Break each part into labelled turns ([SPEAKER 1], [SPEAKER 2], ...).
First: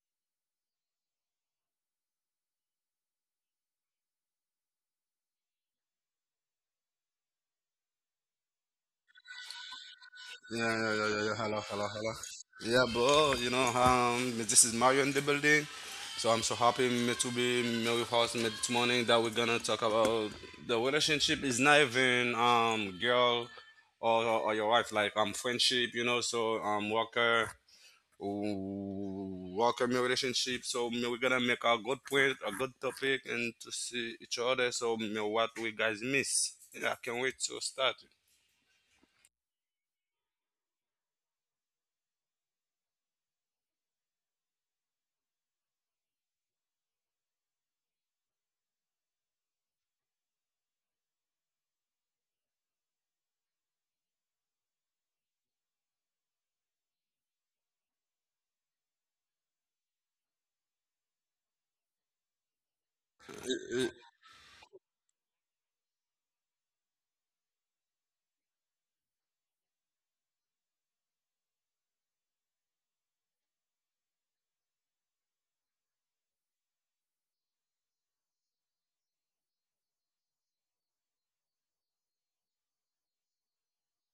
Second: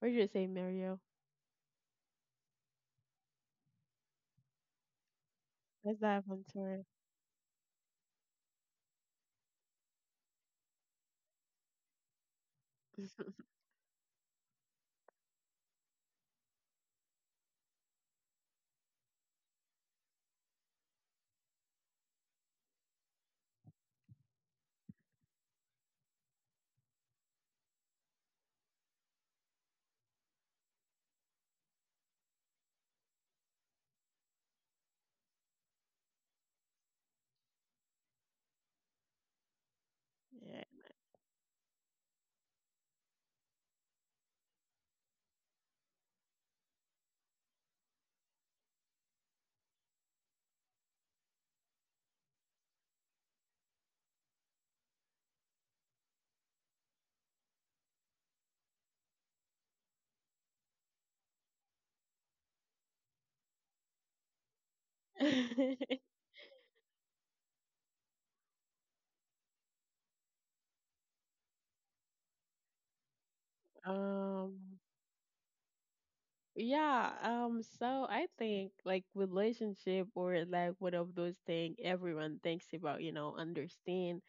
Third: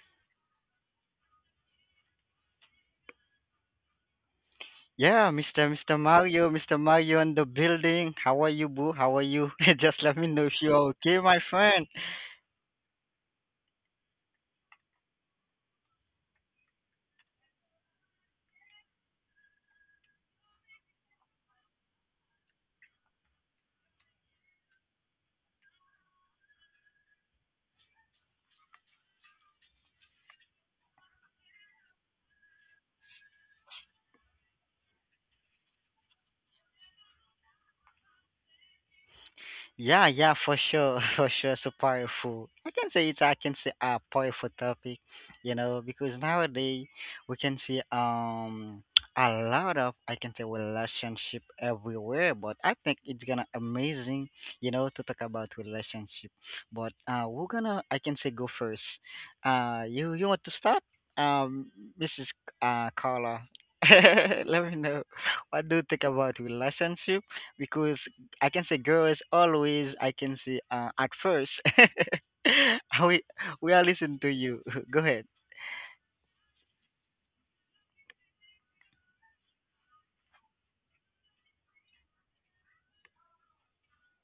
[SPEAKER 1] What do you say, Mario?
[SPEAKER 2] Yeah, Mr.
[SPEAKER 1] Let's dive
[SPEAKER 2] Mario, Mr.
[SPEAKER 1] into
[SPEAKER 2] Mario in the building. How are you, boo? How are you? Just let me know if you're
[SPEAKER 3] Yeah, yeah, yeah,
[SPEAKER 2] okay,
[SPEAKER 3] yeah, yeah.
[SPEAKER 2] my
[SPEAKER 3] Hello,
[SPEAKER 2] friend.
[SPEAKER 3] hello, hello. Yeah, bro. This is Mario in the building. So I'm so happy me to be me with us me this morning that we're gonna talk about the relationship is not even girl or your wife like friendship you know so worker worker me relationship so me, we're gonna make a good point a good topic and to see each other so me, what we guys miss yeah I can't wait to start.
[SPEAKER 2] Yeah, yeah, for
[SPEAKER 1] it.
[SPEAKER 2] sure, for sure, so powerful. I can say a powerful topic, you know, because nowadays we can see a lot of I can say relationship everywhere, but I think it's gonna amazing, you know, to talk about relationship. But we're gonna I can say go first. You want to start? Um, Mrs. Carla,
[SPEAKER 3] You
[SPEAKER 2] let me know what
[SPEAKER 1] Yeah.
[SPEAKER 2] do you think about relationship because I can say girls always. I can say at first. we are listening to you.
[SPEAKER 1] Um,
[SPEAKER 2] Go ahead.
[SPEAKER 1] yeah, so I think like relationship or like one of those things everyone thinks about, you know, understand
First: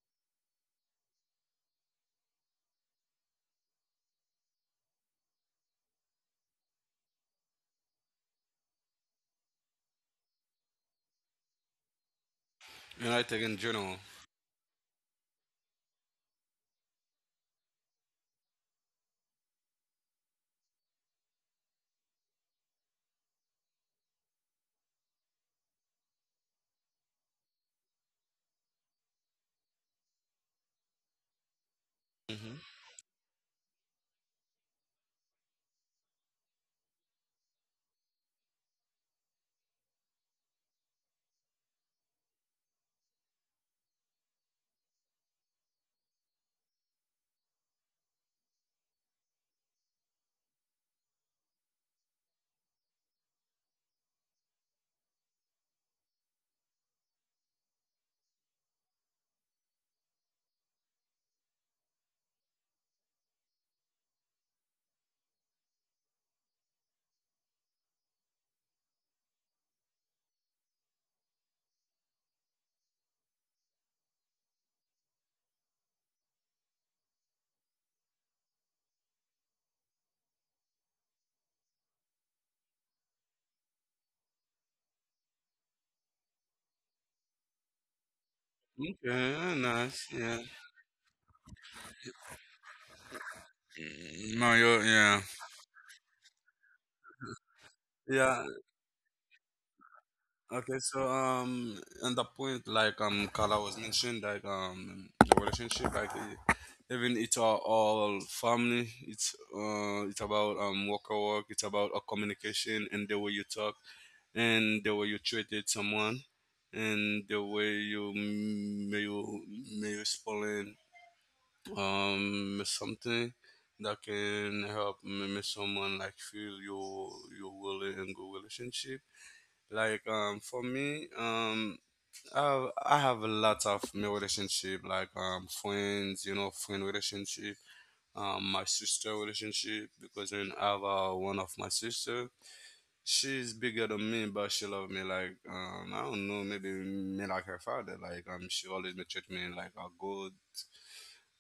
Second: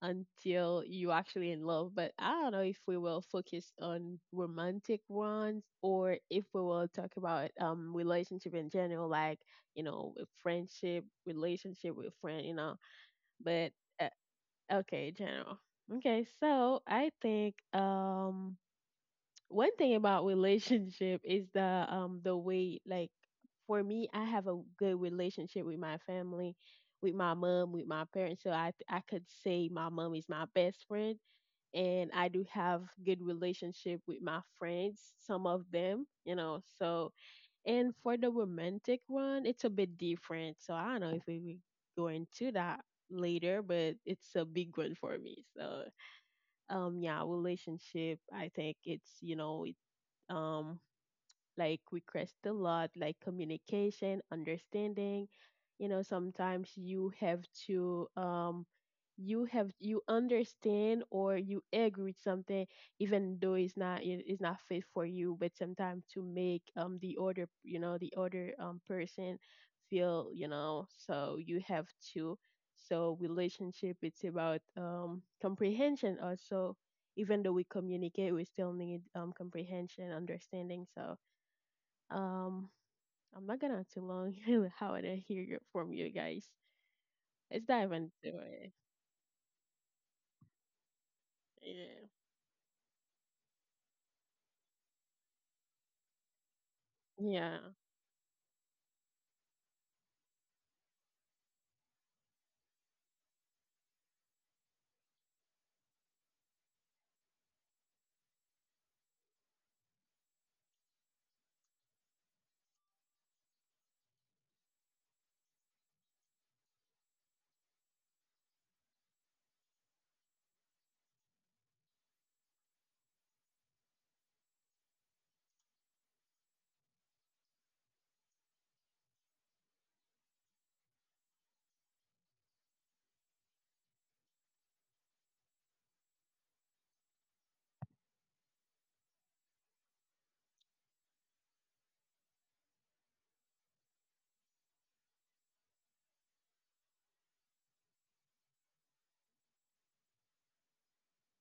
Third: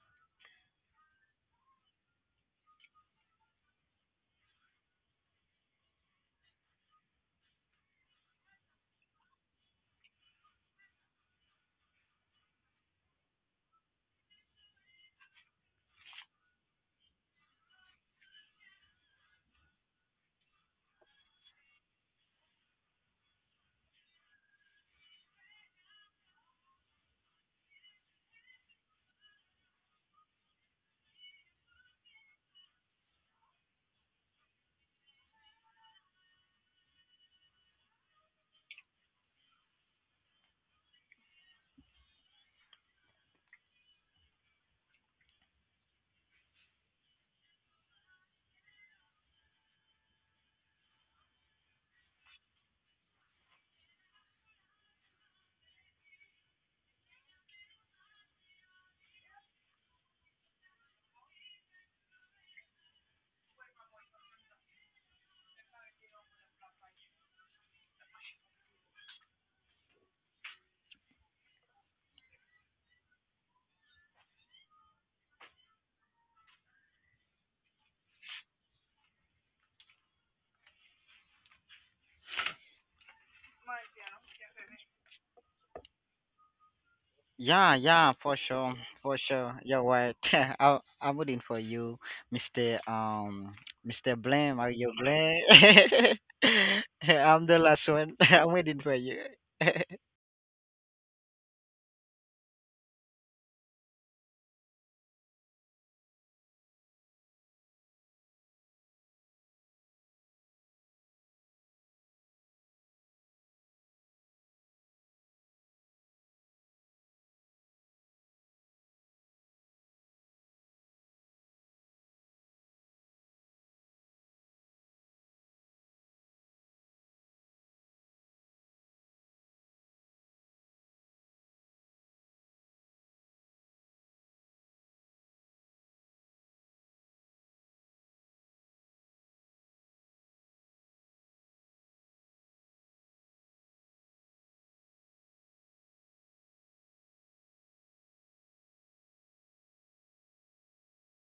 [SPEAKER 1] until you actually in love. But I don't know if we will focus on romantic ones or if we will talk about relationship in general, like you know, with friendship, relationship with friend, you know.
[SPEAKER 3] know, I think in
[SPEAKER 1] But
[SPEAKER 3] general.
[SPEAKER 1] uh, okay, general. Okay, so I think one thing about relationship is the way like for me I have a good relationship with my family with my mom, with my parents. So I could say my mom is my best friend, and I do
[SPEAKER 3] Mm-hmm.
[SPEAKER 1] have good relationship with my friends, some of them, you know. So, and for the romantic one, it's a bit different. So I don't know if we will go into that later, but it's a big one for me. So, yeah, relationship. I think it's, you know, it, um like we crashed a lot, like communication, understanding. You know, sometimes you have to, you have, you understand or you agree with something even though it's not, it's not fit for you, but sometimes to make, the other, you know, the other person feel, you know, so you have to, so relationship, it's about comprehension also, even though we communicate we still need comprehension, understanding. So, um, I'm not gonna too long. How I didn't hear from you guys. Let's
[SPEAKER 2] Yeah,
[SPEAKER 1] dive into
[SPEAKER 2] yeah, for
[SPEAKER 1] it.
[SPEAKER 2] sure, for
[SPEAKER 3] Okay,
[SPEAKER 2] sure. You're
[SPEAKER 3] nice.
[SPEAKER 2] right.
[SPEAKER 3] Yeah.
[SPEAKER 2] I'm waiting for you,
[SPEAKER 1] Yeah.
[SPEAKER 2] Mister Mister
[SPEAKER 3] No,
[SPEAKER 2] Blame. Are
[SPEAKER 3] you
[SPEAKER 2] you
[SPEAKER 3] yeah.
[SPEAKER 2] Blame? I'm
[SPEAKER 1] Yeah.
[SPEAKER 2] the last one.
[SPEAKER 3] Yeah.
[SPEAKER 2] I'm waiting for you.
[SPEAKER 3] Okay. So and the point like Carla was mentioned like the relationship like even it's our all family. It's about work or work. It's about a communication and the way you talk and the way you treated someone and the way you may you may you spoiling something that can help maybe someone like feel your willing and good relationship like for me I have a lot of my relationship like friends you know friend relationship my sister relationship because then I have one of my sister. She's bigger than me but she love me like I don't know maybe me like her father like she always treat me like a good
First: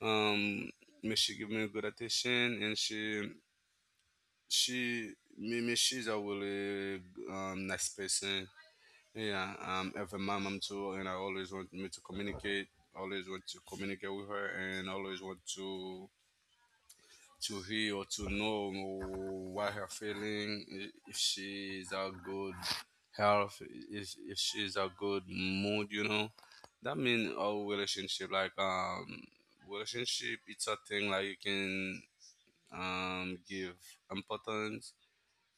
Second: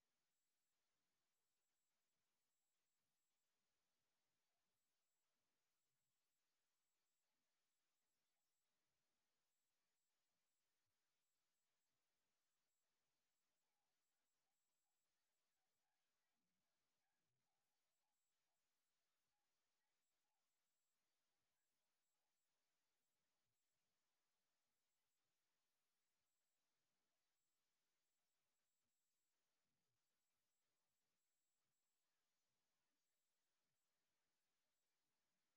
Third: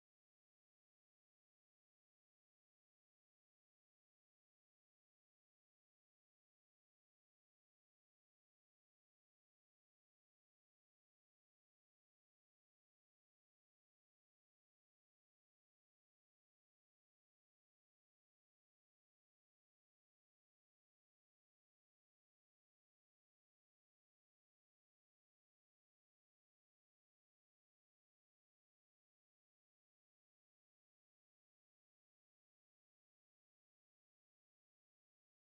[SPEAKER 3] um, mais she give me good attention, and she me me she's a really nice person. Yeah, ever my mom too, and I always want me to communicate. Always want to communicate with her, and always want to hear or to know what her feeling, if she's a good health, if she's a good mood, you know. That means our relationship, like relationship, it's a thing like you can give importance,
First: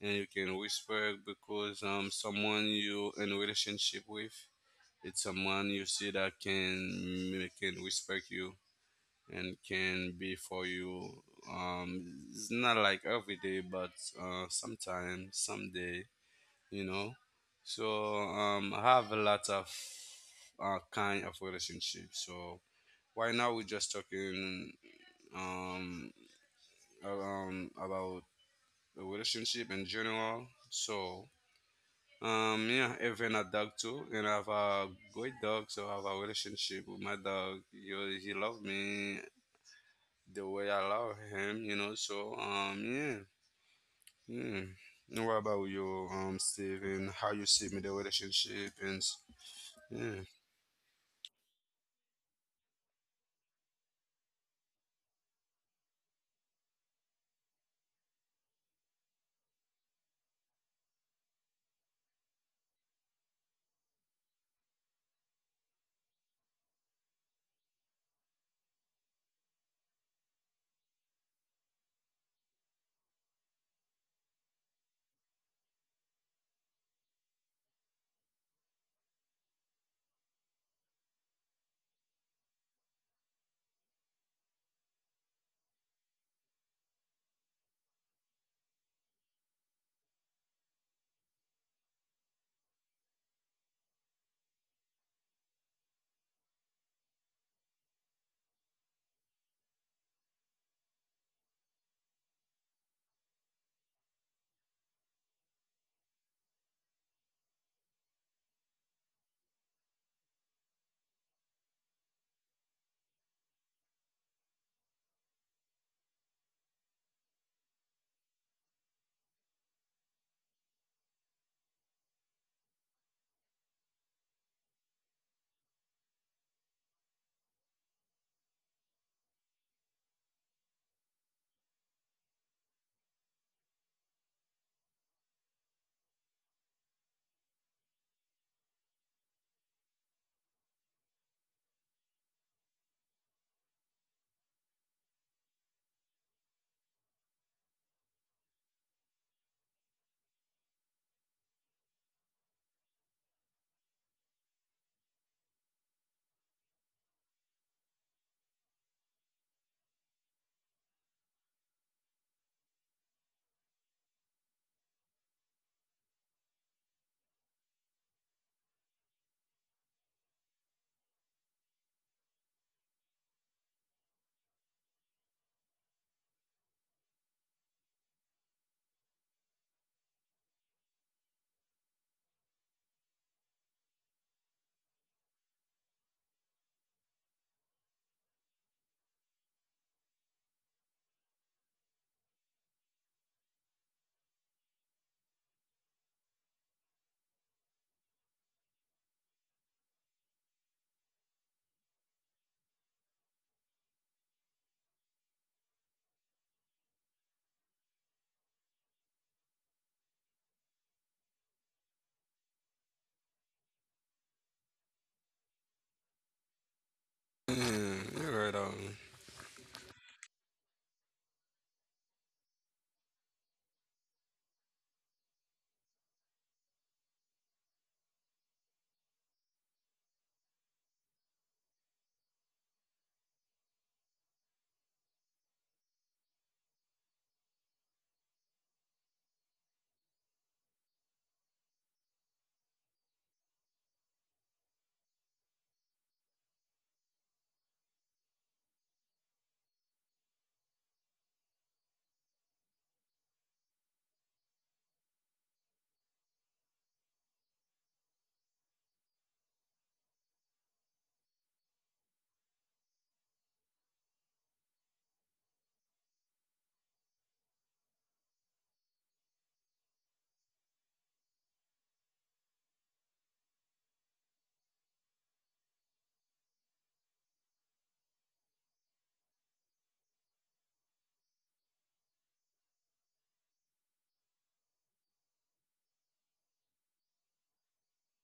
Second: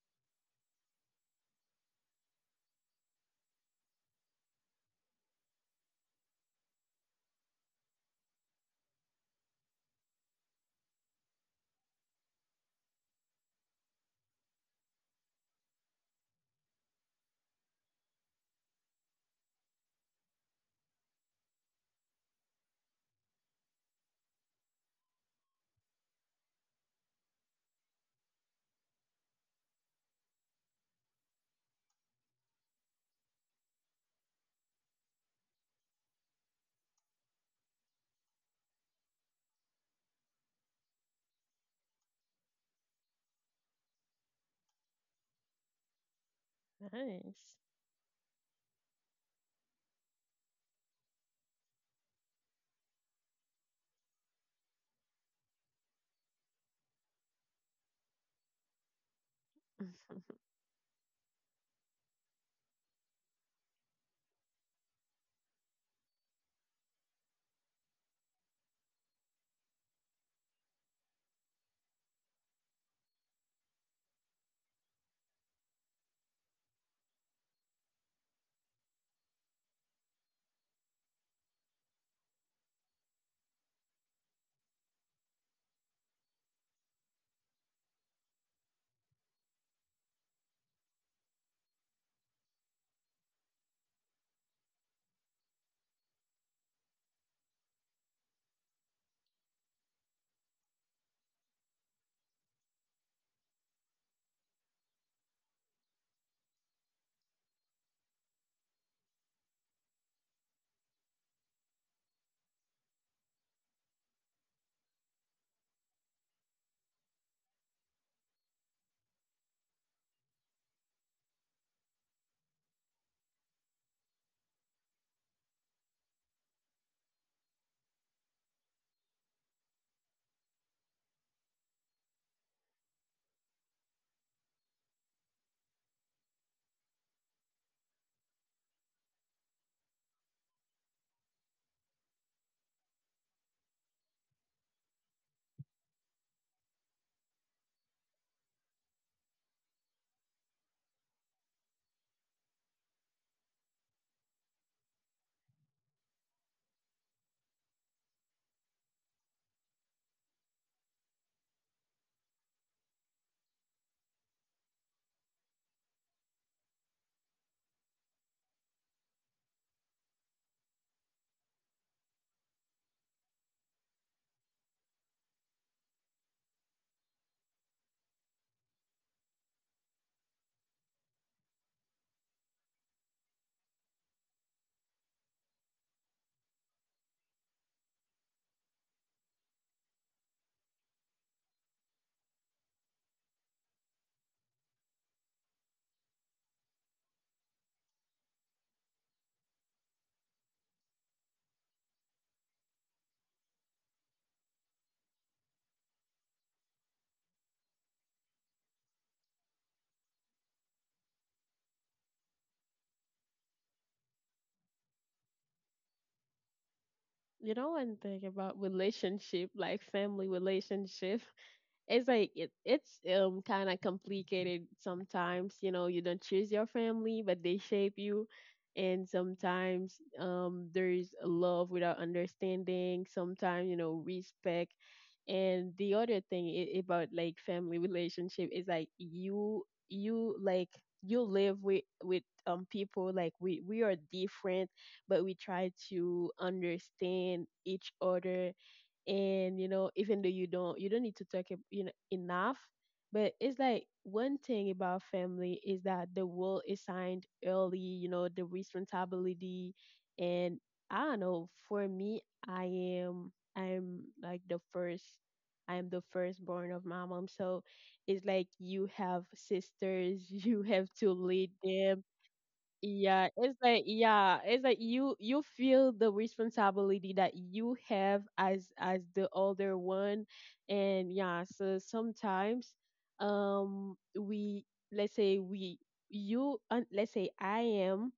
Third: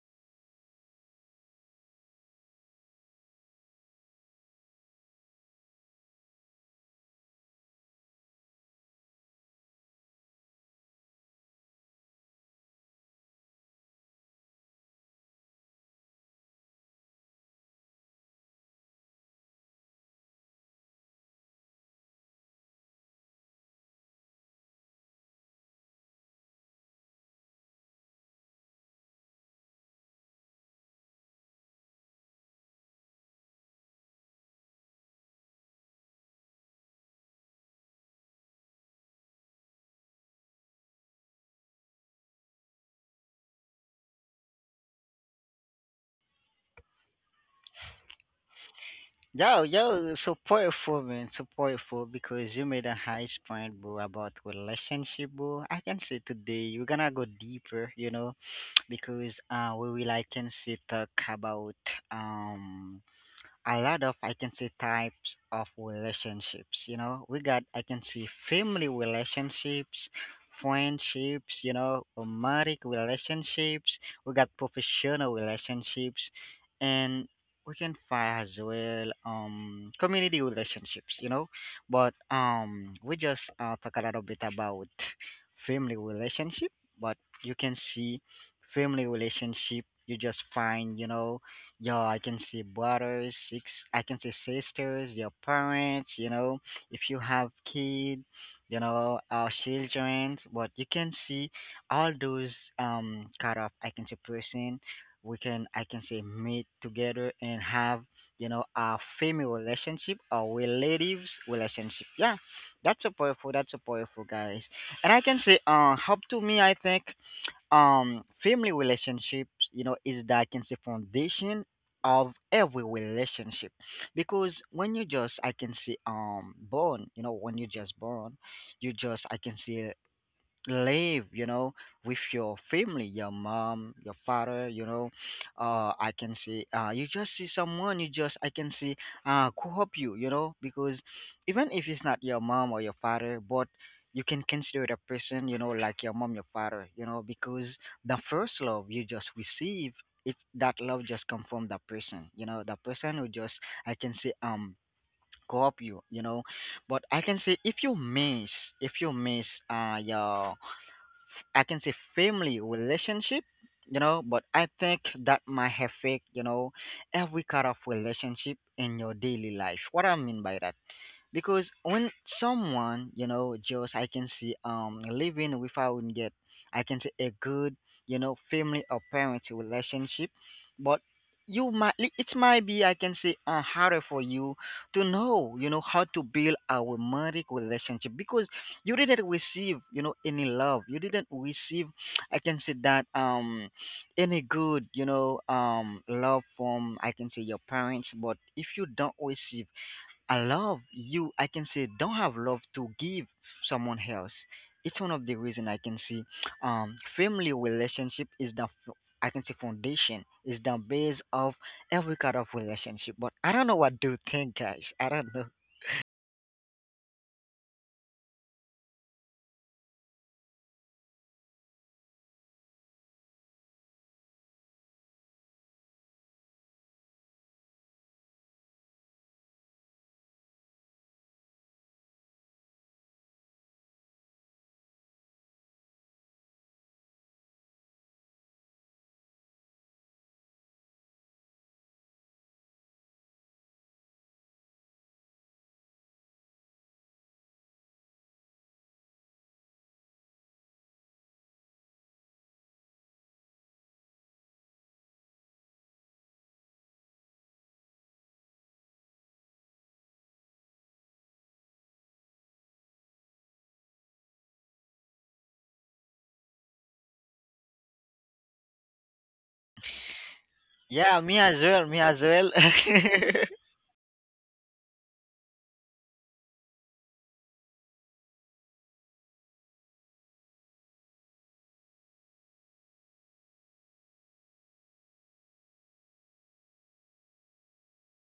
[SPEAKER 3] and you can respect because someone you in relationship with, it's someone you see that can respect you and can be for you. It's not like every day, but sometime, someday, you know. So I have a lot of kind of relationship. So right now we're just talking um, around about a relationship in general. So, yeah, even a dog too, and I have a great dog. So I have a relationship with my dog. You, he loves me the way I love him, you know. So, yeah. And what about you, Steve, and how you
[SPEAKER 1] Nice.
[SPEAKER 3] see me the relationship and
[SPEAKER 2] Yo, yo,
[SPEAKER 3] yeah.
[SPEAKER 2] supportful man, supportful because you made a high point, bro, about relationship, bro. I can say today we're gonna go deeper, you know, because we will I can say talk about um a lot of I can say types of relationships. You know, we got I can see family relationships, friendships. You know, romantic relationships. We got professional relationships, and we can find as well community relationships. You know, but we just talk a little bit about family relationship, but you can see family relationship you just find, you know. Yo, I can see brothers, six. I can see sisters, your parents. You know, if you have kids, you know, our children. But you can see all those kind of I can see person. We can I can say meet together and have, you know, a family relationship or relatives relationship. Yeah, that's so powerful. That's so powerful, guys. And I can say, up to me, I think family relationships, you know, is that I can say foundation of every relationship because when you just I can say born, you know, when you just born, you just I can say live, you know, with your family, your mom, your father, you know, I can see you just see someone you just I can see who help you, you know, because even if it's not your mom or your father, but you can consider the person, you know, like your mom, your father, you know, because the first love you just receive, it that love just come from that person, you know, the person who just I can see co-op you, you know. But I can say if you miss, your I can say family relationship, you know, but I think that might affect, you know, every kind of relationship in your daily life. What I mean by that? Because when someone, you know, just I can see living without get I can say a good, you know, family or parent relationship, but it might be I can say harder for you to know, you know, how to build a romantic relationship because you didn't receive, you know, any love. You didn't receive I can say that any good, you know, love from I can say your parents. But if you don't receive I love you, I can say don't have love to give someone else. It's one of the reason I can see family relationship is I can say foundation is the base of every kind of relationship. But I don't know what do you think, guys. I don't know.
[SPEAKER 1] You know
[SPEAKER 3] Yeah,
[SPEAKER 1] one thing
[SPEAKER 3] you're right,
[SPEAKER 1] about
[SPEAKER 3] um,
[SPEAKER 1] relationship, like family relationship, it's kind of complicated sometimes, you know, you don't choose your family but they shape you. And sometimes there's love without understanding, sometimes, you know, respect. And the other thing I about like family relationship is like you like you live with people, like we are different but we try to understand each other. And you know, even though you don't need to talk you know, enough, but it's like one thing about family is that the role is signed early, you know, the responsibility. And I don't know, for me, i am I'm like the first, I am the firstborn of my mom, so it's like you have sisters, you have to
[SPEAKER 2] Yeah, me
[SPEAKER 1] lead
[SPEAKER 2] as well, me
[SPEAKER 1] them.
[SPEAKER 2] as well.
[SPEAKER 1] Yeah, it's like, yeah, it's like you feel the responsibility that you have as the older one, and yeah, so sometimes, we let's say we you let's say I am,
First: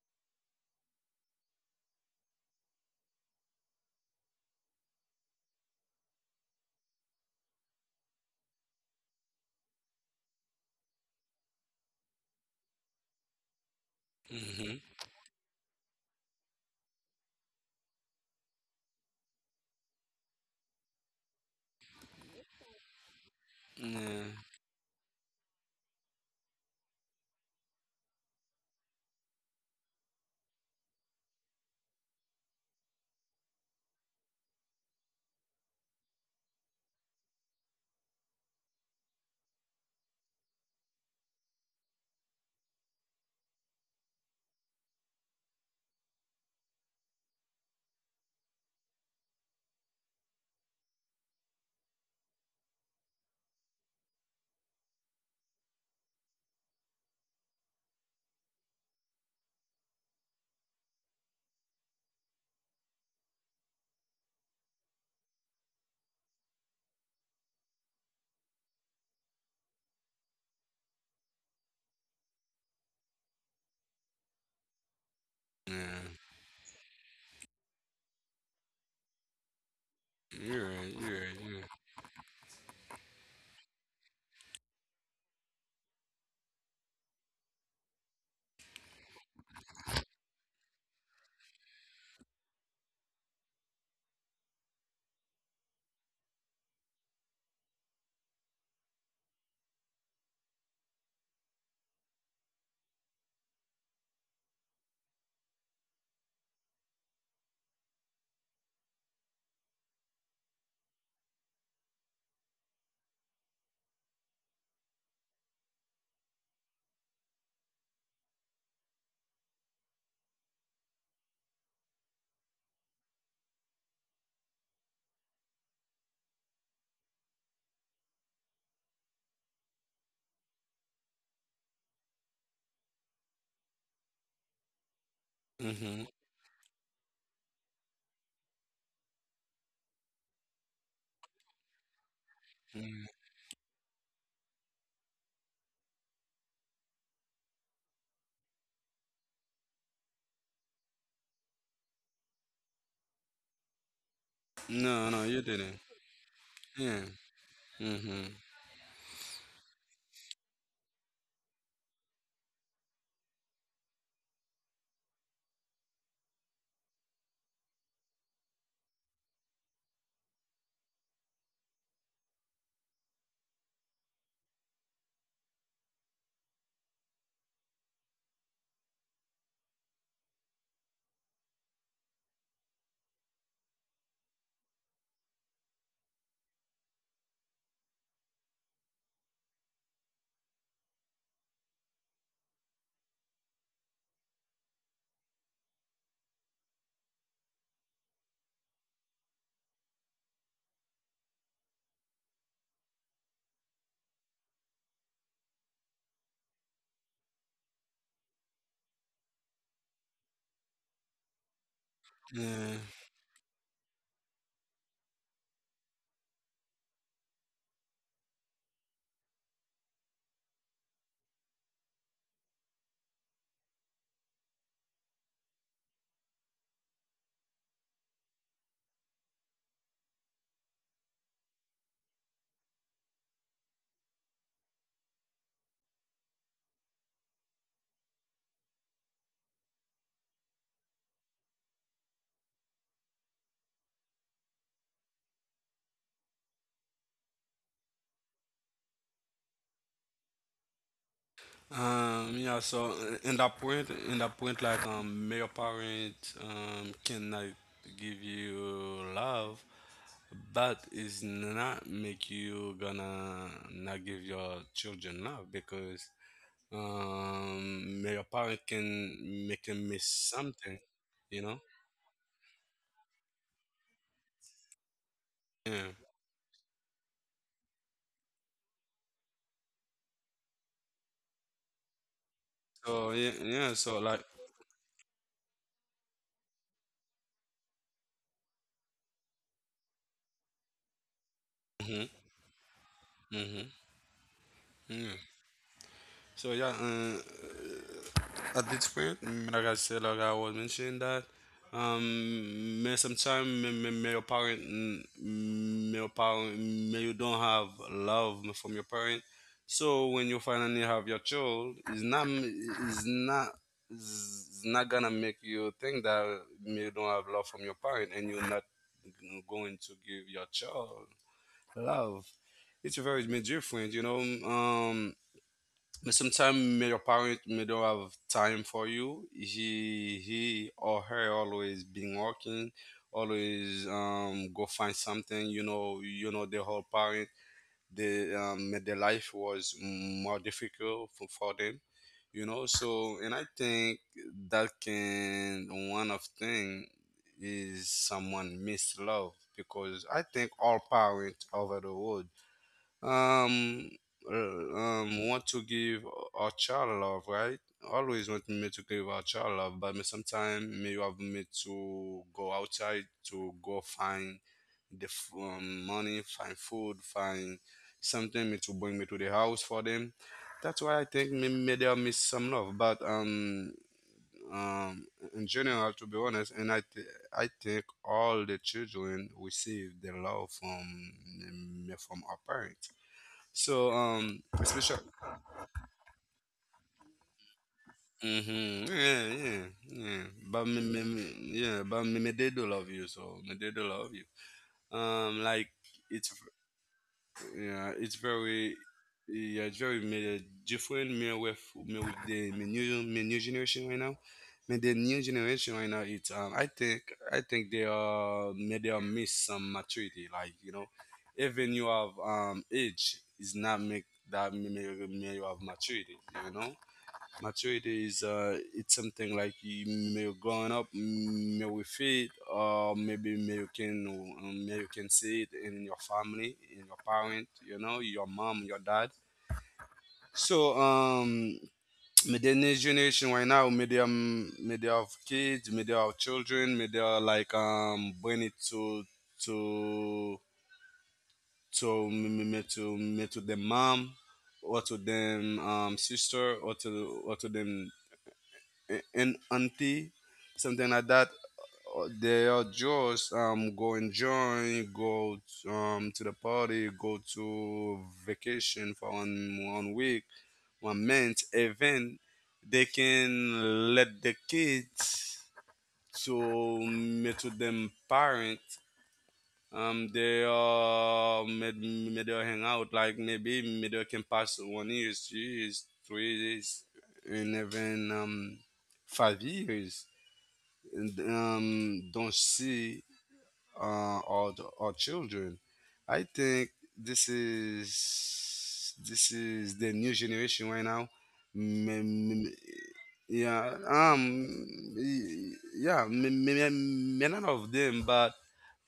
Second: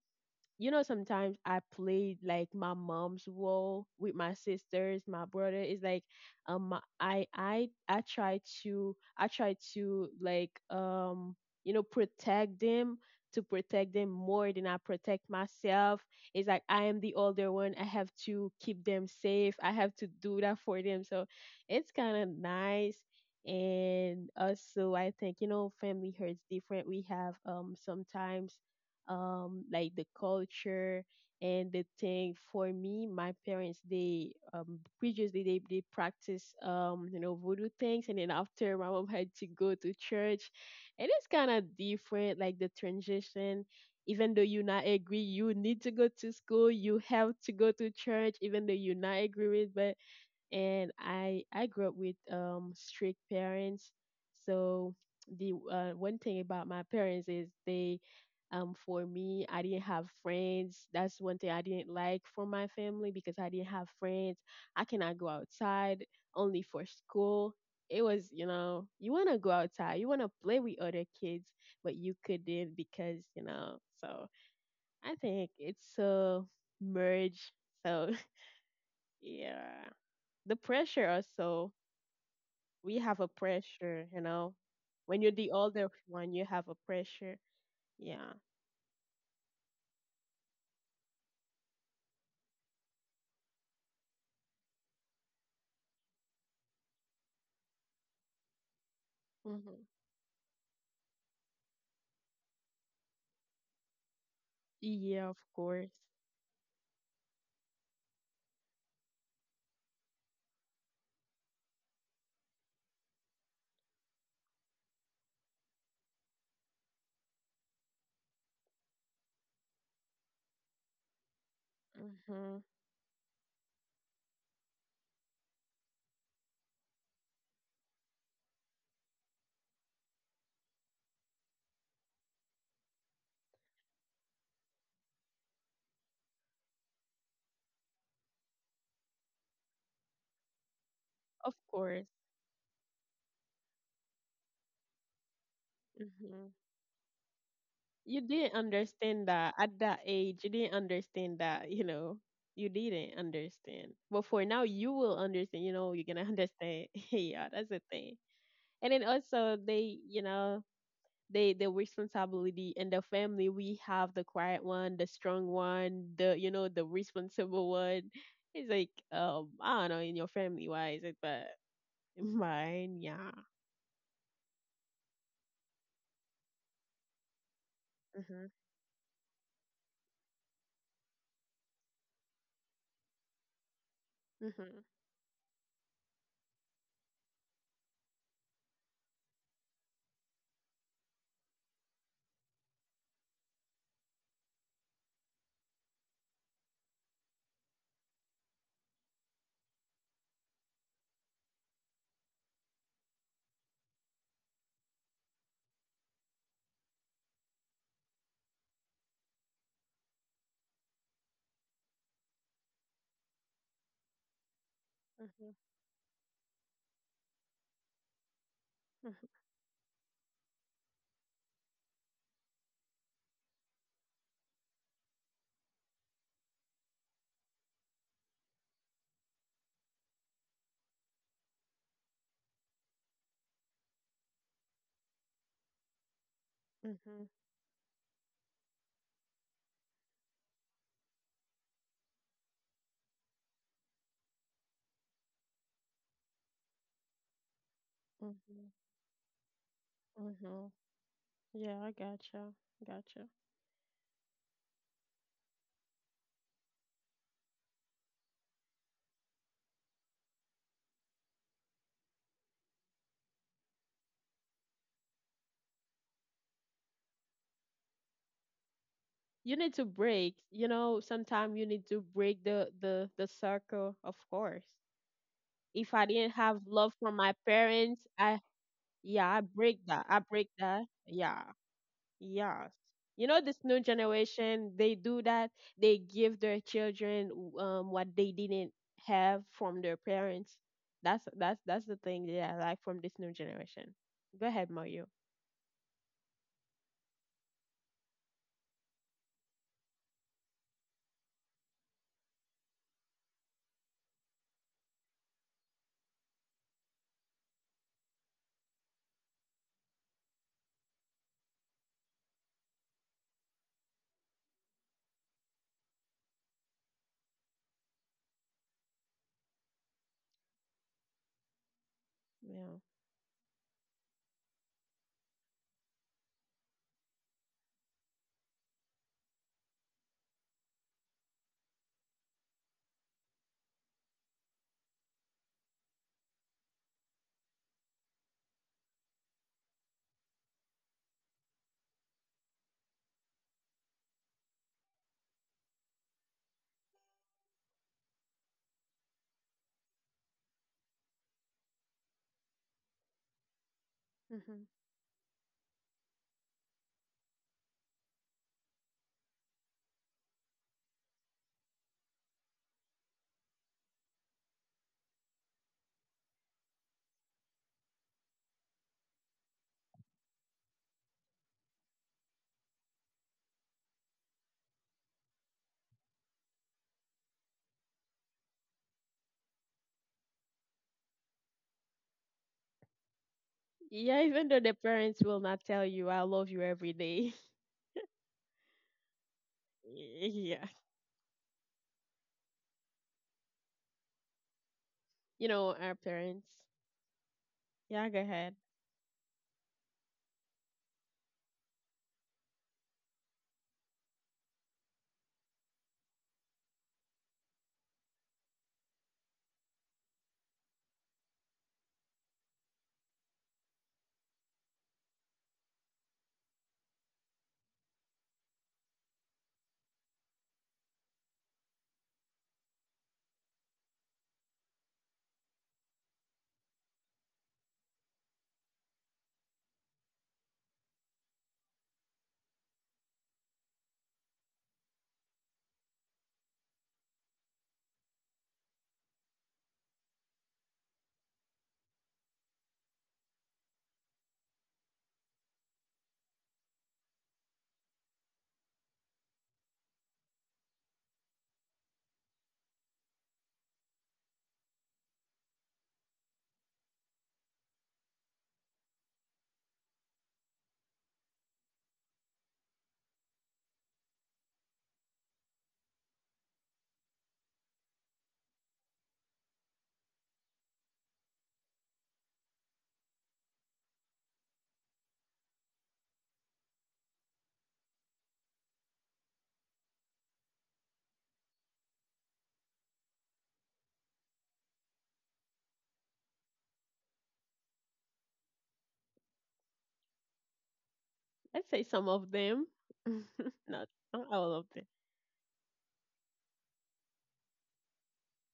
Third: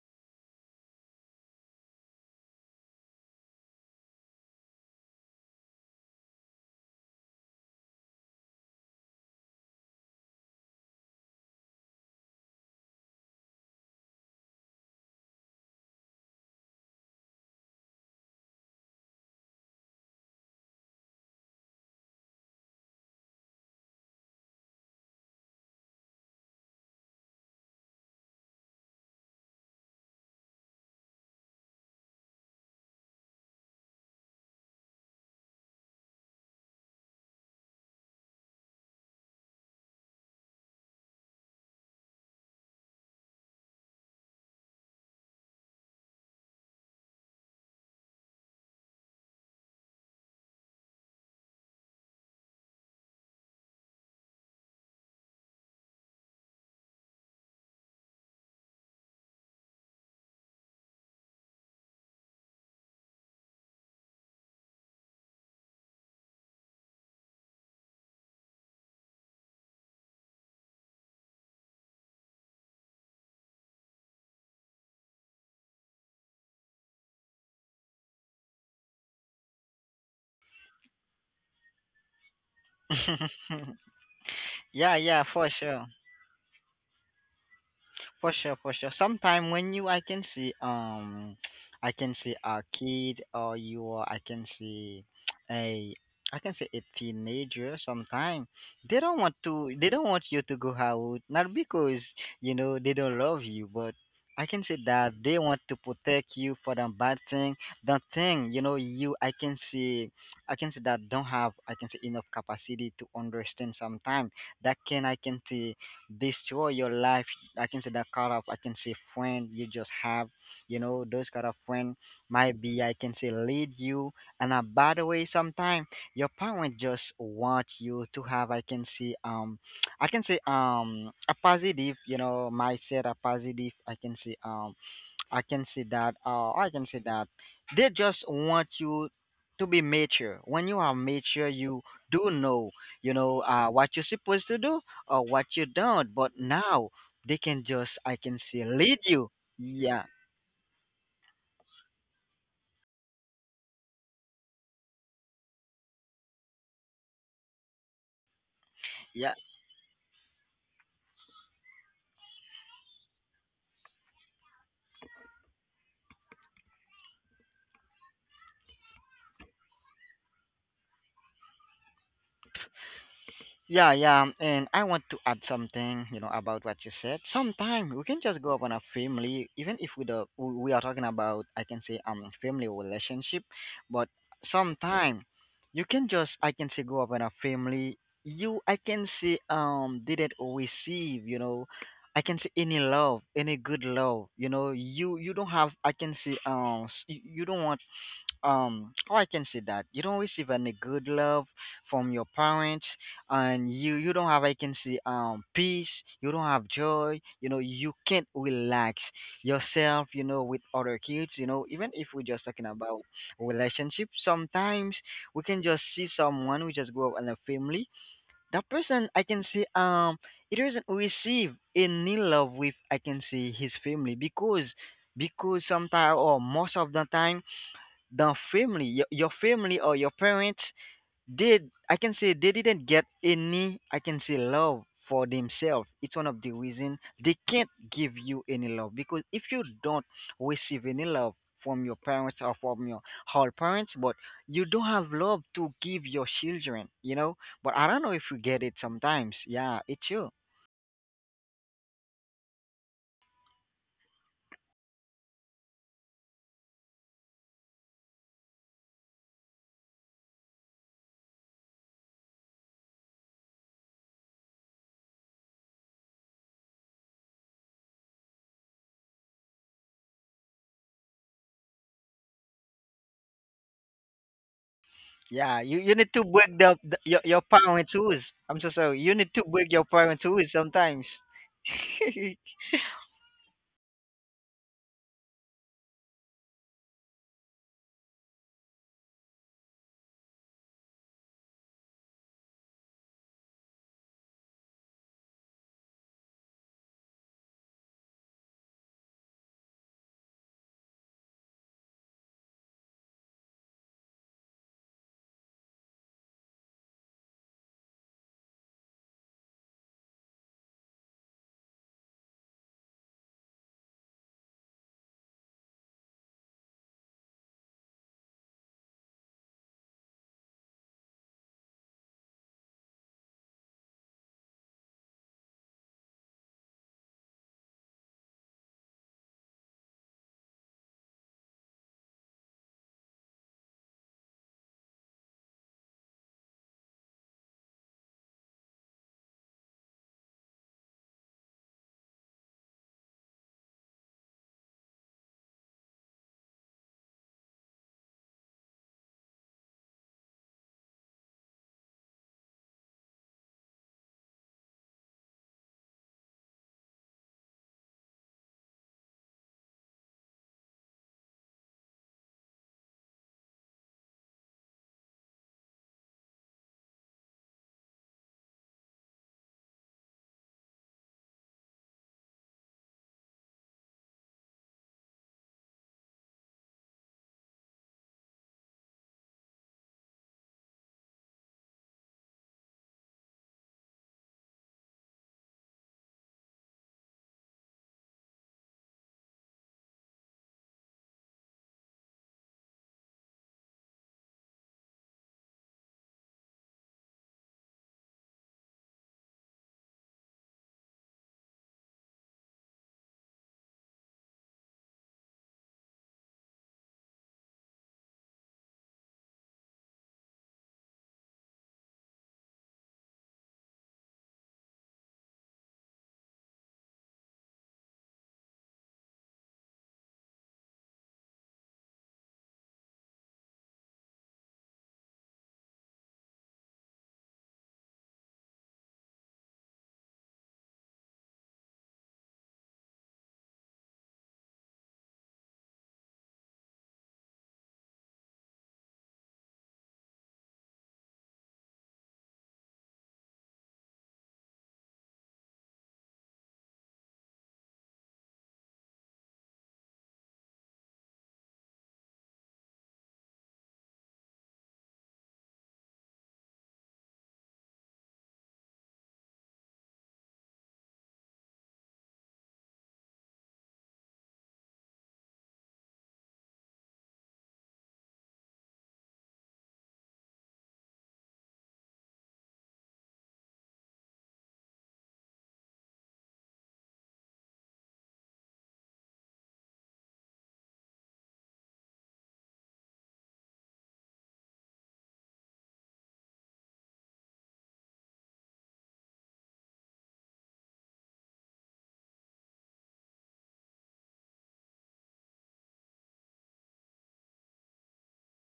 [SPEAKER 1] you know, sometimes I played like my mom's role with my sisters, my brother. It's like, I try to, I try to like you know protect them, to protect them more than I
[SPEAKER 3] Mhm.
[SPEAKER 1] protect myself. It's like I am the older one. I have to keep them safe. I have to do that for them. So it's kind of nice.
[SPEAKER 3] yeah,
[SPEAKER 1] And also, I think, you know, family hurts different. We have sometimes, like the culture and the thing. For me, my parents, they, previously they practice, you know, voodoo things, and then after, my mom had to go to church, and it's kind of different, like the transition. Even though you not agree, you need to go to school. You have to go to church, even though you not agree with. But and I grew up with strict parents. So the, one thing about my parents is they, for me, I didn't have friends. That's one thing I didn't like for my family, because I didn't have friends. I cannot go outside, only for school. It was, you know, you want to go outside, you want to play with other kids, but you couldn't, because, you know, so I think it's
[SPEAKER 3] yeah,
[SPEAKER 1] a merge. So, yeah, the pressure
[SPEAKER 3] you're right.
[SPEAKER 1] also, we have a pressure, you know.
[SPEAKER 2] yeah,
[SPEAKER 1] When
[SPEAKER 2] yeah,
[SPEAKER 1] you're
[SPEAKER 2] for
[SPEAKER 1] the
[SPEAKER 2] sure.
[SPEAKER 1] older one, you have a pressure.
[SPEAKER 2] For
[SPEAKER 1] Yeah.
[SPEAKER 2] sure, for sure. Sometime when you, I can see a kid, or you are, I can see a, I can see a teenager. Sometime they don't want to,
[SPEAKER 1] Mm-hmm.
[SPEAKER 2] they don't want you to go out, not because you know they don't love you, but I can see that
[SPEAKER 1] Yeah, of
[SPEAKER 2] they want to
[SPEAKER 1] course.
[SPEAKER 2] protect you for the bad thing, the thing you know you. I can see that don't have, I can see enough capacity to understand. Sometime that can, I can see destroy your life. I can say that kind of I can say friend you just have, you know, those kind of friend
[SPEAKER 1] Mm-hmm.
[SPEAKER 2] might be I can say lead you in a bad way sometimes. Your parents just want you to have I can say a positive, you know, mindset, a positive I can
[SPEAKER 3] Yeah.
[SPEAKER 2] say
[SPEAKER 3] Mhm.
[SPEAKER 2] that I can say that they just want you to be mature. When you are mature
[SPEAKER 1] Of
[SPEAKER 2] you
[SPEAKER 1] course.
[SPEAKER 2] do know,
[SPEAKER 3] Yeah.
[SPEAKER 2] you know, what you're supposed to do or what you don't. But
[SPEAKER 1] Mm-hmm.
[SPEAKER 2] now they can just I
[SPEAKER 1] You
[SPEAKER 2] can
[SPEAKER 1] didn't
[SPEAKER 2] say lead you.
[SPEAKER 1] understand that at that
[SPEAKER 2] Yeah,
[SPEAKER 1] age. You didn't understand that, you know. You didn't understand. But for now, you
[SPEAKER 3] No, no,
[SPEAKER 1] will
[SPEAKER 3] you
[SPEAKER 1] understand.
[SPEAKER 3] didn't.
[SPEAKER 1] You know, you're gonna understand.
[SPEAKER 3] Yeah.
[SPEAKER 1] Yeah, that's the thing.
[SPEAKER 3] Mhm.
[SPEAKER 1] And then
[SPEAKER 2] yeah.
[SPEAKER 1] also they, you know, the responsibility in the family, we have the quiet one, the strong one, the, you know, the responsible one. It's like, I don't know, in your family why is it, but in mine, yeah.
[SPEAKER 2] Yeah, yeah, and I want to add something, you know, about what you said. Sometimes we can
[SPEAKER 1] Mm-hmm,
[SPEAKER 2] just go up on a family, even if we the we are talking about, I can say, family relationship, but
[SPEAKER 1] mm-hmm,
[SPEAKER 2] sometimes you can just, I can say, go up on a family. You, I can say, didn't receive, you know, I can say any love, any good love, you know. You don't have, I can say, you you don't want oh, I can see that. You don't receive any good love from your parents, and you don't have I can see peace. You don't have joy. You know you can't relax yourself. You know with other kids. You know even if we're just talking
[SPEAKER 3] Yeah.
[SPEAKER 2] about relationship, sometimes we
[SPEAKER 1] mm-hmm,
[SPEAKER 2] can just see someone we just grow up in a family. That person I can see it doesn't receive any love with I can see his family because sometimes or most of the time the family your family or your parents did I can say they didn't get any I can say love for themselves. It's one of the reason
[SPEAKER 1] mm-hmm,
[SPEAKER 2] they can't give you any love because if you don't receive any love from your parents or from your whole parents, but you don't have love to give your children, you know. But I don't know if you get it
[SPEAKER 1] hmm
[SPEAKER 2] sometimes. Yeah, it's you.
[SPEAKER 1] hmm, yeah, I
[SPEAKER 3] Yeah,
[SPEAKER 1] gotcha,
[SPEAKER 3] so
[SPEAKER 1] gotcha.
[SPEAKER 3] in that point, like, your parents, can like give you love, but it's not make you gonna not give your children love because, your parent can make
[SPEAKER 1] You need
[SPEAKER 3] them
[SPEAKER 1] to
[SPEAKER 3] miss
[SPEAKER 1] break,
[SPEAKER 3] something,
[SPEAKER 1] you know,
[SPEAKER 3] you know?
[SPEAKER 1] sometimes you need to break the circle, of course,
[SPEAKER 2] Yeah, you,
[SPEAKER 3] Yeah.
[SPEAKER 2] you
[SPEAKER 1] if
[SPEAKER 2] need
[SPEAKER 1] I
[SPEAKER 2] to
[SPEAKER 1] didn't
[SPEAKER 2] break
[SPEAKER 1] have
[SPEAKER 2] the
[SPEAKER 1] love from my
[SPEAKER 2] your parents
[SPEAKER 1] parents,
[SPEAKER 2] rules.
[SPEAKER 1] I,
[SPEAKER 2] I'm so sorry, you need
[SPEAKER 1] yeah,
[SPEAKER 2] to
[SPEAKER 1] i
[SPEAKER 2] break your
[SPEAKER 1] break that i
[SPEAKER 2] parents rules
[SPEAKER 1] break that
[SPEAKER 2] sometimes.
[SPEAKER 1] yeah. Yes.
[SPEAKER 3] So yeah,
[SPEAKER 1] You know,
[SPEAKER 3] yeah.
[SPEAKER 1] this new
[SPEAKER 3] So like,
[SPEAKER 1] generation, they do that. They give their children what they didn't have from their parents. That's that's
[SPEAKER 3] mm-hmm,
[SPEAKER 1] the thing that I like from this new
[SPEAKER 3] mm-hmm,
[SPEAKER 1] generation. Go ahead,
[SPEAKER 3] yeah.
[SPEAKER 1] Mario.
[SPEAKER 3] So yeah. That's weird. Like I said, like I was mentioning that. May sometimes may your parent, may you don't have love from your parent. So when you finally have your child, it's not gonna make you think that you don't have love from your parent, and you're not going to give your child love.
[SPEAKER 1] Yeah.
[SPEAKER 3] It's very different, you know. Um, Sometimes may your parent may not have time for you he or her always been working always go find something you know the whole parent the their life was more difficult for them you know. So and I think that can one of thing is someone miss love because I think all parents over the world um, uh,
[SPEAKER 1] Hmm.
[SPEAKER 3] want to give our child love, right? Always want me to give our child love, but sometimes may you have me to go outside to go find the money, find food, find something me to bring me to the house for them. That's why I think me may they miss some love, but. Um, in general, to be honest, I think all the children receive the love from our parents so
[SPEAKER 1] Yeah, even though the
[SPEAKER 3] especially.
[SPEAKER 1] parents will not tell you I love you every day.
[SPEAKER 3] Yeah, yeah, yeah.
[SPEAKER 1] Yeah.
[SPEAKER 3] But me, me, they do love you, so me, they do love you.
[SPEAKER 1] You
[SPEAKER 3] Like
[SPEAKER 1] know, our
[SPEAKER 3] it's,
[SPEAKER 1] parents.
[SPEAKER 3] yeah,
[SPEAKER 1] Yeah, go ahead.
[SPEAKER 3] yeah, it's very me, different. Me with the me new generation right now. Me the new generation right now. It's um, I think they are me they are miss some maturity. Like you know, even you have age is not make that me, me, me you have maturity. You know, maturity is it's something like you may you're growing up, may with it, or maybe may you can see it in your family, in your parent, you know, your mom, your dad. So may the next generation right now, may they have kids, may they have children, may they are like bring it to to me to me to the mom or to them sister or to them an auntie, something like that. They are just go and join, to the party, go to vacation for 1 one week, 1 month, even they can let the kids to meet to them parents. They are made made they hang out like maybe they can pass 1 years, 2 years, 3 years, and even 5 years and, don't see uh, our, our children. I think this is the new generation right now. M-
[SPEAKER 1] Let's say some
[SPEAKER 3] m-
[SPEAKER 1] of them.
[SPEAKER 3] yeah,
[SPEAKER 1] Not not all of them.
[SPEAKER 3] yeah, none of them, but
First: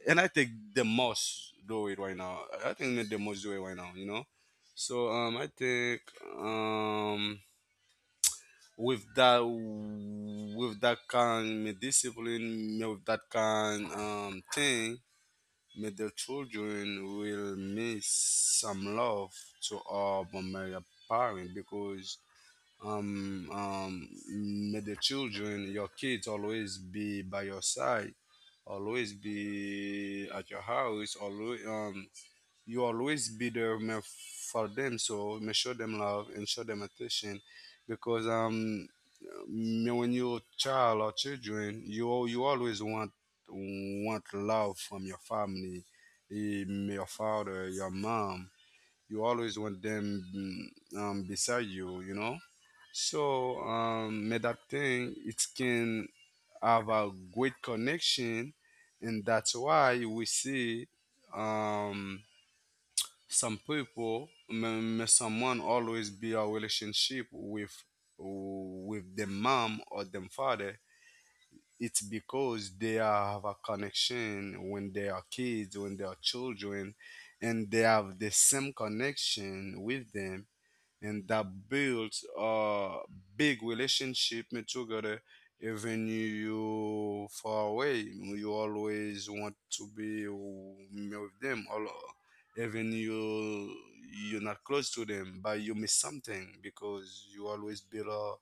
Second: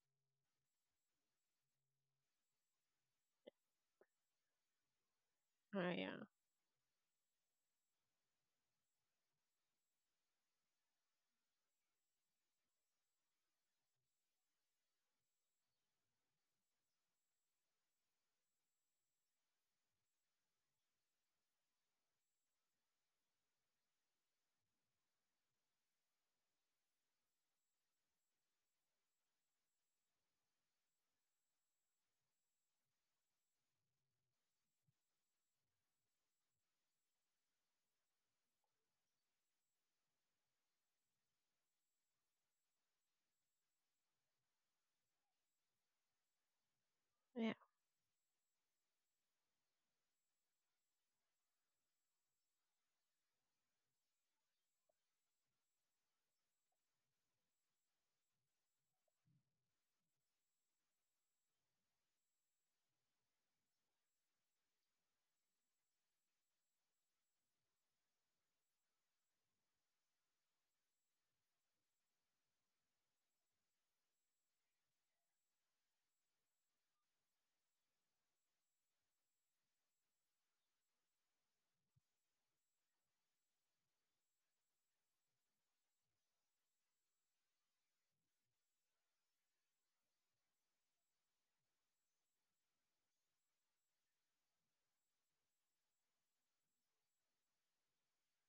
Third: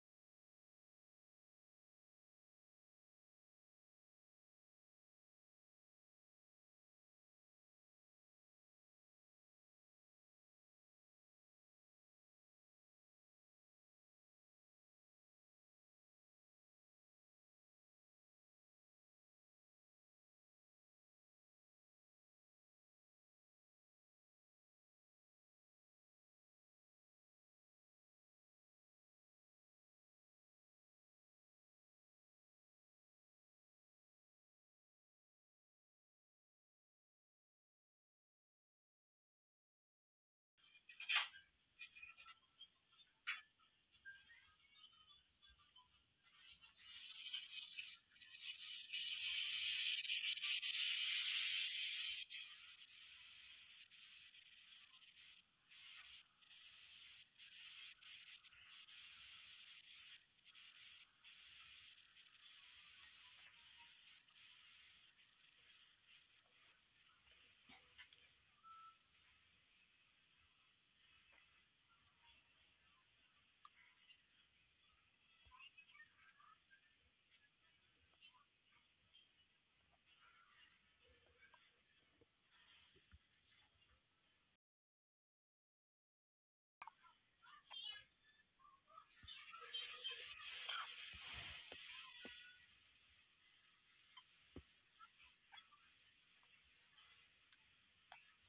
[SPEAKER 3] and I think the most do it right now. I think the most do it right now. You know, so I
[SPEAKER 1] Oh
[SPEAKER 3] think
[SPEAKER 1] yeah.
[SPEAKER 3] um with that kind of discipline with that kind thing may the children will miss some love to our Bomberia parent because may the children your kids always be by your side always be at your house always you always be there man, for them. So man, show them love and show them attention, because man, when you're a child or children, you always want love from your family, eh, your
[SPEAKER 1] Yeah.
[SPEAKER 3] father, your mom. You always want them beside you, you know. So man, that thing it can have a great connection, and that's why we see. Um, some people may someone always be our relationship with their mom or them father it's because have a connection when they are kids when they are children and they have the same connection with them and that builds a big relationship made together even you far away you always want to be with them or even you you're not close to them but you miss something because you always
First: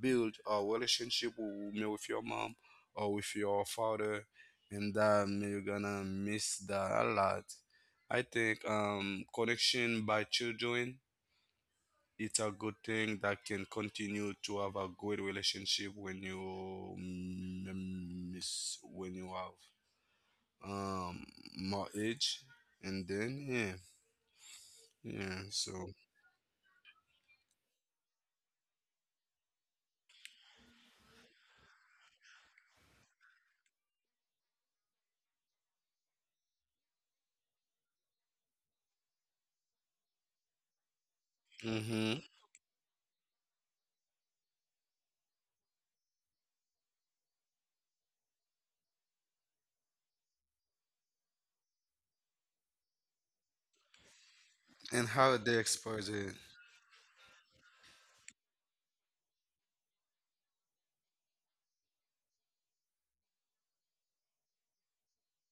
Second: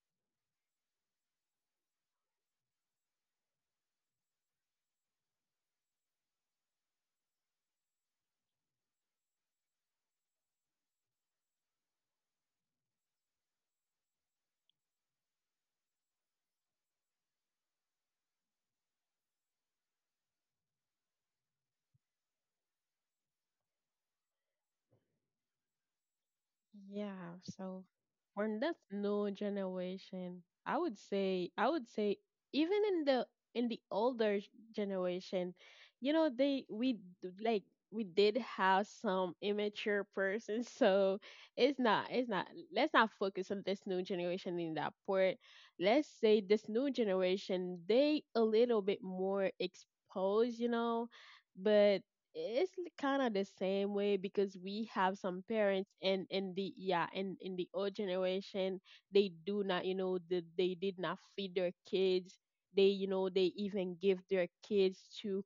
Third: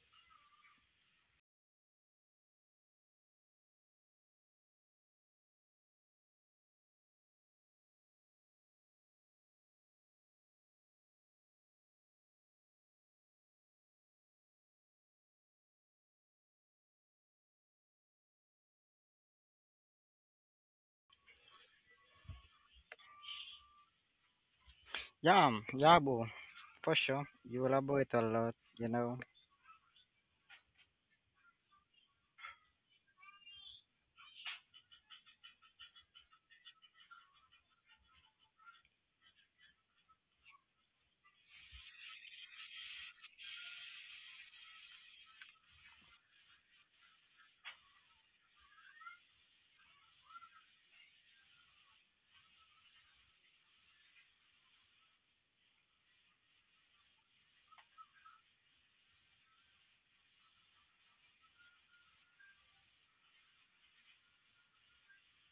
[SPEAKER 3] build a relationship with your mom or with your father and that you're gonna miss that a lot. I think connection by children it's a good thing that can continue to have a good relationship when you when you have um more age and then yeah yeah
[SPEAKER 2] Yeah,
[SPEAKER 3] so.
[SPEAKER 2] yeah, boo, for sure.
[SPEAKER 1] Yeah,
[SPEAKER 2] You
[SPEAKER 1] so
[SPEAKER 2] elaborate a
[SPEAKER 1] for
[SPEAKER 2] lot,
[SPEAKER 1] that
[SPEAKER 2] you know.
[SPEAKER 1] new generation, I would say, I would say even in the, in the generation, you know, they, we like, we did have some immature persons, so it's not,
[SPEAKER 3] Hmm.
[SPEAKER 1] it's not, let's not focus on this new generation in that part. Let's say this new generation, they a little bit more exposed, you know, but it's kind of the same way, because we
[SPEAKER 3] And
[SPEAKER 1] have
[SPEAKER 3] how
[SPEAKER 1] some
[SPEAKER 3] they
[SPEAKER 1] parents,
[SPEAKER 3] expose
[SPEAKER 1] and
[SPEAKER 3] it.
[SPEAKER 1] in the, yeah, and in the old generation, they do not, you know, the, they did not feed their kids, they, you know, they even give their kids to,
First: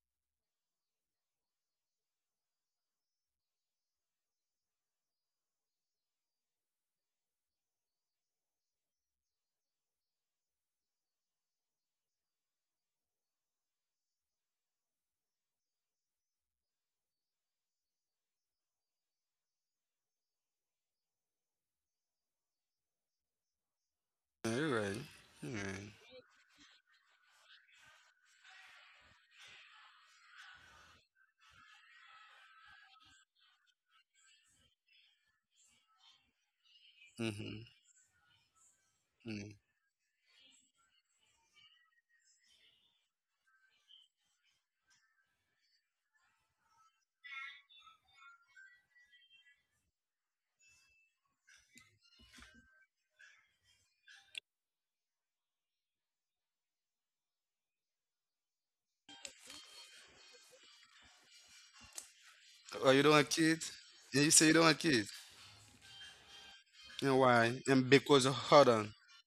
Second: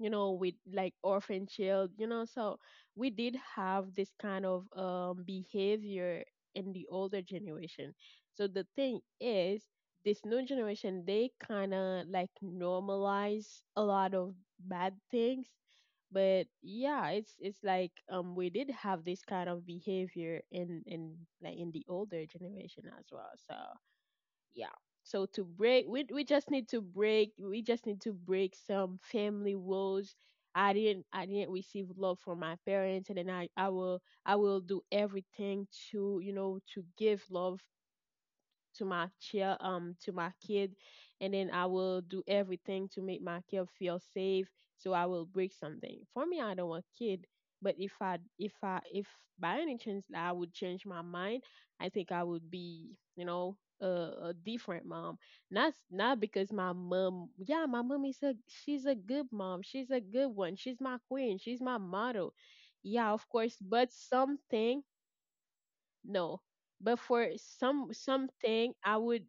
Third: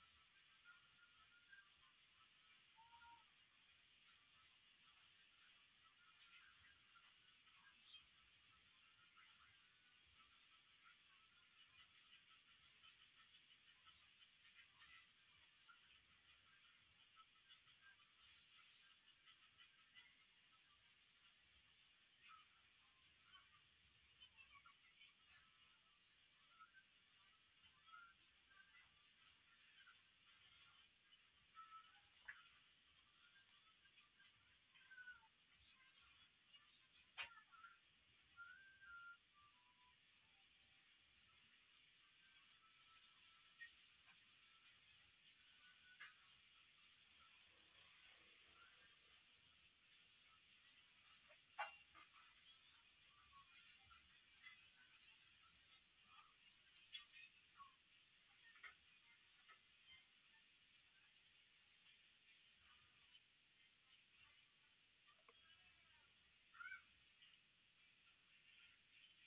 [SPEAKER 1] you know, with like orphan child, you know, so we did have this kind of, behavior in the older generation. So the thing is, this new generation, they kind of like normalize a lot of bad things. But yeah, it's like, we did have this kind of behavior in, like, in the older generation as well. So
[SPEAKER 3] Yeah, you're
[SPEAKER 1] yeah,
[SPEAKER 3] right,
[SPEAKER 1] so to
[SPEAKER 3] you're right.
[SPEAKER 1] break, we just need to break, we just need to break some family rules. I didn't, I didn't receive love from my parents, and then I will, I will do everything to, you know, to give
[SPEAKER 3] Mm-hmm.
[SPEAKER 1] love to my
[SPEAKER 3] Mm.
[SPEAKER 1] child, to my kid, and then I will do everything to make my kid feel safe. So I will break something. For me, I don't want kid, but if I, if I, if by any chance I would change my mind, I think I would be, you know, a different mom. Not not because my mom, yeah, my mom is a, she's a good mom. She's a good one. She's my queen. She's my model.
[SPEAKER 3] Oh, you
[SPEAKER 1] Yeah,
[SPEAKER 3] don't
[SPEAKER 1] of
[SPEAKER 3] want
[SPEAKER 1] course,
[SPEAKER 3] kids?
[SPEAKER 1] but
[SPEAKER 3] Yeah, you say you don't want
[SPEAKER 1] something,
[SPEAKER 3] kids.
[SPEAKER 1] no. But
[SPEAKER 3] And
[SPEAKER 1] for
[SPEAKER 3] why?
[SPEAKER 1] some,
[SPEAKER 3] And because of, hold
[SPEAKER 1] something
[SPEAKER 3] on.
[SPEAKER 1] I would,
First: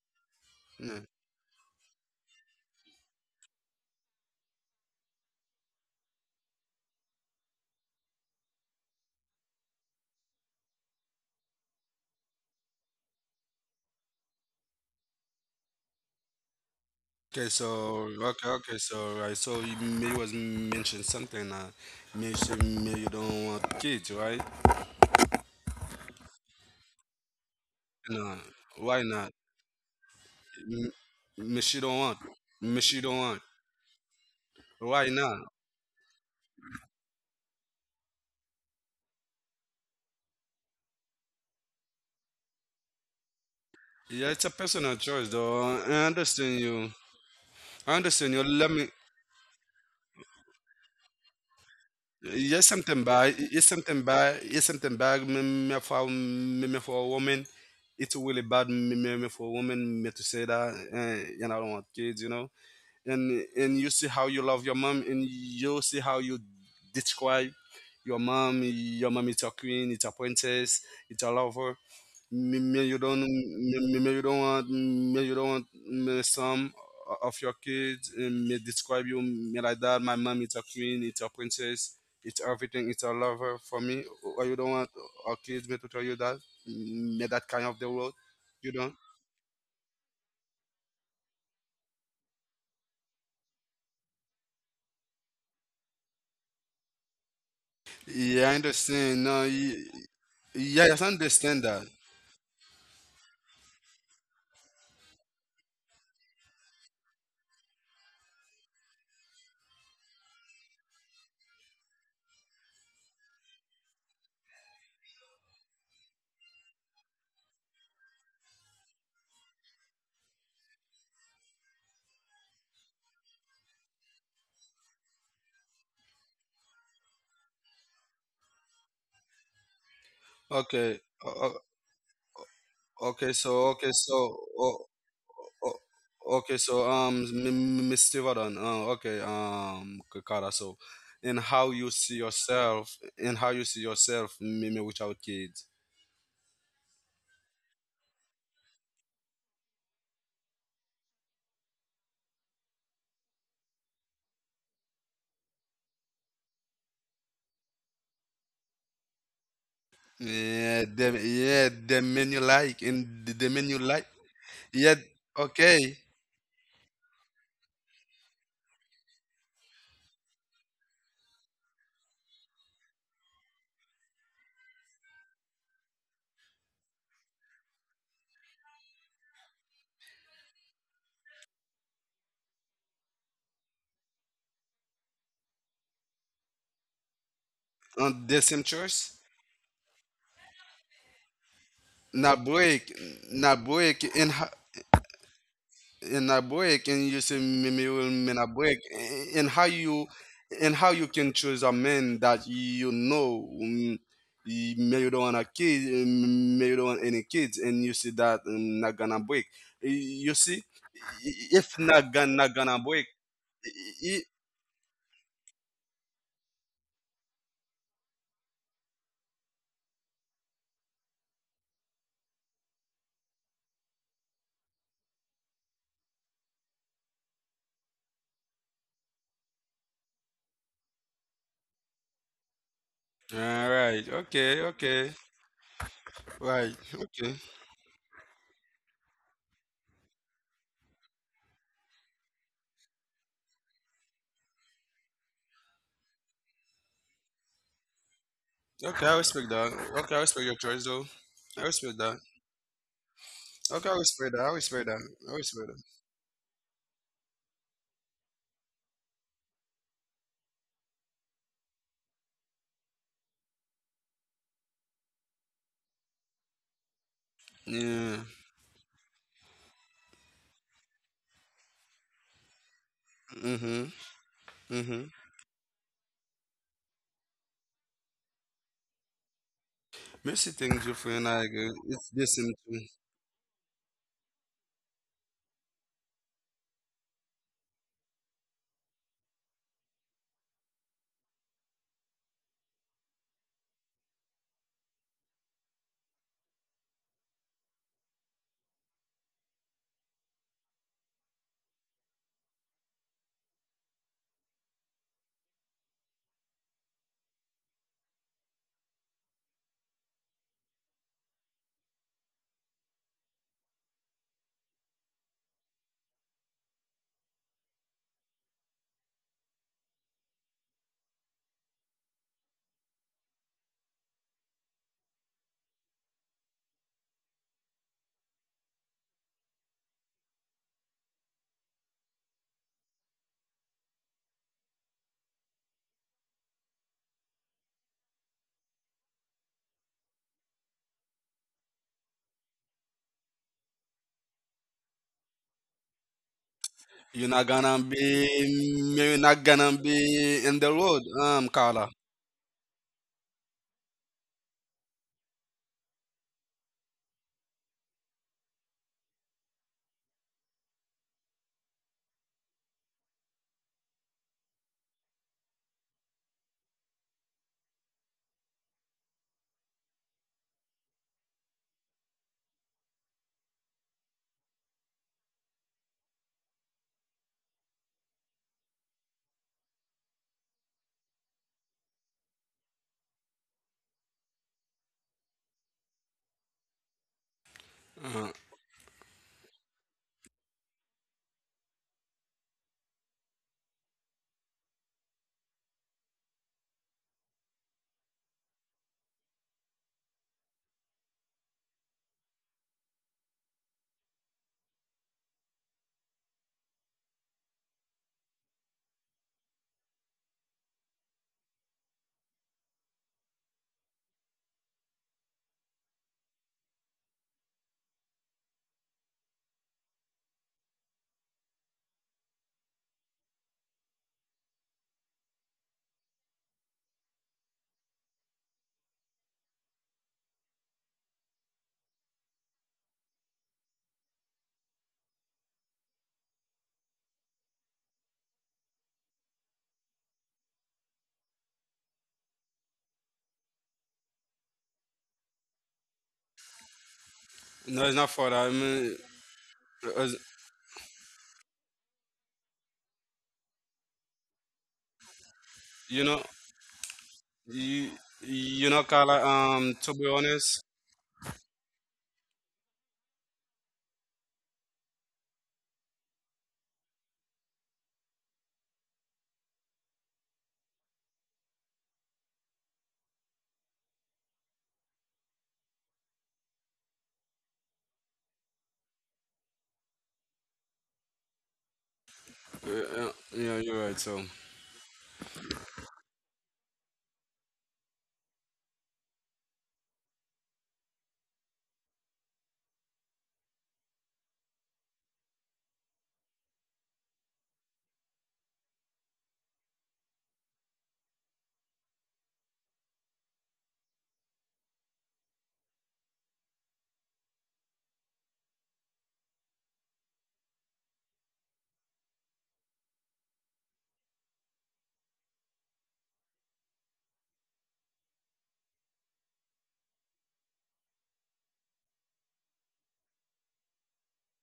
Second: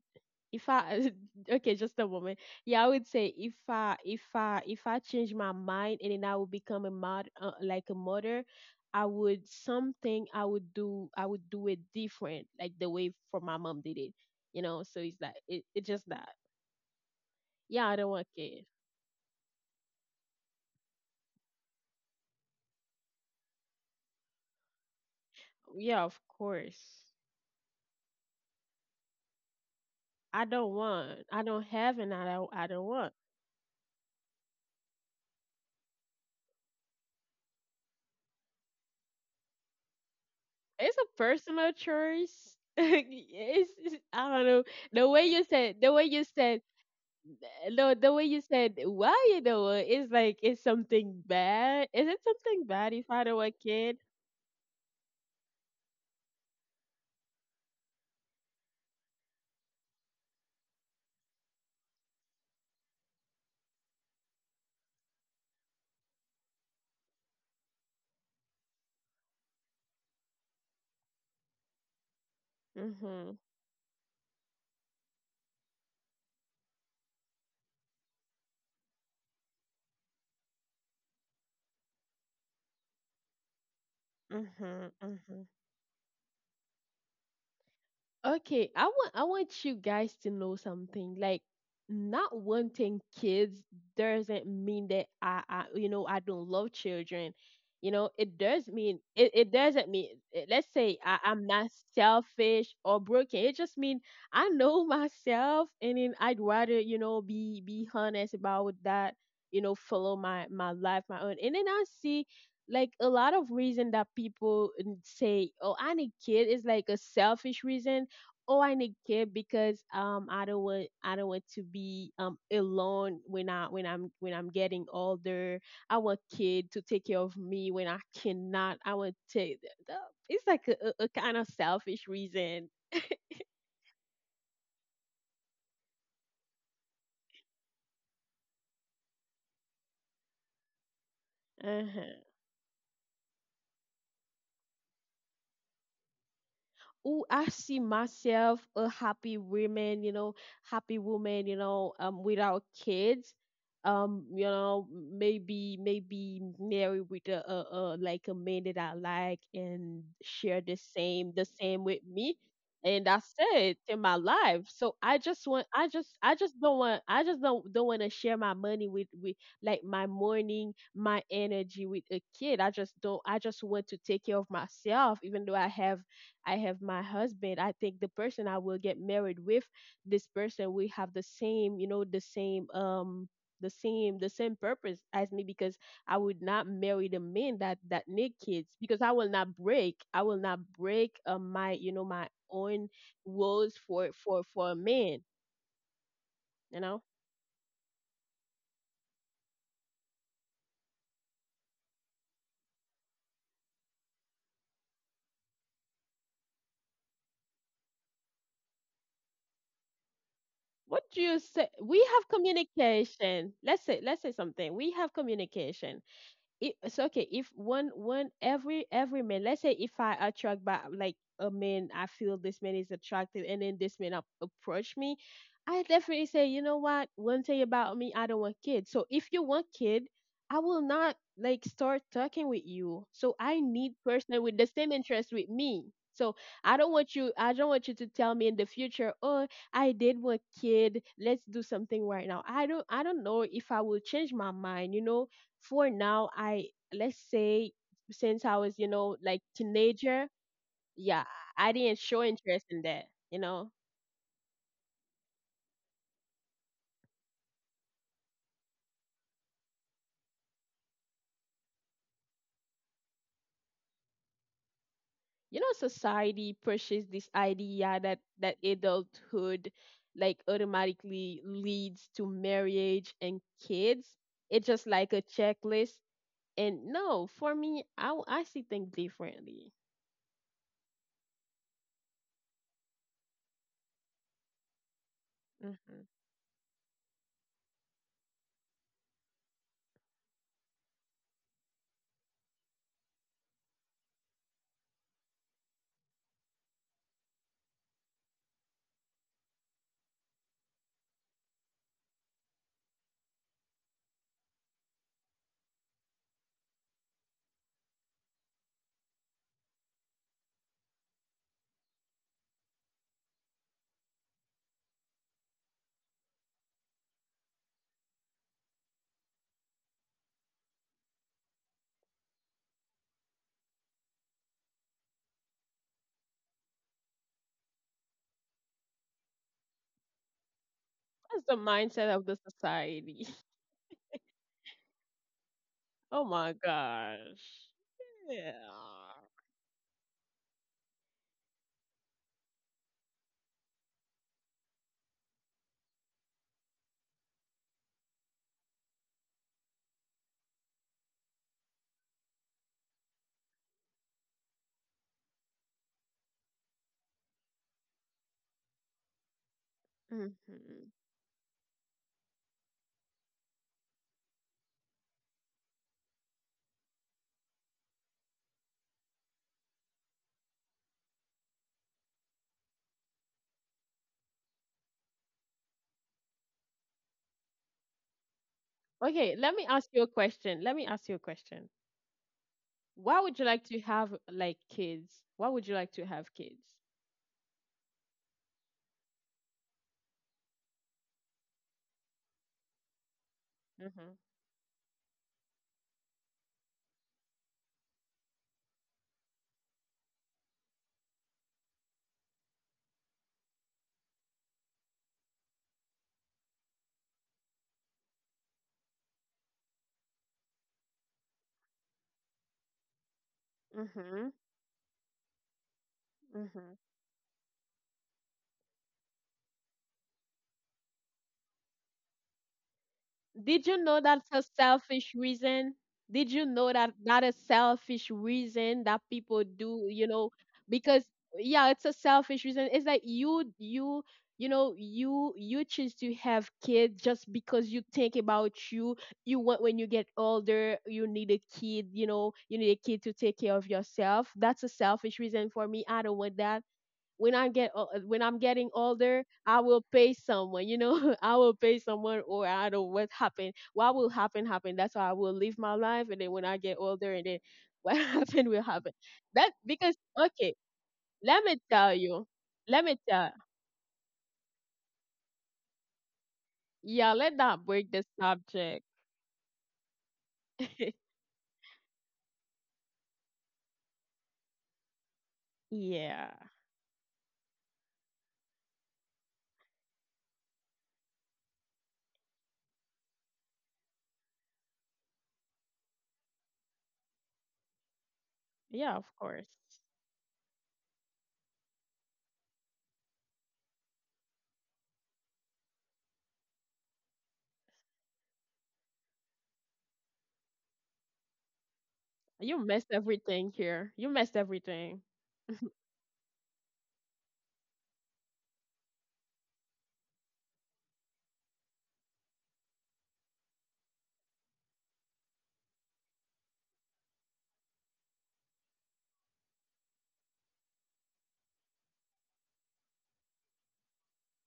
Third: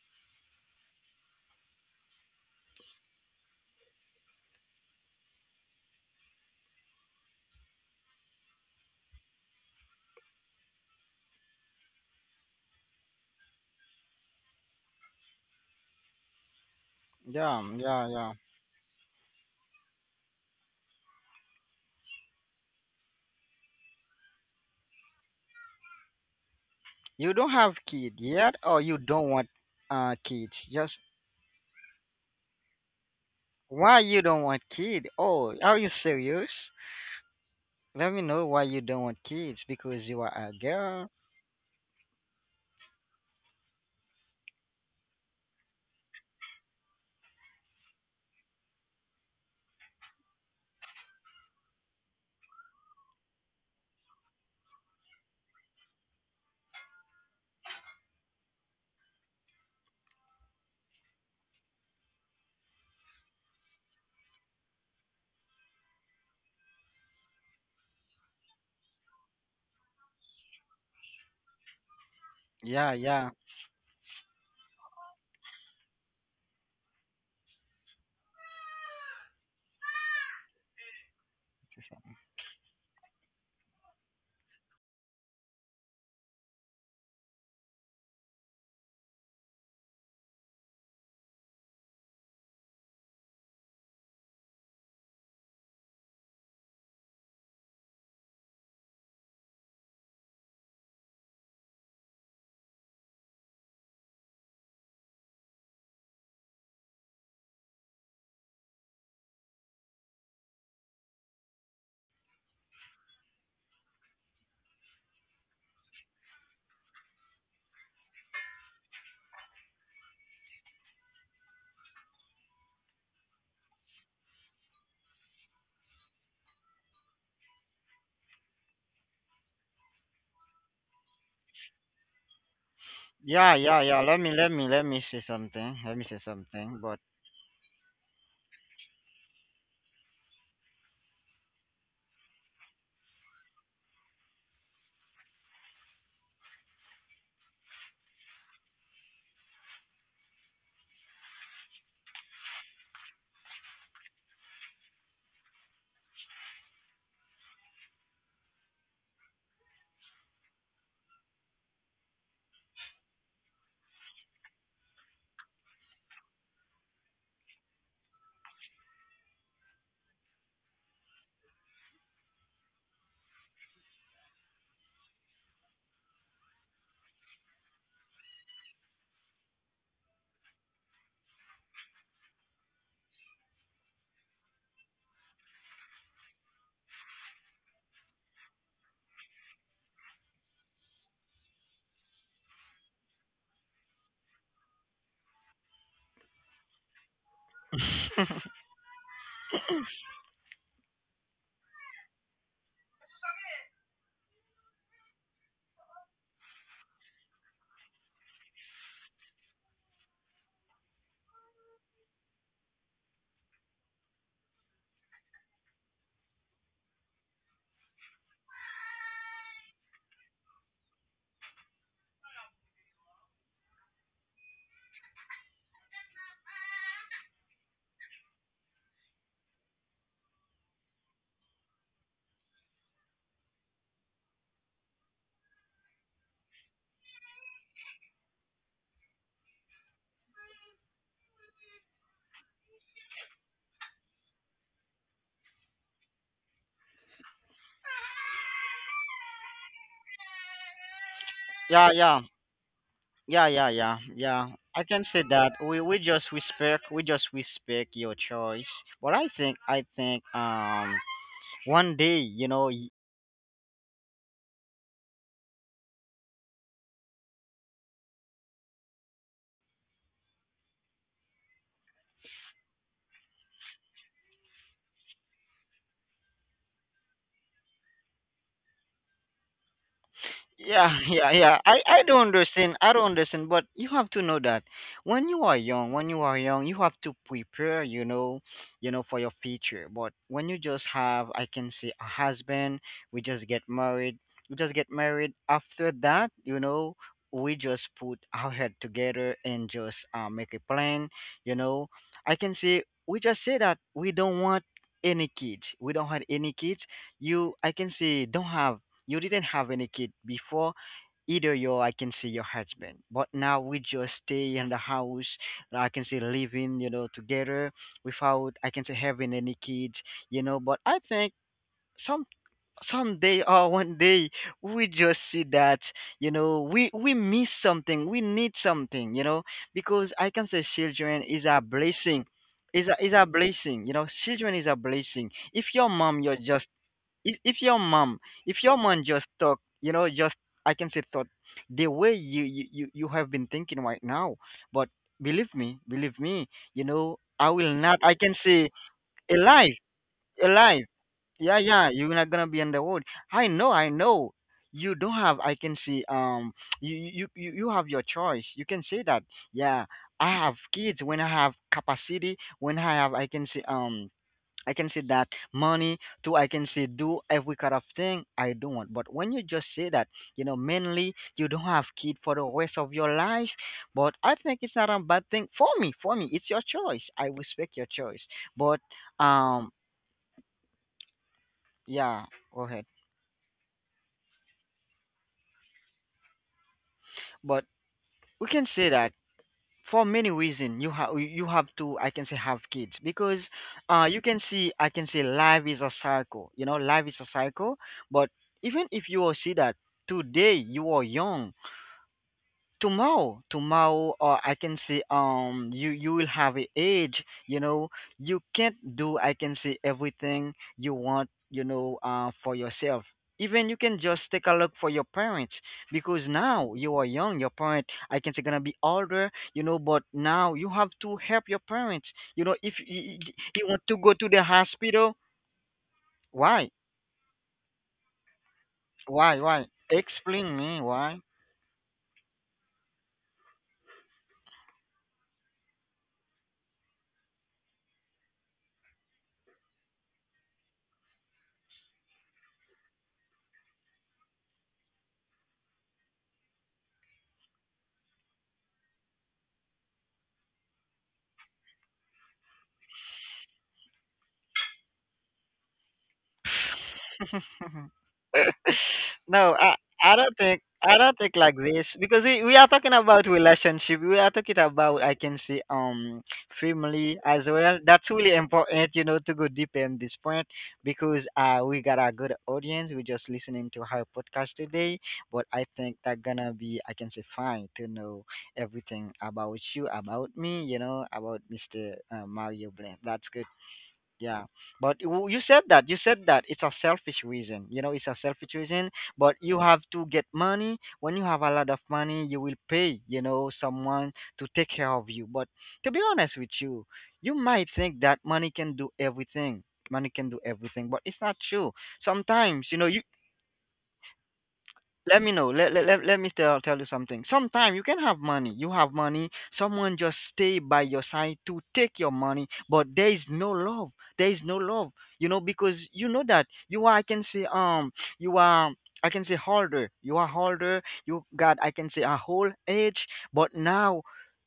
[SPEAKER 1] if
[SPEAKER 3] Yeah.
[SPEAKER 1] I, okay, just a moment. Yeah, I would say if I, if I, if I change my mind, and then I would become a mod, like a mother, I would, something I would do, I would do it different, like the way for my mom did it. You know, so it's like it, it's just that.
[SPEAKER 2] Yeah,
[SPEAKER 3] Okay,
[SPEAKER 1] Yeah, I
[SPEAKER 2] yeah,
[SPEAKER 3] so
[SPEAKER 1] don't want
[SPEAKER 2] yeah.
[SPEAKER 3] okay,
[SPEAKER 1] kids.
[SPEAKER 3] okay, so right, so you may was mentioned something that maybe she may you don't want kids, right?
[SPEAKER 1] Yeah, of course.
[SPEAKER 2] You don't have kid
[SPEAKER 3] No,
[SPEAKER 2] yet, or you
[SPEAKER 3] why
[SPEAKER 2] don't
[SPEAKER 3] not?
[SPEAKER 2] want
[SPEAKER 1] I
[SPEAKER 2] kids?
[SPEAKER 1] don't
[SPEAKER 3] M-
[SPEAKER 2] Just
[SPEAKER 1] want. I don't
[SPEAKER 3] May she
[SPEAKER 1] have
[SPEAKER 3] don't
[SPEAKER 1] and
[SPEAKER 3] want,
[SPEAKER 1] I don't, I
[SPEAKER 3] may
[SPEAKER 1] don't
[SPEAKER 3] she
[SPEAKER 1] want.
[SPEAKER 3] don't want.
[SPEAKER 2] why you don't want
[SPEAKER 3] Why
[SPEAKER 2] kid?
[SPEAKER 3] not?
[SPEAKER 2] Oh, are you serious? Let me know why you don't want kids because you are a
[SPEAKER 1] It's a
[SPEAKER 2] girl.
[SPEAKER 1] personal choice. It's, I
[SPEAKER 3] Yeah,
[SPEAKER 1] don't
[SPEAKER 3] it's a
[SPEAKER 1] know
[SPEAKER 3] personal
[SPEAKER 1] the way
[SPEAKER 3] choice,
[SPEAKER 1] you
[SPEAKER 3] though.
[SPEAKER 1] said, the way
[SPEAKER 3] I
[SPEAKER 1] you said,
[SPEAKER 3] understand you.
[SPEAKER 1] no,
[SPEAKER 3] I
[SPEAKER 1] the way
[SPEAKER 3] understand
[SPEAKER 1] you
[SPEAKER 3] you. Let
[SPEAKER 1] said,
[SPEAKER 3] me.
[SPEAKER 1] well, you know, it's like, it's something bad? Is it something
[SPEAKER 3] Yes,
[SPEAKER 1] bad if
[SPEAKER 3] something
[SPEAKER 1] I
[SPEAKER 3] bad.
[SPEAKER 1] know a
[SPEAKER 3] It's
[SPEAKER 1] kid?
[SPEAKER 3] something bad. It's something bad. Me, me for a woman. It's really bad. Me, me me for a woman. Me to say that, eh, and I don't want kids. You know. And you see how you love your mom and you see how you describe your mom is your queen it's a princess it's a lover me, me
[SPEAKER 2] Yeah,
[SPEAKER 3] you don't
[SPEAKER 1] Mhm,
[SPEAKER 2] yeah,
[SPEAKER 3] me, me me you don't want me you don't want me some of your kids and me describe you me like that my mom is a queen it's a princess it's everything it's a lover for me or you don't
[SPEAKER 1] mhm,
[SPEAKER 3] want our
[SPEAKER 1] mhm.
[SPEAKER 3] kids me to tell you that me that kind of the world
[SPEAKER 1] Okay,
[SPEAKER 3] you
[SPEAKER 1] I
[SPEAKER 3] don't.
[SPEAKER 1] want, I want you guys to know something. Like not wanting kids doesn't mean that I, you know, I don't love children. You know, it
[SPEAKER 3] Yeah, I
[SPEAKER 1] does mean,
[SPEAKER 3] understand. No
[SPEAKER 1] it
[SPEAKER 3] y-
[SPEAKER 1] doesn't mean, let's
[SPEAKER 3] Yeah,
[SPEAKER 1] say
[SPEAKER 3] I
[SPEAKER 1] I, I'm
[SPEAKER 3] understand
[SPEAKER 1] not
[SPEAKER 3] that.
[SPEAKER 1] selfish or broken. It just means I know myself, and then I'd rather, you know, be honest about that, you know, follow my, my life, my own. And then I see like a lot of reason that people say, "Oh, I need kid," is like a selfish reason. Oh, I need care, because, I don't want, I don't want to be alone when I, when I'm, when I'm getting older. I want kid to take care of me when I cannot. I want to. It's like
[SPEAKER 3] Okay.
[SPEAKER 1] a kind of selfish reason.
[SPEAKER 3] Okay. So.
[SPEAKER 2] yeah,
[SPEAKER 3] Okay.
[SPEAKER 2] yeah, yeah.
[SPEAKER 3] So.
[SPEAKER 2] Let me,
[SPEAKER 3] o-
[SPEAKER 2] let me say
[SPEAKER 3] o-
[SPEAKER 2] something. Let me say
[SPEAKER 3] Okay. So.
[SPEAKER 2] something. But
[SPEAKER 3] Miss Stevedon. Okay. Kara. So, and how you
[SPEAKER 1] Uh-huh.
[SPEAKER 3] see yourself, and how you see yourself, maybe without kids.
[SPEAKER 1] Oh, I see myself a happy woman, you know, happy woman, you know, without kids. You know, maybe, maybe married with a like a man that I like and share the
[SPEAKER 3] Yeah. The
[SPEAKER 1] same, the
[SPEAKER 3] yeah.
[SPEAKER 1] same with
[SPEAKER 3] The
[SPEAKER 1] me.
[SPEAKER 3] men you like,
[SPEAKER 1] And
[SPEAKER 3] and
[SPEAKER 1] that's
[SPEAKER 3] the men
[SPEAKER 1] it
[SPEAKER 3] you
[SPEAKER 1] in my
[SPEAKER 3] like.
[SPEAKER 1] life. So
[SPEAKER 3] Yeah. Okay.
[SPEAKER 1] I just don't want to share my money with like my morning, my energy with a kid. I just don't. I just want to take care of myself, even though I have my husband. I think the person I will get married with, this person, we have the same, the same purpose as me, because I would not marry the men that need kids,
[SPEAKER 3] On the
[SPEAKER 1] because
[SPEAKER 3] same
[SPEAKER 1] I will not
[SPEAKER 3] choice.
[SPEAKER 1] break, my own
[SPEAKER 3] Not break.
[SPEAKER 1] rules
[SPEAKER 3] Not
[SPEAKER 1] for for
[SPEAKER 3] break.
[SPEAKER 1] for
[SPEAKER 3] And
[SPEAKER 1] a man.
[SPEAKER 3] in a
[SPEAKER 1] You know,
[SPEAKER 3] break and you say, "Me will in a break and how you can choose a man that you know, may you don't want a kid, may you don't want any kids, and you see that, not gonna break, you see,
[SPEAKER 1] what do you say?
[SPEAKER 3] if
[SPEAKER 1] We
[SPEAKER 3] not
[SPEAKER 1] have
[SPEAKER 3] gonna break
[SPEAKER 1] communication. Let's say let's
[SPEAKER 3] it.
[SPEAKER 1] say something. We have communication. It's okay if one every man. Let's say if I attract by like a man, I feel this man is attractive, and then this man approach me. I definitely say, you know what, one thing about me, I don't want kids, so if you want kid, I will not like start talking with you. So I
[SPEAKER 3] All
[SPEAKER 1] need
[SPEAKER 3] right.
[SPEAKER 1] person with
[SPEAKER 3] Okay.
[SPEAKER 1] the same
[SPEAKER 3] Okay.
[SPEAKER 1] interest with me. So
[SPEAKER 3] Right.
[SPEAKER 1] i don't want you
[SPEAKER 3] Okay.
[SPEAKER 1] i don't want you to tell me in the future, oh, I did want kid, let's do something right now. I don't know if I will change my mind, you know. For now, I let's say, since I was, you
[SPEAKER 3] Okay,
[SPEAKER 1] know,
[SPEAKER 3] I
[SPEAKER 1] like
[SPEAKER 3] respect that. Okay, I
[SPEAKER 1] teenager.
[SPEAKER 3] respect your choice though.
[SPEAKER 1] Yeah,
[SPEAKER 3] I
[SPEAKER 1] I didn't
[SPEAKER 3] respect
[SPEAKER 2] yeah,
[SPEAKER 3] that.
[SPEAKER 1] show
[SPEAKER 2] yeah.
[SPEAKER 1] interest in that. you
[SPEAKER 2] Yeah,
[SPEAKER 1] know
[SPEAKER 2] yeah,
[SPEAKER 3] Okay, I
[SPEAKER 2] yeah,
[SPEAKER 3] respect that. I
[SPEAKER 2] yeah.
[SPEAKER 3] respect
[SPEAKER 2] I
[SPEAKER 3] that.
[SPEAKER 2] can say
[SPEAKER 3] I
[SPEAKER 2] that
[SPEAKER 3] respect that.
[SPEAKER 2] we just respect, your choice. But I think one day, you know.
[SPEAKER 1] Society pushes this idea that
[SPEAKER 3] Yeah.
[SPEAKER 1] that adulthood like automatically leads to marriage and
[SPEAKER 3] Mm-hmm.
[SPEAKER 1] kids. It's just
[SPEAKER 3] Mm-hmm.
[SPEAKER 1] like a checklist. And no, for me, I see think differently.
[SPEAKER 3] Messy things your
[SPEAKER 2] Yeah,
[SPEAKER 3] friend
[SPEAKER 2] yeah,
[SPEAKER 3] like go.
[SPEAKER 2] yeah.
[SPEAKER 3] It's
[SPEAKER 2] I
[SPEAKER 3] the
[SPEAKER 2] don't
[SPEAKER 3] same too.
[SPEAKER 2] understand. I don't understand, but you have to know that
[SPEAKER 1] Hmm.
[SPEAKER 2] when you are young, you have to prepare, you know, for your future. But when you just have, I can say, a husband, we just get married, we just get married. After that, you know, we just put our head together and just make a plan. You know, I can say we just say that we don't want any kids. We don't have any kids. You, I can say, don't have you didn't have any kid before either your I can say your husband. But now we just stay in the house. I can say living, you know, together without I can say having any kids, you know. But I think some someday or one day we just see that, you know, we miss something, we need something, you know, because I can say children
[SPEAKER 1] That's
[SPEAKER 2] is
[SPEAKER 1] the
[SPEAKER 2] a
[SPEAKER 1] mindset of
[SPEAKER 2] blessing.
[SPEAKER 1] the
[SPEAKER 2] Is
[SPEAKER 1] society.
[SPEAKER 2] a blessing, you know. Children is a blessing. If your mom,
[SPEAKER 1] Oh
[SPEAKER 2] you're
[SPEAKER 1] my
[SPEAKER 2] just
[SPEAKER 1] gosh.
[SPEAKER 2] if your mom
[SPEAKER 1] Yeah.
[SPEAKER 2] if your mom just talk just I can say thought the way you have been thinking right now but believe me you know I will not I can say
[SPEAKER 3] You're not
[SPEAKER 2] alive
[SPEAKER 3] gonna be in the
[SPEAKER 2] alive.
[SPEAKER 3] road,
[SPEAKER 2] Yeah, yeah,
[SPEAKER 3] Carla.
[SPEAKER 2] you're not gonna be on the road. I know, I know. You don't have I can see you have your choice. You can say that. Yeah, I have
[SPEAKER 1] Mhm.
[SPEAKER 2] kids when I have capacity, when I have I can say I can say that money too. I can say do every kind of thing I don't want. But when you just say that, you know, mainly you don't have kid for the rest of your life. But I think it's not a bad thing for me. For me, it's your choice. I respect your choice. But
[SPEAKER 1] Okay, let me
[SPEAKER 2] um,
[SPEAKER 1] ask you a question. Let me ask you a question.
[SPEAKER 2] yeah, go ahead.
[SPEAKER 1] Why would you like to have like kids? Why would you like to have kids?
[SPEAKER 2] But
[SPEAKER 3] Uh-huh.
[SPEAKER 2] we can say that for many reasons you have to I can say have kids because
[SPEAKER 1] Mm-hmm.
[SPEAKER 2] you can see I can say life is a cycle. You know, life is a cycle. But even if you will see that today you are young, tomorrow or I can say you you will have a age, you know. You can't do I can say everything you want, you know, for yourself. Even you can just
[SPEAKER 1] Mm-hmm.
[SPEAKER 2] take a look for your parents because now
[SPEAKER 1] Mm-hmm.
[SPEAKER 2] you are young, your parent I can say gonna be older, you know, but now you have to help your parents. You know, if you,
[SPEAKER 1] Did
[SPEAKER 2] you want
[SPEAKER 1] you
[SPEAKER 2] to
[SPEAKER 1] know
[SPEAKER 2] go
[SPEAKER 1] that's
[SPEAKER 2] to
[SPEAKER 1] a
[SPEAKER 2] the
[SPEAKER 1] selfish
[SPEAKER 2] hospital.
[SPEAKER 1] reason? Did you
[SPEAKER 2] Why?
[SPEAKER 1] know that is selfish reason that
[SPEAKER 2] why
[SPEAKER 1] people
[SPEAKER 2] why
[SPEAKER 1] do,
[SPEAKER 2] Explain me
[SPEAKER 1] because
[SPEAKER 2] why.
[SPEAKER 1] yeah, it's a selfish reason. It's like you choose to have kids just because you think about you. You want, when you get older, you need a kid, you need a kid to take care of yourself. That's a selfish reason for me. I don't want that.
[SPEAKER 3] No, it's not
[SPEAKER 1] When
[SPEAKER 3] for
[SPEAKER 1] I'm
[SPEAKER 3] that. I
[SPEAKER 1] getting
[SPEAKER 3] mean,
[SPEAKER 1] older, I will pay
[SPEAKER 3] uh,
[SPEAKER 1] someone. I will pay someone, or I don't know what happened. What will happen? Happen. That's how I will live my life,
[SPEAKER 3] you
[SPEAKER 1] and
[SPEAKER 3] know
[SPEAKER 1] then when I get older, and then
[SPEAKER 3] you
[SPEAKER 1] what happened will
[SPEAKER 3] you know,
[SPEAKER 1] happen.
[SPEAKER 3] Carla,
[SPEAKER 1] That
[SPEAKER 2] No, I
[SPEAKER 1] because
[SPEAKER 3] to be
[SPEAKER 2] I don't
[SPEAKER 1] okay,
[SPEAKER 2] think
[SPEAKER 3] honest.
[SPEAKER 2] I don't think
[SPEAKER 1] let
[SPEAKER 2] like
[SPEAKER 1] me
[SPEAKER 2] this
[SPEAKER 1] tell
[SPEAKER 2] because
[SPEAKER 1] you,
[SPEAKER 2] we are
[SPEAKER 1] let
[SPEAKER 2] talking
[SPEAKER 1] me
[SPEAKER 2] about
[SPEAKER 1] tell.
[SPEAKER 2] relationship. We are talking about I can say
[SPEAKER 1] Yeah,
[SPEAKER 2] family
[SPEAKER 1] let
[SPEAKER 2] as
[SPEAKER 1] not
[SPEAKER 2] well.
[SPEAKER 1] break the
[SPEAKER 2] That's really
[SPEAKER 1] subject.
[SPEAKER 2] important, you know, to go deeper in this point because we got a good audience. We're just listening to her podcast today, but I think that
[SPEAKER 1] Yeah,
[SPEAKER 2] gonna be I can say fine to know everything about you, about me, you know, about Mister Mario
[SPEAKER 3] Uh,
[SPEAKER 2] Blend. That's good.
[SPEAKER 3] yeah, you're right, so
[SPEAKER 2] Yeah, but you said that, you said that it's a selfish reason. You know, it's a selfish reason.
[SPEAKER 1] yeah, of
[SPEAKER 2] But
[SPEAKER 1] course.
[SPEAKER 2] you have to get money. When you have a lot of money, you will pay, you know, someone to take care of you. But to be honest with you, you might think that money can do everything. Money can do everything, but it's not true.
[SPEAKER 1] You
[SPEAKER 2] Sometimes, you know,
[SPEAKER 1] messed
[SPEAKER 2] you
[SPEAKER 1] everything here. You messed everything.
[SPEAKER 2] let me know. Let me tell you something. Sometimes you can have money. You have money. Someone just stay by your side to take your money, but there is no love. There is no love. You know because you know that you are. I can say you are. I can say harder. You are harder. You got. I can say a whole age, but now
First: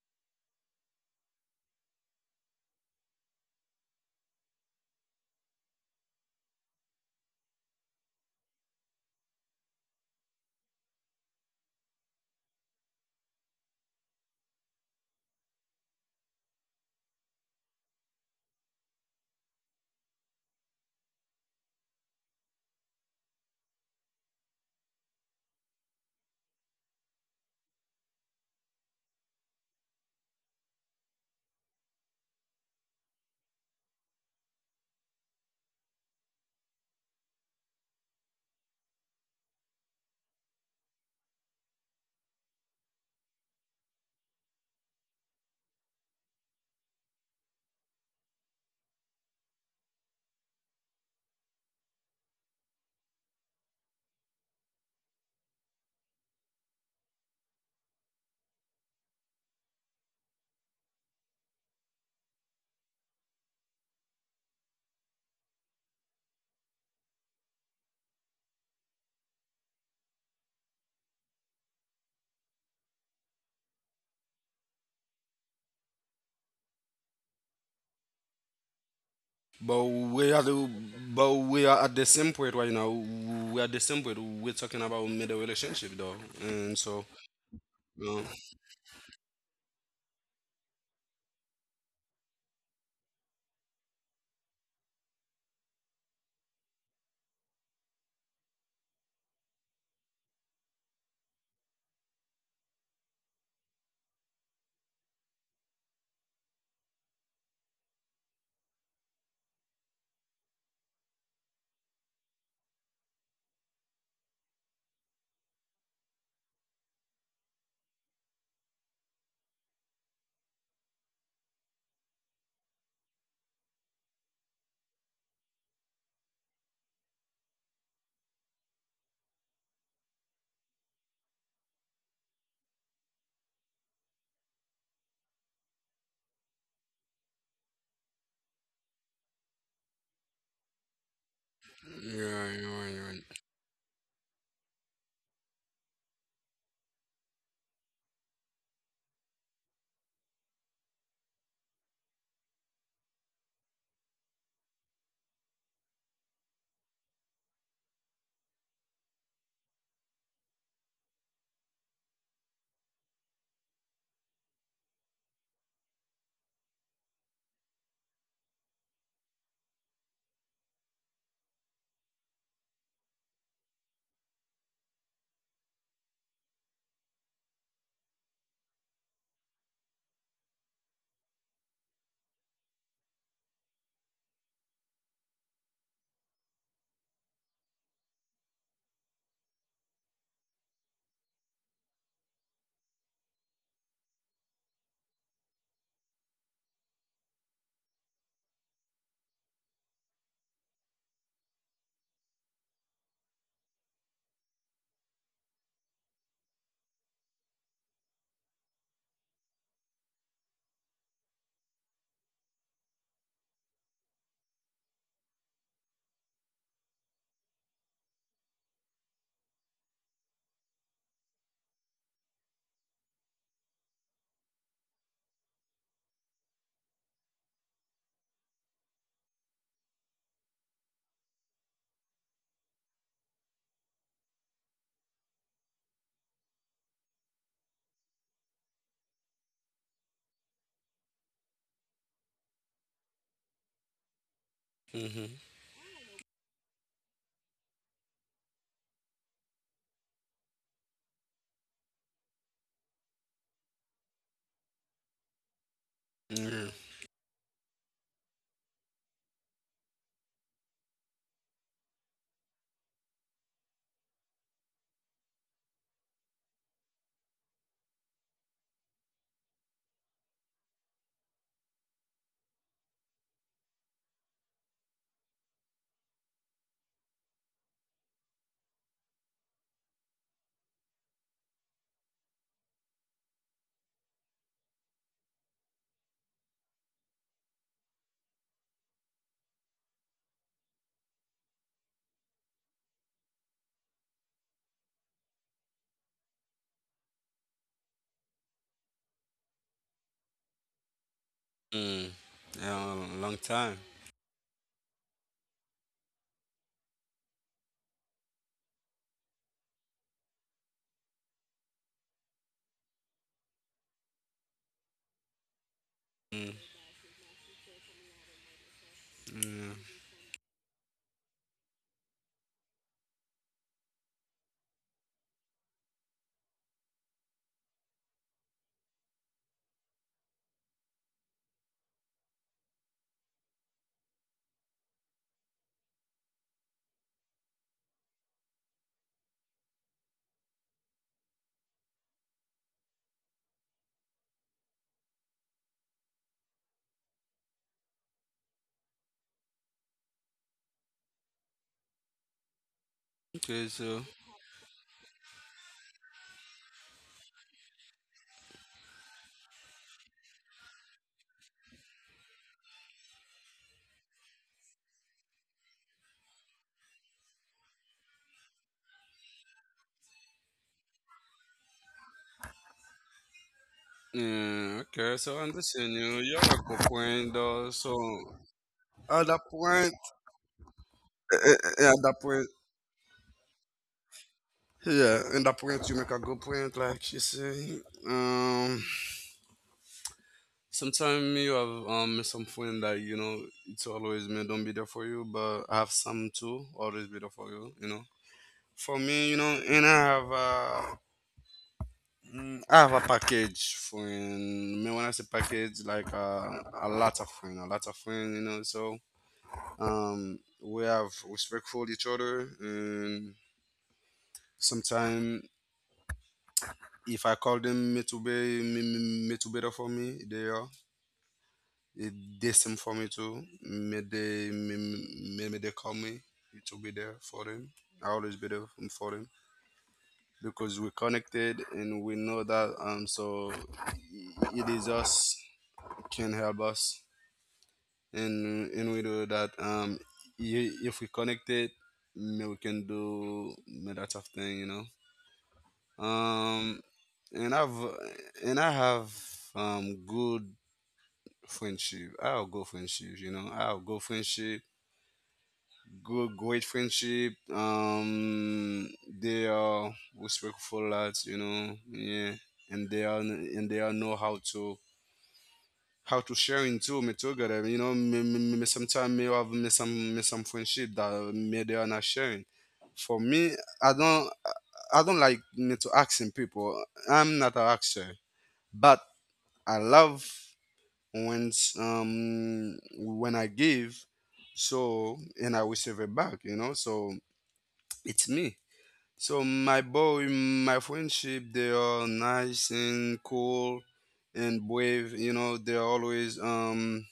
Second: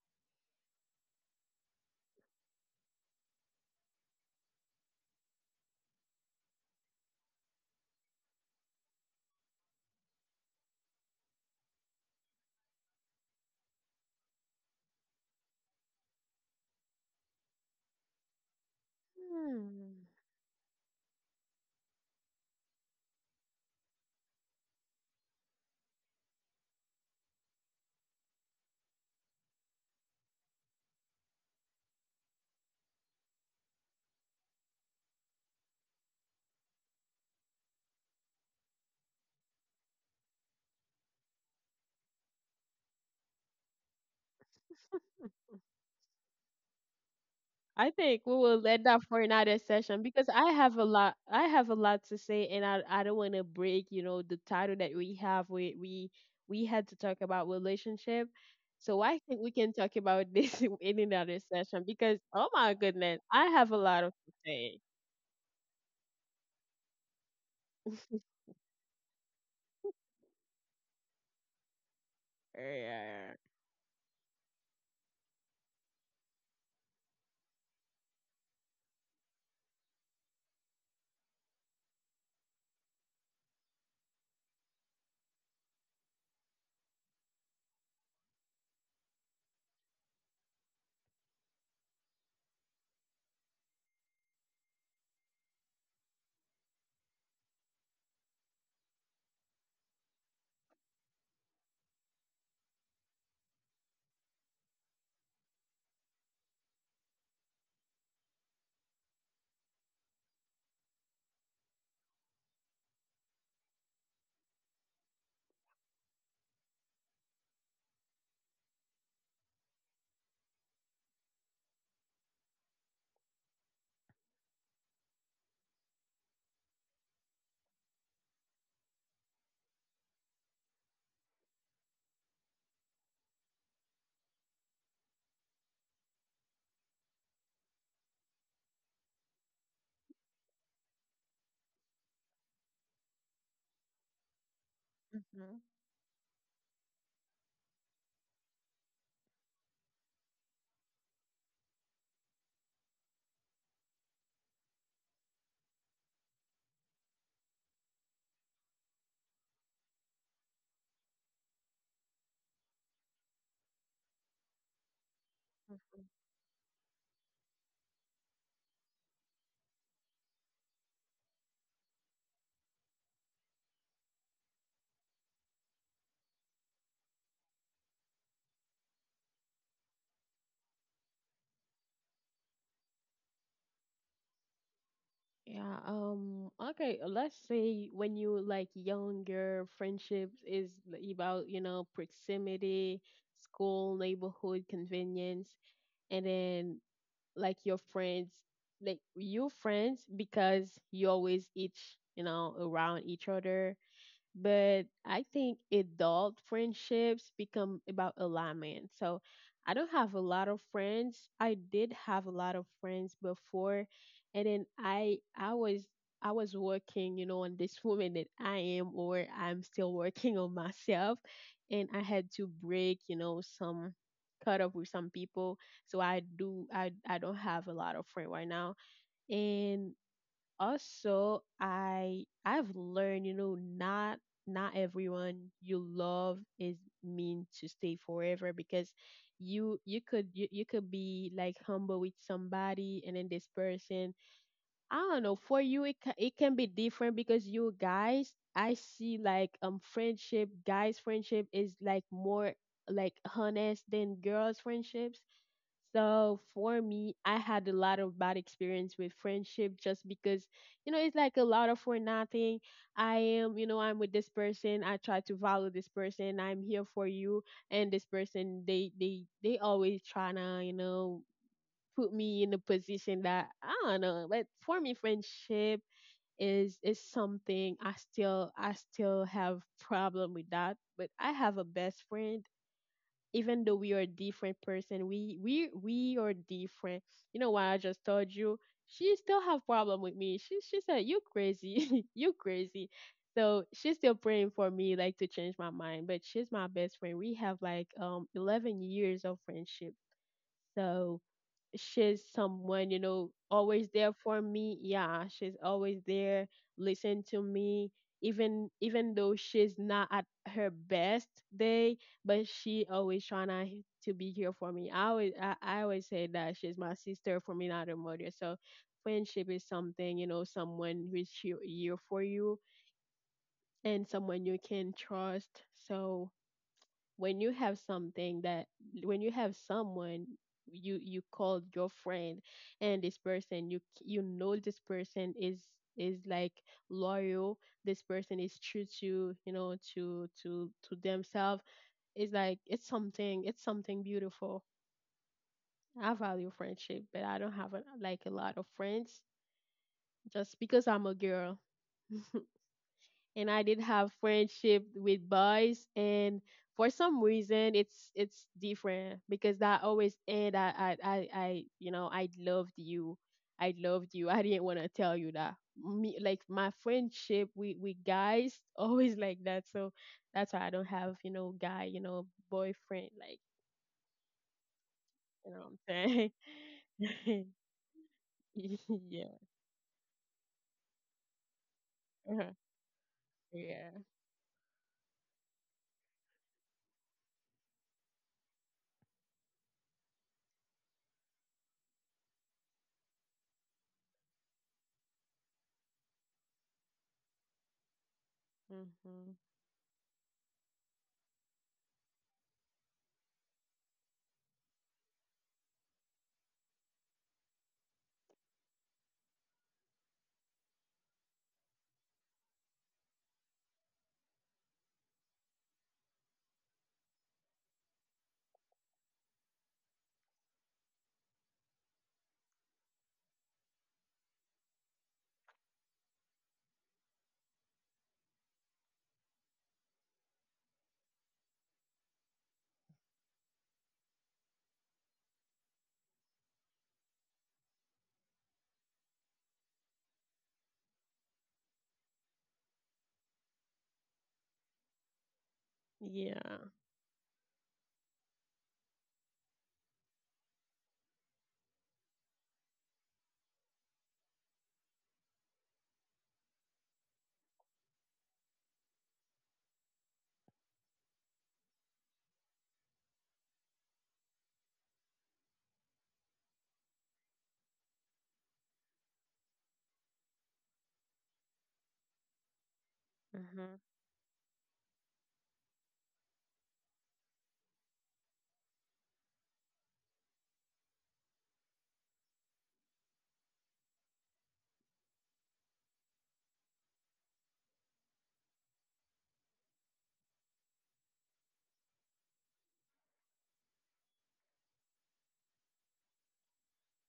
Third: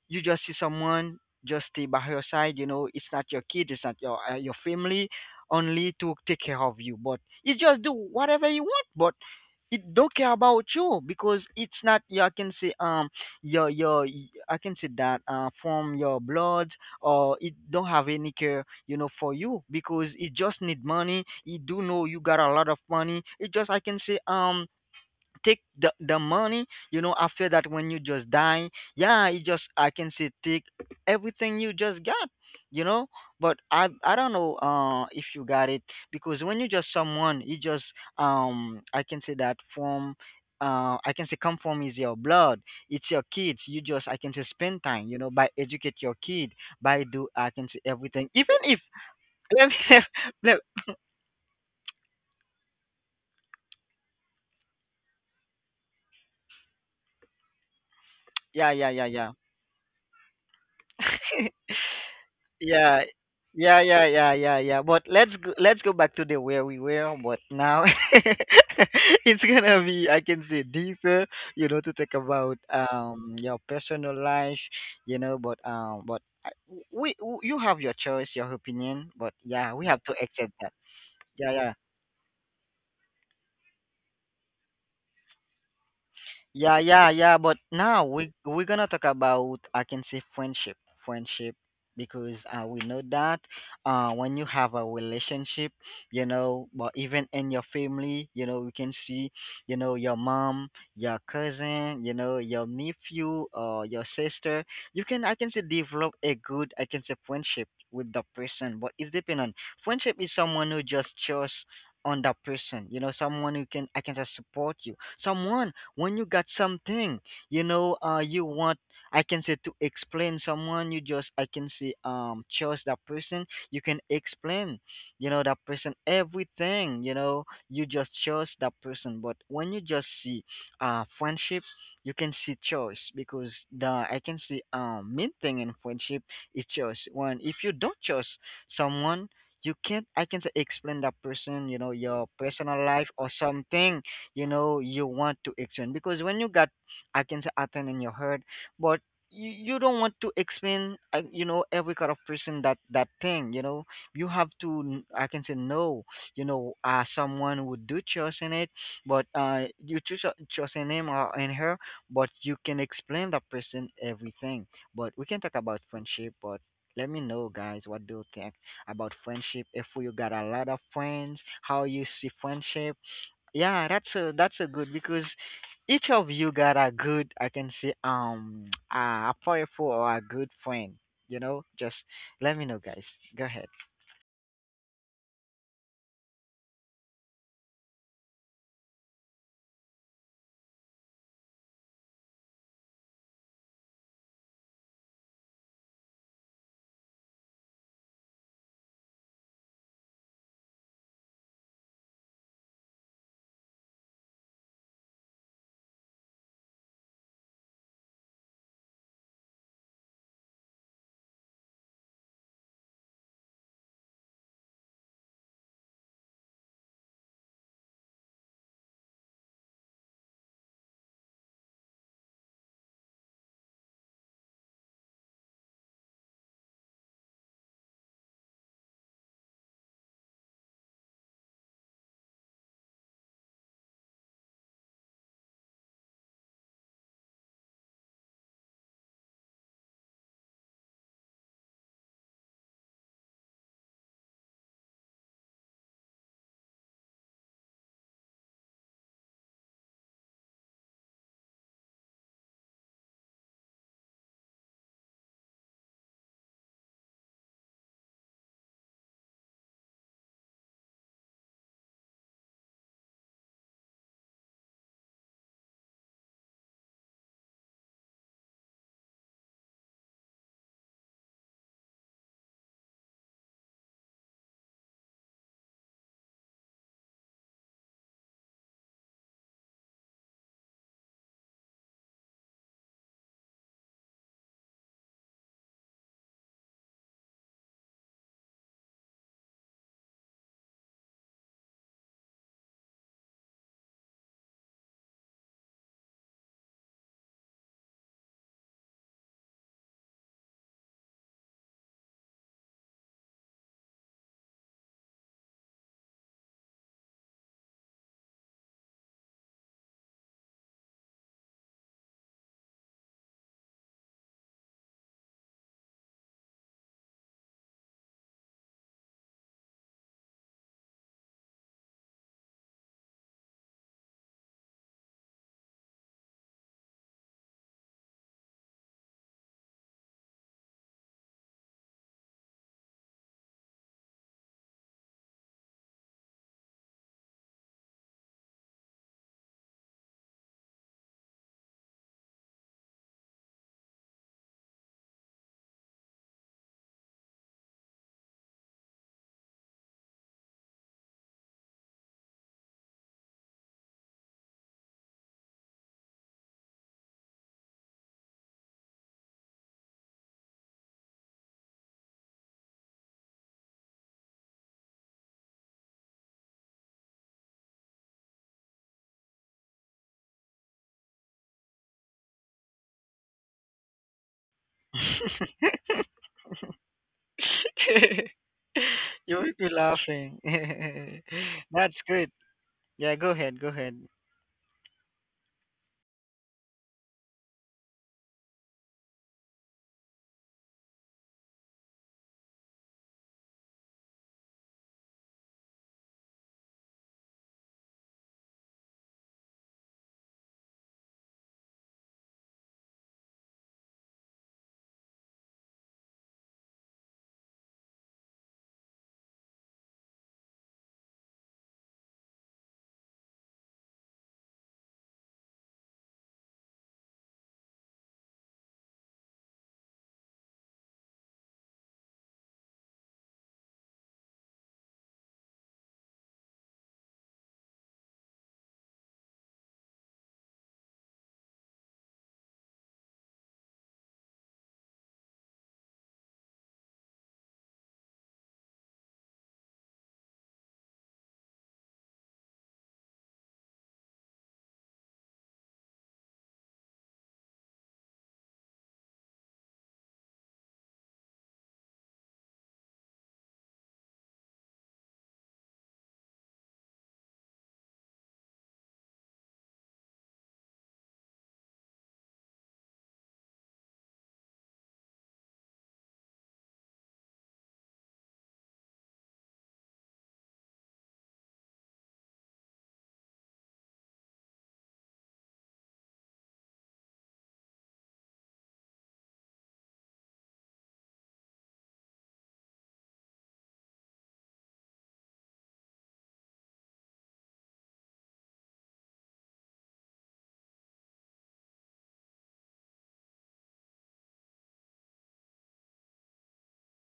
[SPEAKER 2] you just see someone just stay by your side. You know it's not your kid. It's not your your family. Only to take care of you, but you just do whatever you want, but it don't care about you because it's not. Yeah, I can say your I can say that from your blood or it don't have any care, you know, for you
[SPEAKER 1] Hmm.
[SPEAKER 2] because it just need money. It do know you got a lot of money. It just I can say take the money, you know. After that, when you just die, yeah, you just I can say take everything you just got, you know. But I don't know if you got it because when you just someone you just I can say that from I can say come from is your blood. It's your kids. You just I can say spend time, you know, by educate your kid, by do I can say
[SPEAKER 1] I think
[SPEAKER 2] everything.
[SPEAKER 1] we
[SPEAKER 2] Even
[SPEAKER 1] will
[SPEAKER 2] if
[SPEAKER 1] let that for another
[SPEAKER 2] let me
[SPEAKER 1] session, because I
[SPEAKER 2] let,
[SPEAKER 1] have a lot I have a lot to say, and I don't want to break, the title that we have. We had to talk about relationship.
[SPEAKER 2] yeah yeah
[SPEAKER 1] So I
[SPEAKER 2] yeah
[SPEAKER 1] think we can talk about this in another session, because oh my
[SPEAKER 2] yeah
[SPEAKER 1] goodness, I have a
[SPEAKER 2] yeah yeah
[SPEAKER 1] lot
[SPEAKER 2] yeah
[SPEAKER 1] of to
[SPEAKER 2] yeah yeah
[SPEAKER 1] say.
[SPEAKER 2] yeah but let's go back to the where we were but now it's gonna be I can say deeper, you know, to talk about
[SPEAKER 1] Yeah.
[SPEAKER 2] your personal life, you know, but I- we, w you have your choice, your opinion, but yeah,
[SPEAKER 3] but
[SPEAKER 2] we have to
[SPEAKER 3] we are
[SPEAKER 2] accept
[SPEAKER 3] the,
[SPEAKER 2] that.
[SPEAKER 3] but
[SPEAKER 2] yeah
[SPEAKER 3] we
[SPEAKER 2] yeah.
[SPEAKER 3] are at the same point right now. We are at the same point. We're talking about middle relationship though. And
[SPEAKER 2] Yeah,
[SPEAKER 3] so,
[SPEAKER 2] yeah, yeah. But
[SPEAKER 3] um,
[SPEAKER 2] now we we're gonna talk about I can say friendship, friendship, because we know that when you have a relationship, you know, but even in your family, you know, we can see, you know, your mom, your cousin, you know, your nephew or your sister. You can I can say develop a good I can say friendship with the person, but it's depend on friendship is someone who just chose on that person, you know, someone who can I can just support you, someone when you got something, you know, you want I can say to explain someone, you just I can say trust that person. You can explain, you know, that person everything, you know, you just trust that person. But when you just see friendship, you can see choice because the I can see main thing in friendship is choice. When if you don't trust someone, you can't I can say explain that person, you know,
[SPEAKER 3] yeah,
[SPEAKER 2] your
[SPEAKER 3] you're
[SPEAKER 2] personal
[SPEAKER 3] right, you're
[SPEAKER 2] life
[SPEAKER 3] right.
[SPEAKER 2] or something. You know, you want to
[SPEAKER 1] Hmm.
[SPEAKER 2] explain because when you got I can say atten in your heart, but you don't want to explain you know, every kind of person that that thing, you know. You have to n- I can say no, you know, someone would do trust in it, but you choose a- trust in him or in her, but you can explain that person everything. But we can talk about friendship. But let me know, guys, what do you think about friendship? If you got a lot of friends, how you see friendship? Yeah, that's a good because each of you got a good I can say a powerful or a good friend. You know, just let me know, guys. Go ahead.
[SPEAKER 1] Yeah, okay, let's say when you were, like younger, friendships is about, you know, proximity, school, neighborhood, convenience. And then, like, your friends, like you friends, because you always each around each other. But I think adult friendships become about alignment. So I don't have a lot of friends. I did have a lot of friends before, and then I was working, on this woman that I am, or I'm still working on myself, and I had to break, some cut up with some people. So I do I don't have a lot of friends right now. And also I've learned, not everyone you love is mean to stay forever, because you could be like humble with somebody, and then this person, I don't
[SPEAKER 3] Mm-hmm.
[SPEAKER 1] know, for you it can be different, because you guys, I see like friendship guys friendship is like more like honest than girls friendships. So
[SPEAKER 3] Yeah.
[SPEAKER 1] for me, I had a lot of bad experience with friendship, just because, it's like a lot of for nothing. I am, I'm with this person. I try to value this person. I'm here for you. And this person, they always trying to, put me in a position that I don't know. But for me, friendship is something I still have problem with that. But I have a best friend, even though we are different person, we are different. You know what I just told you, she still have problem with me. She said, you crazy. You crazy. So she's still praying for me like to change my mind, but she's my best friend. We have like 11 years of friendship. So
[SPEAKER 3] Mm.
[SPEAKER 1] she's
[SPEAKER 3] Yeah,
[SPEAKER 1] someone,
[SPEAKER 3] long time.
[SPEAKER 1] always there for me. Yeah, she's always there. Listen to me, even though she's not at her best day, but she always trying to be here for me. I always say
[SPEAKER 3] Mm.
[SPEAKER 1] that she's my sister for me, not a mother. So friendship
[SPEAKER 3] Yeah.
[SPEAKER 1] is something, someone who's here for you, and someone you can trust. So when you have something that when you have someone you called your friend, and this person, this person is like loyal, this person is true, to to themselves. It's something beautiful. I value friendship, but I don't have like a lot of friends, just because I'm a girl. And
[SPEAKER 3] Okay,
[SPEAKER 1] I did
[SPEAKER 3] so
[SPEAKER 1] have friendship with boys, and for some reason it's different, because that always end. I loved you. I didn't want to tell you that. Me like my friendship with we guys always like that. So that's why I don't have, guy, boyfriend, like,
[SPEAKER 3] yeah. Okay, so I
[SPEAKER 1] you know what I'm
[SPEAKER 3] understand you. You
[SPEAKER 1] saying.
[SPEAKER 3] have a good point though. So at
[SPEAKER 2] You
[SPEAKER 3] that
[SPEAKER 1] Yeah.
[SPEAKER 2] will be
[SPEAKER 3] point,
[SPEAKER 2] laughing.
[SPEAKER 3] yeah,
[SPEAKER 2] That's
[SPEAKER 3] at that
[SPEAKER 2] good.
[SPEAKER 3] point,
[SPEAKER 2] Yeah, go ahead. Go ahead.
[SPEAKER 1] Yeah.
[SPEAKER 3] yeah, at that point you make a good point. Like she say, um, sometimes you have some friend that you know it's always me don't be there for you, but I have some too always be there for you. For me,
[SPEAKER 1] Hmm.
[SPEAKER 3] and I have. I have a package friend. Me. When I say package, like, a lot of friend, a lot of friend. So, um, we have respectful each other, and sometimes if I call them me to be me to better for me, they are it, they same for me too. Me they call me to be there for them. I always be there for them because we're connected, and we know that, so it is us can help us. And we do that, if we connect it, may we can do, may that sort of thing
[SPEAKER 1] Yeah.
[SPEAKER 3] um and i've and I have, good friendship. I'll go friendship, I'll go friendship, good, great friendship, they are respectful lads, yeah. And they are and they all know how to share into me together, me, me, me sometimes may have me, some friendship that me they are not sharing for me.
[SPEAKER 1] uh
[SPEAKER 3] I don't i don't like me to asking people. I'm not an actor. But I love when, when I give so, and I receive it back, so it's me. So my boy, my friendship, they are nice and cool and brave, they're always um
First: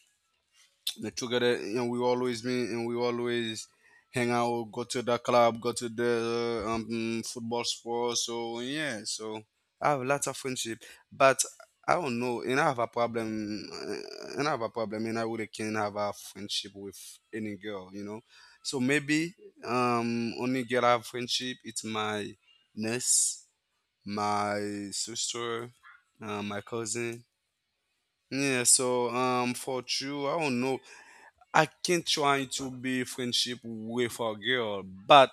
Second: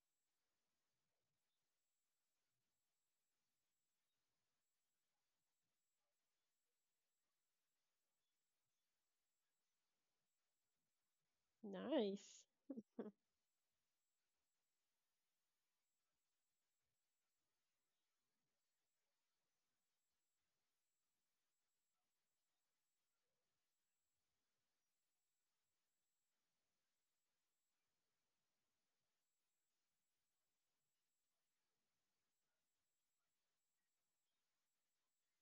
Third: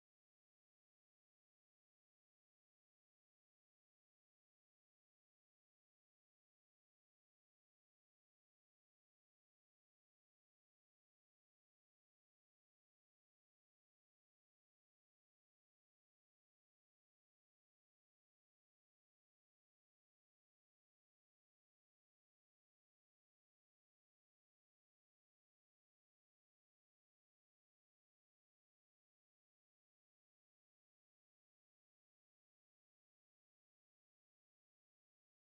[SPEAKER 3] uh, together. And we always meet, and we always hang out, go to the club, go to the, football sport, so yeah, so I have lots of friendship. But I don't
[SPEAKER 1] Nice.
[SPEAKER 3] know, and I have a problem, and I really can't have a friendship with any girl. So maybe, only girl I have friendship, it's my niece, my sister, my cousin. Yeah, so, for you I don't know. I can't try to be friendship with a girl, but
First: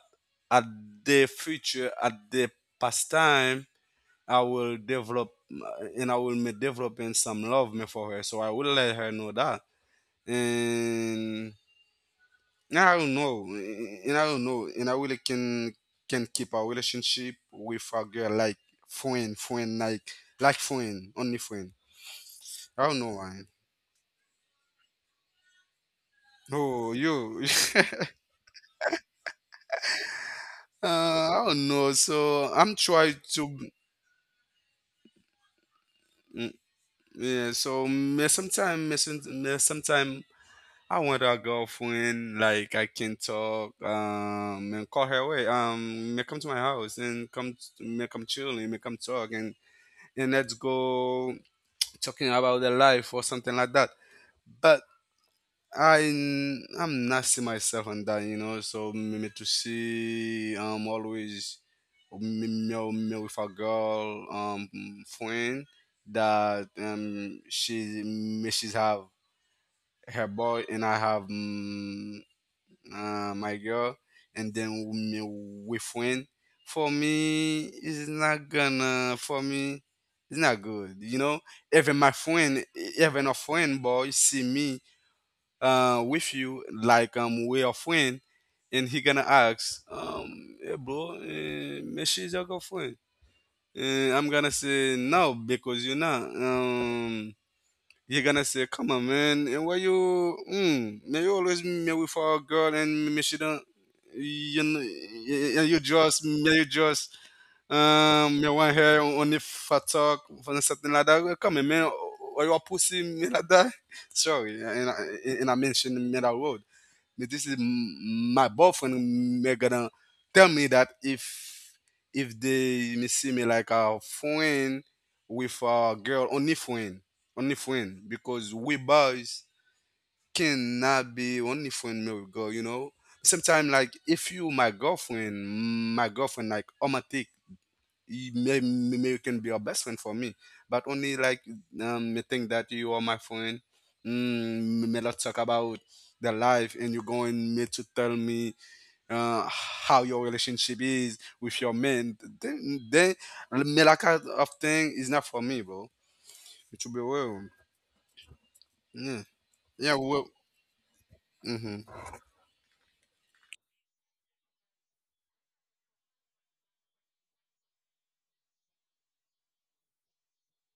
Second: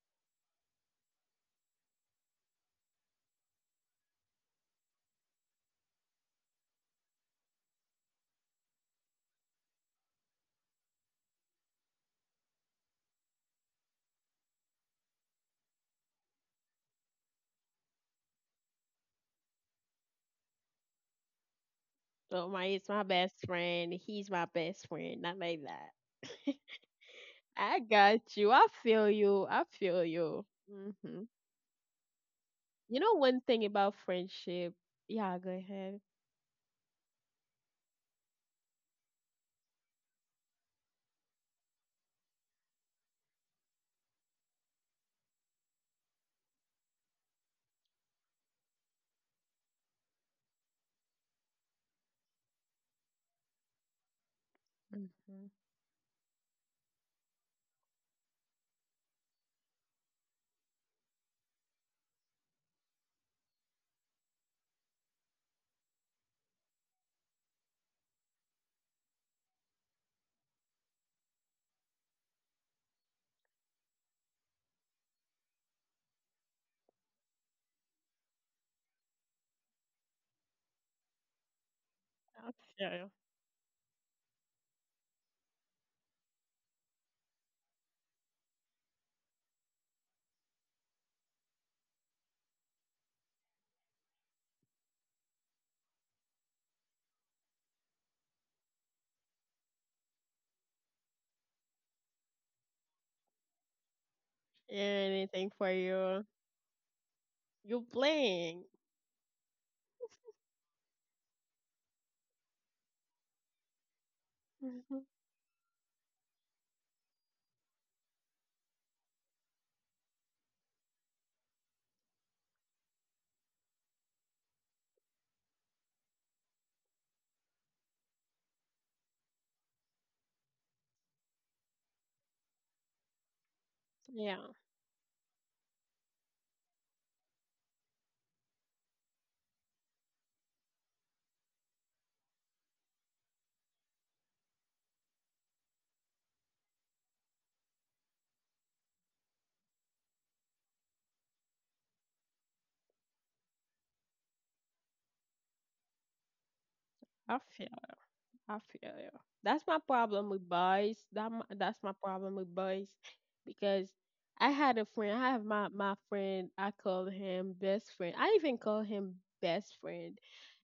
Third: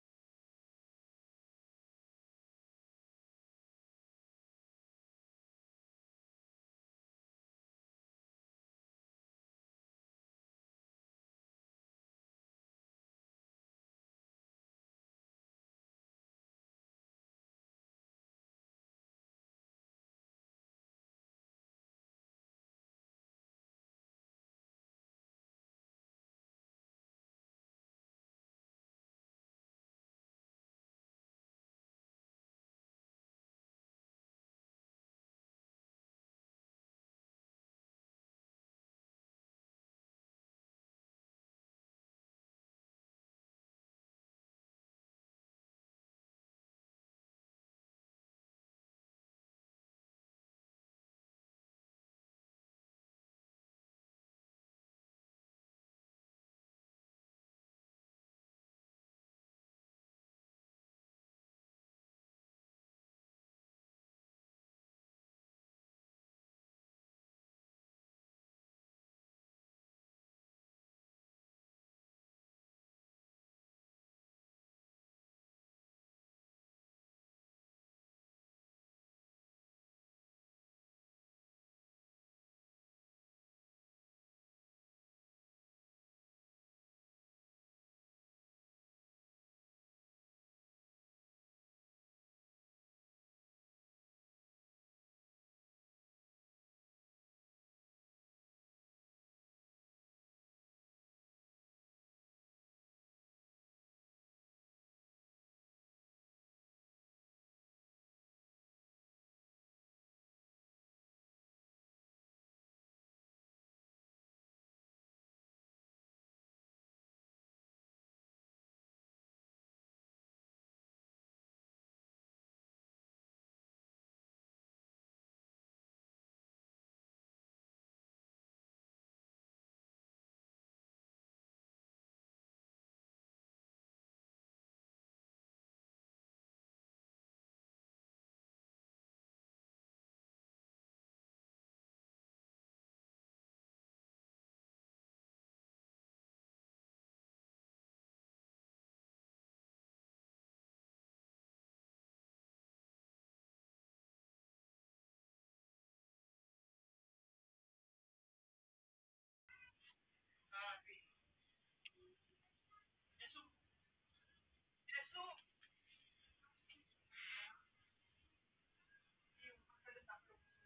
[SPEAKER 3] at the future, at the past time, I will be developing some love me for her. So I will let her know that. And I don't know, and I don't know, and I really can keep our relationship with a girl like friend, friend, like friend, only friend.
[SPEAKER 1] So my
[SPEAKER 3] I don't
[SPEAKER 1] it's
[SPEAKER 3] know
[SPEAKER 1] my
[SPEAKER 3] why.
[SPEAKER 1] best friend. He's my best friend. Not like that.
[SPEAKER 3] Oh, you.
[SPEAKER 1] I got you. I feel you. I feel you. Hmm.
[SPEAKER 3] I don't know. So I'm
[SPEAKER 1] You
[SPEAKER 3] trying
[SPEAKER 1] know one
[SPEAKER 3] to.
[SPEAKER 1] thing about friendship. Yeah, go ahead.
[SPEAKER 3] Mm. Yeah, so me sometimes, I want a girlfriend like I can talk, and call her away, may come to my house, may come chill and may come talk, and let's go talking about the life or something like that. But
[SPEAKER 1] Mm-hmm.
[SPEAKER 3] I'm not see myself on that, you know. So me to see, always me with a girl, friend, that, she's have her boy, and I have my girl, and then me with friend. For me, it's not gonna for me. It's not good. Even my
[SPEAKER 1] I
[SPEAKER 3] friend,
[SPEAKER 1] feel you.
[SPEAKER 3] even a friend boy see me, with you, like, we're a friend, and he gonna ask, hey bro, she's your girlfriend. And I'm gonna say no because you're not. You're gonna say, "Come on, man, and why you? Mm, man, you always me with for a girl, and me she don't.
[SPEAKER 1] Anything
[SPEAKER 3] You
[SPEAKER 1] for
[SPEAKER 3] just,
[SPEAKER 1] you.
[SPEAKER 3] me you just."
[SPEAKER 1] You
[SPEAKER 3] Me want
[SPEAKER 1] playing.
[SPEAKER 3] her only the fat talk for something like that. Well, come on, man, or you a pussy me like that. Sorry, and I,
[SPEAKER 1] Mhm.
[SPEAKER 3] and I mentioned me that word. This is my boyfriend. May gonna tell me that, if they me see me like a friend with a girl, only friend, because we boys cannot be only friend with girl. You know, sometimes like if you
[SPEAKER 1] Yeah,
[SPEAKER 3] my girlfriend like romantic, you may you can be your best friend for me, but only like, me think that you are my friend, may not talk about the life, and you're going me to tell me how your relationship is with your man, then me, that kind of thing is not for me, bro. It should be real.
[SPEAKER 1] I feel I feel
[SPEAKER 3] Yeah.
[SPEAKER 1] you. That's my
[SPEAKER 3] Yeah, well.
[SPEAKER 1] problem with boys. That my,
[SPEAKER 3] Mm-hmm.
[SPEAKER 1] that's my problem with boys, because I had a friend. I have my friend. I call him best friend. I even call him best friend.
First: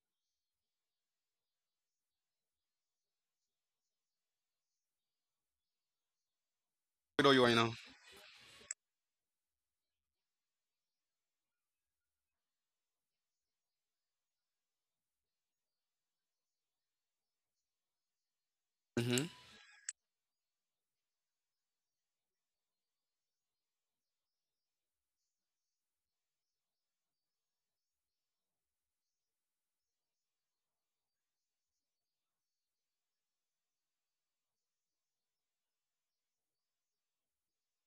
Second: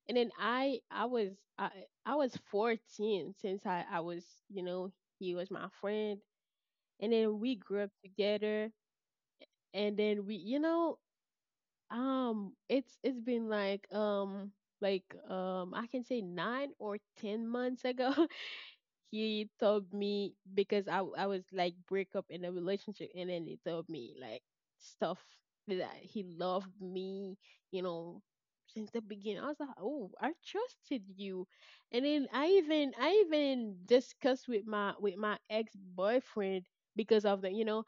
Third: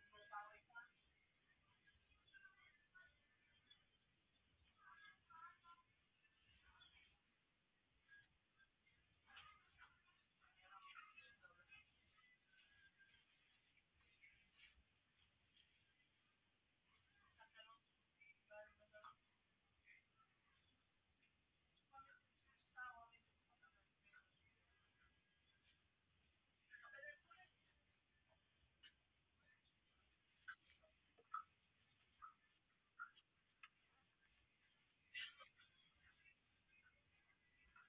[SPEAKER 1] And then I I was 14, since I was, you know, he was my friend. And
[SPEAKER 3] You know
[SPEAKER 1] then
[SPEAKER 3] you
[SPEAKER 1] we
[SPEAKER 3] right now.
[SPEAKER 1] grew up together, and then it's been like, like I can say, 9 or 10 months ago.
[SPEAKER 3] Mm-hmm.
[SPEAKER 1] He told me, because I was like break up in a relationship, and then he told me like stuff that he loved me, you know, since the beginning. I was like, oh, I trusted you. And then I even discussed with my ex boyfriend, because of the you know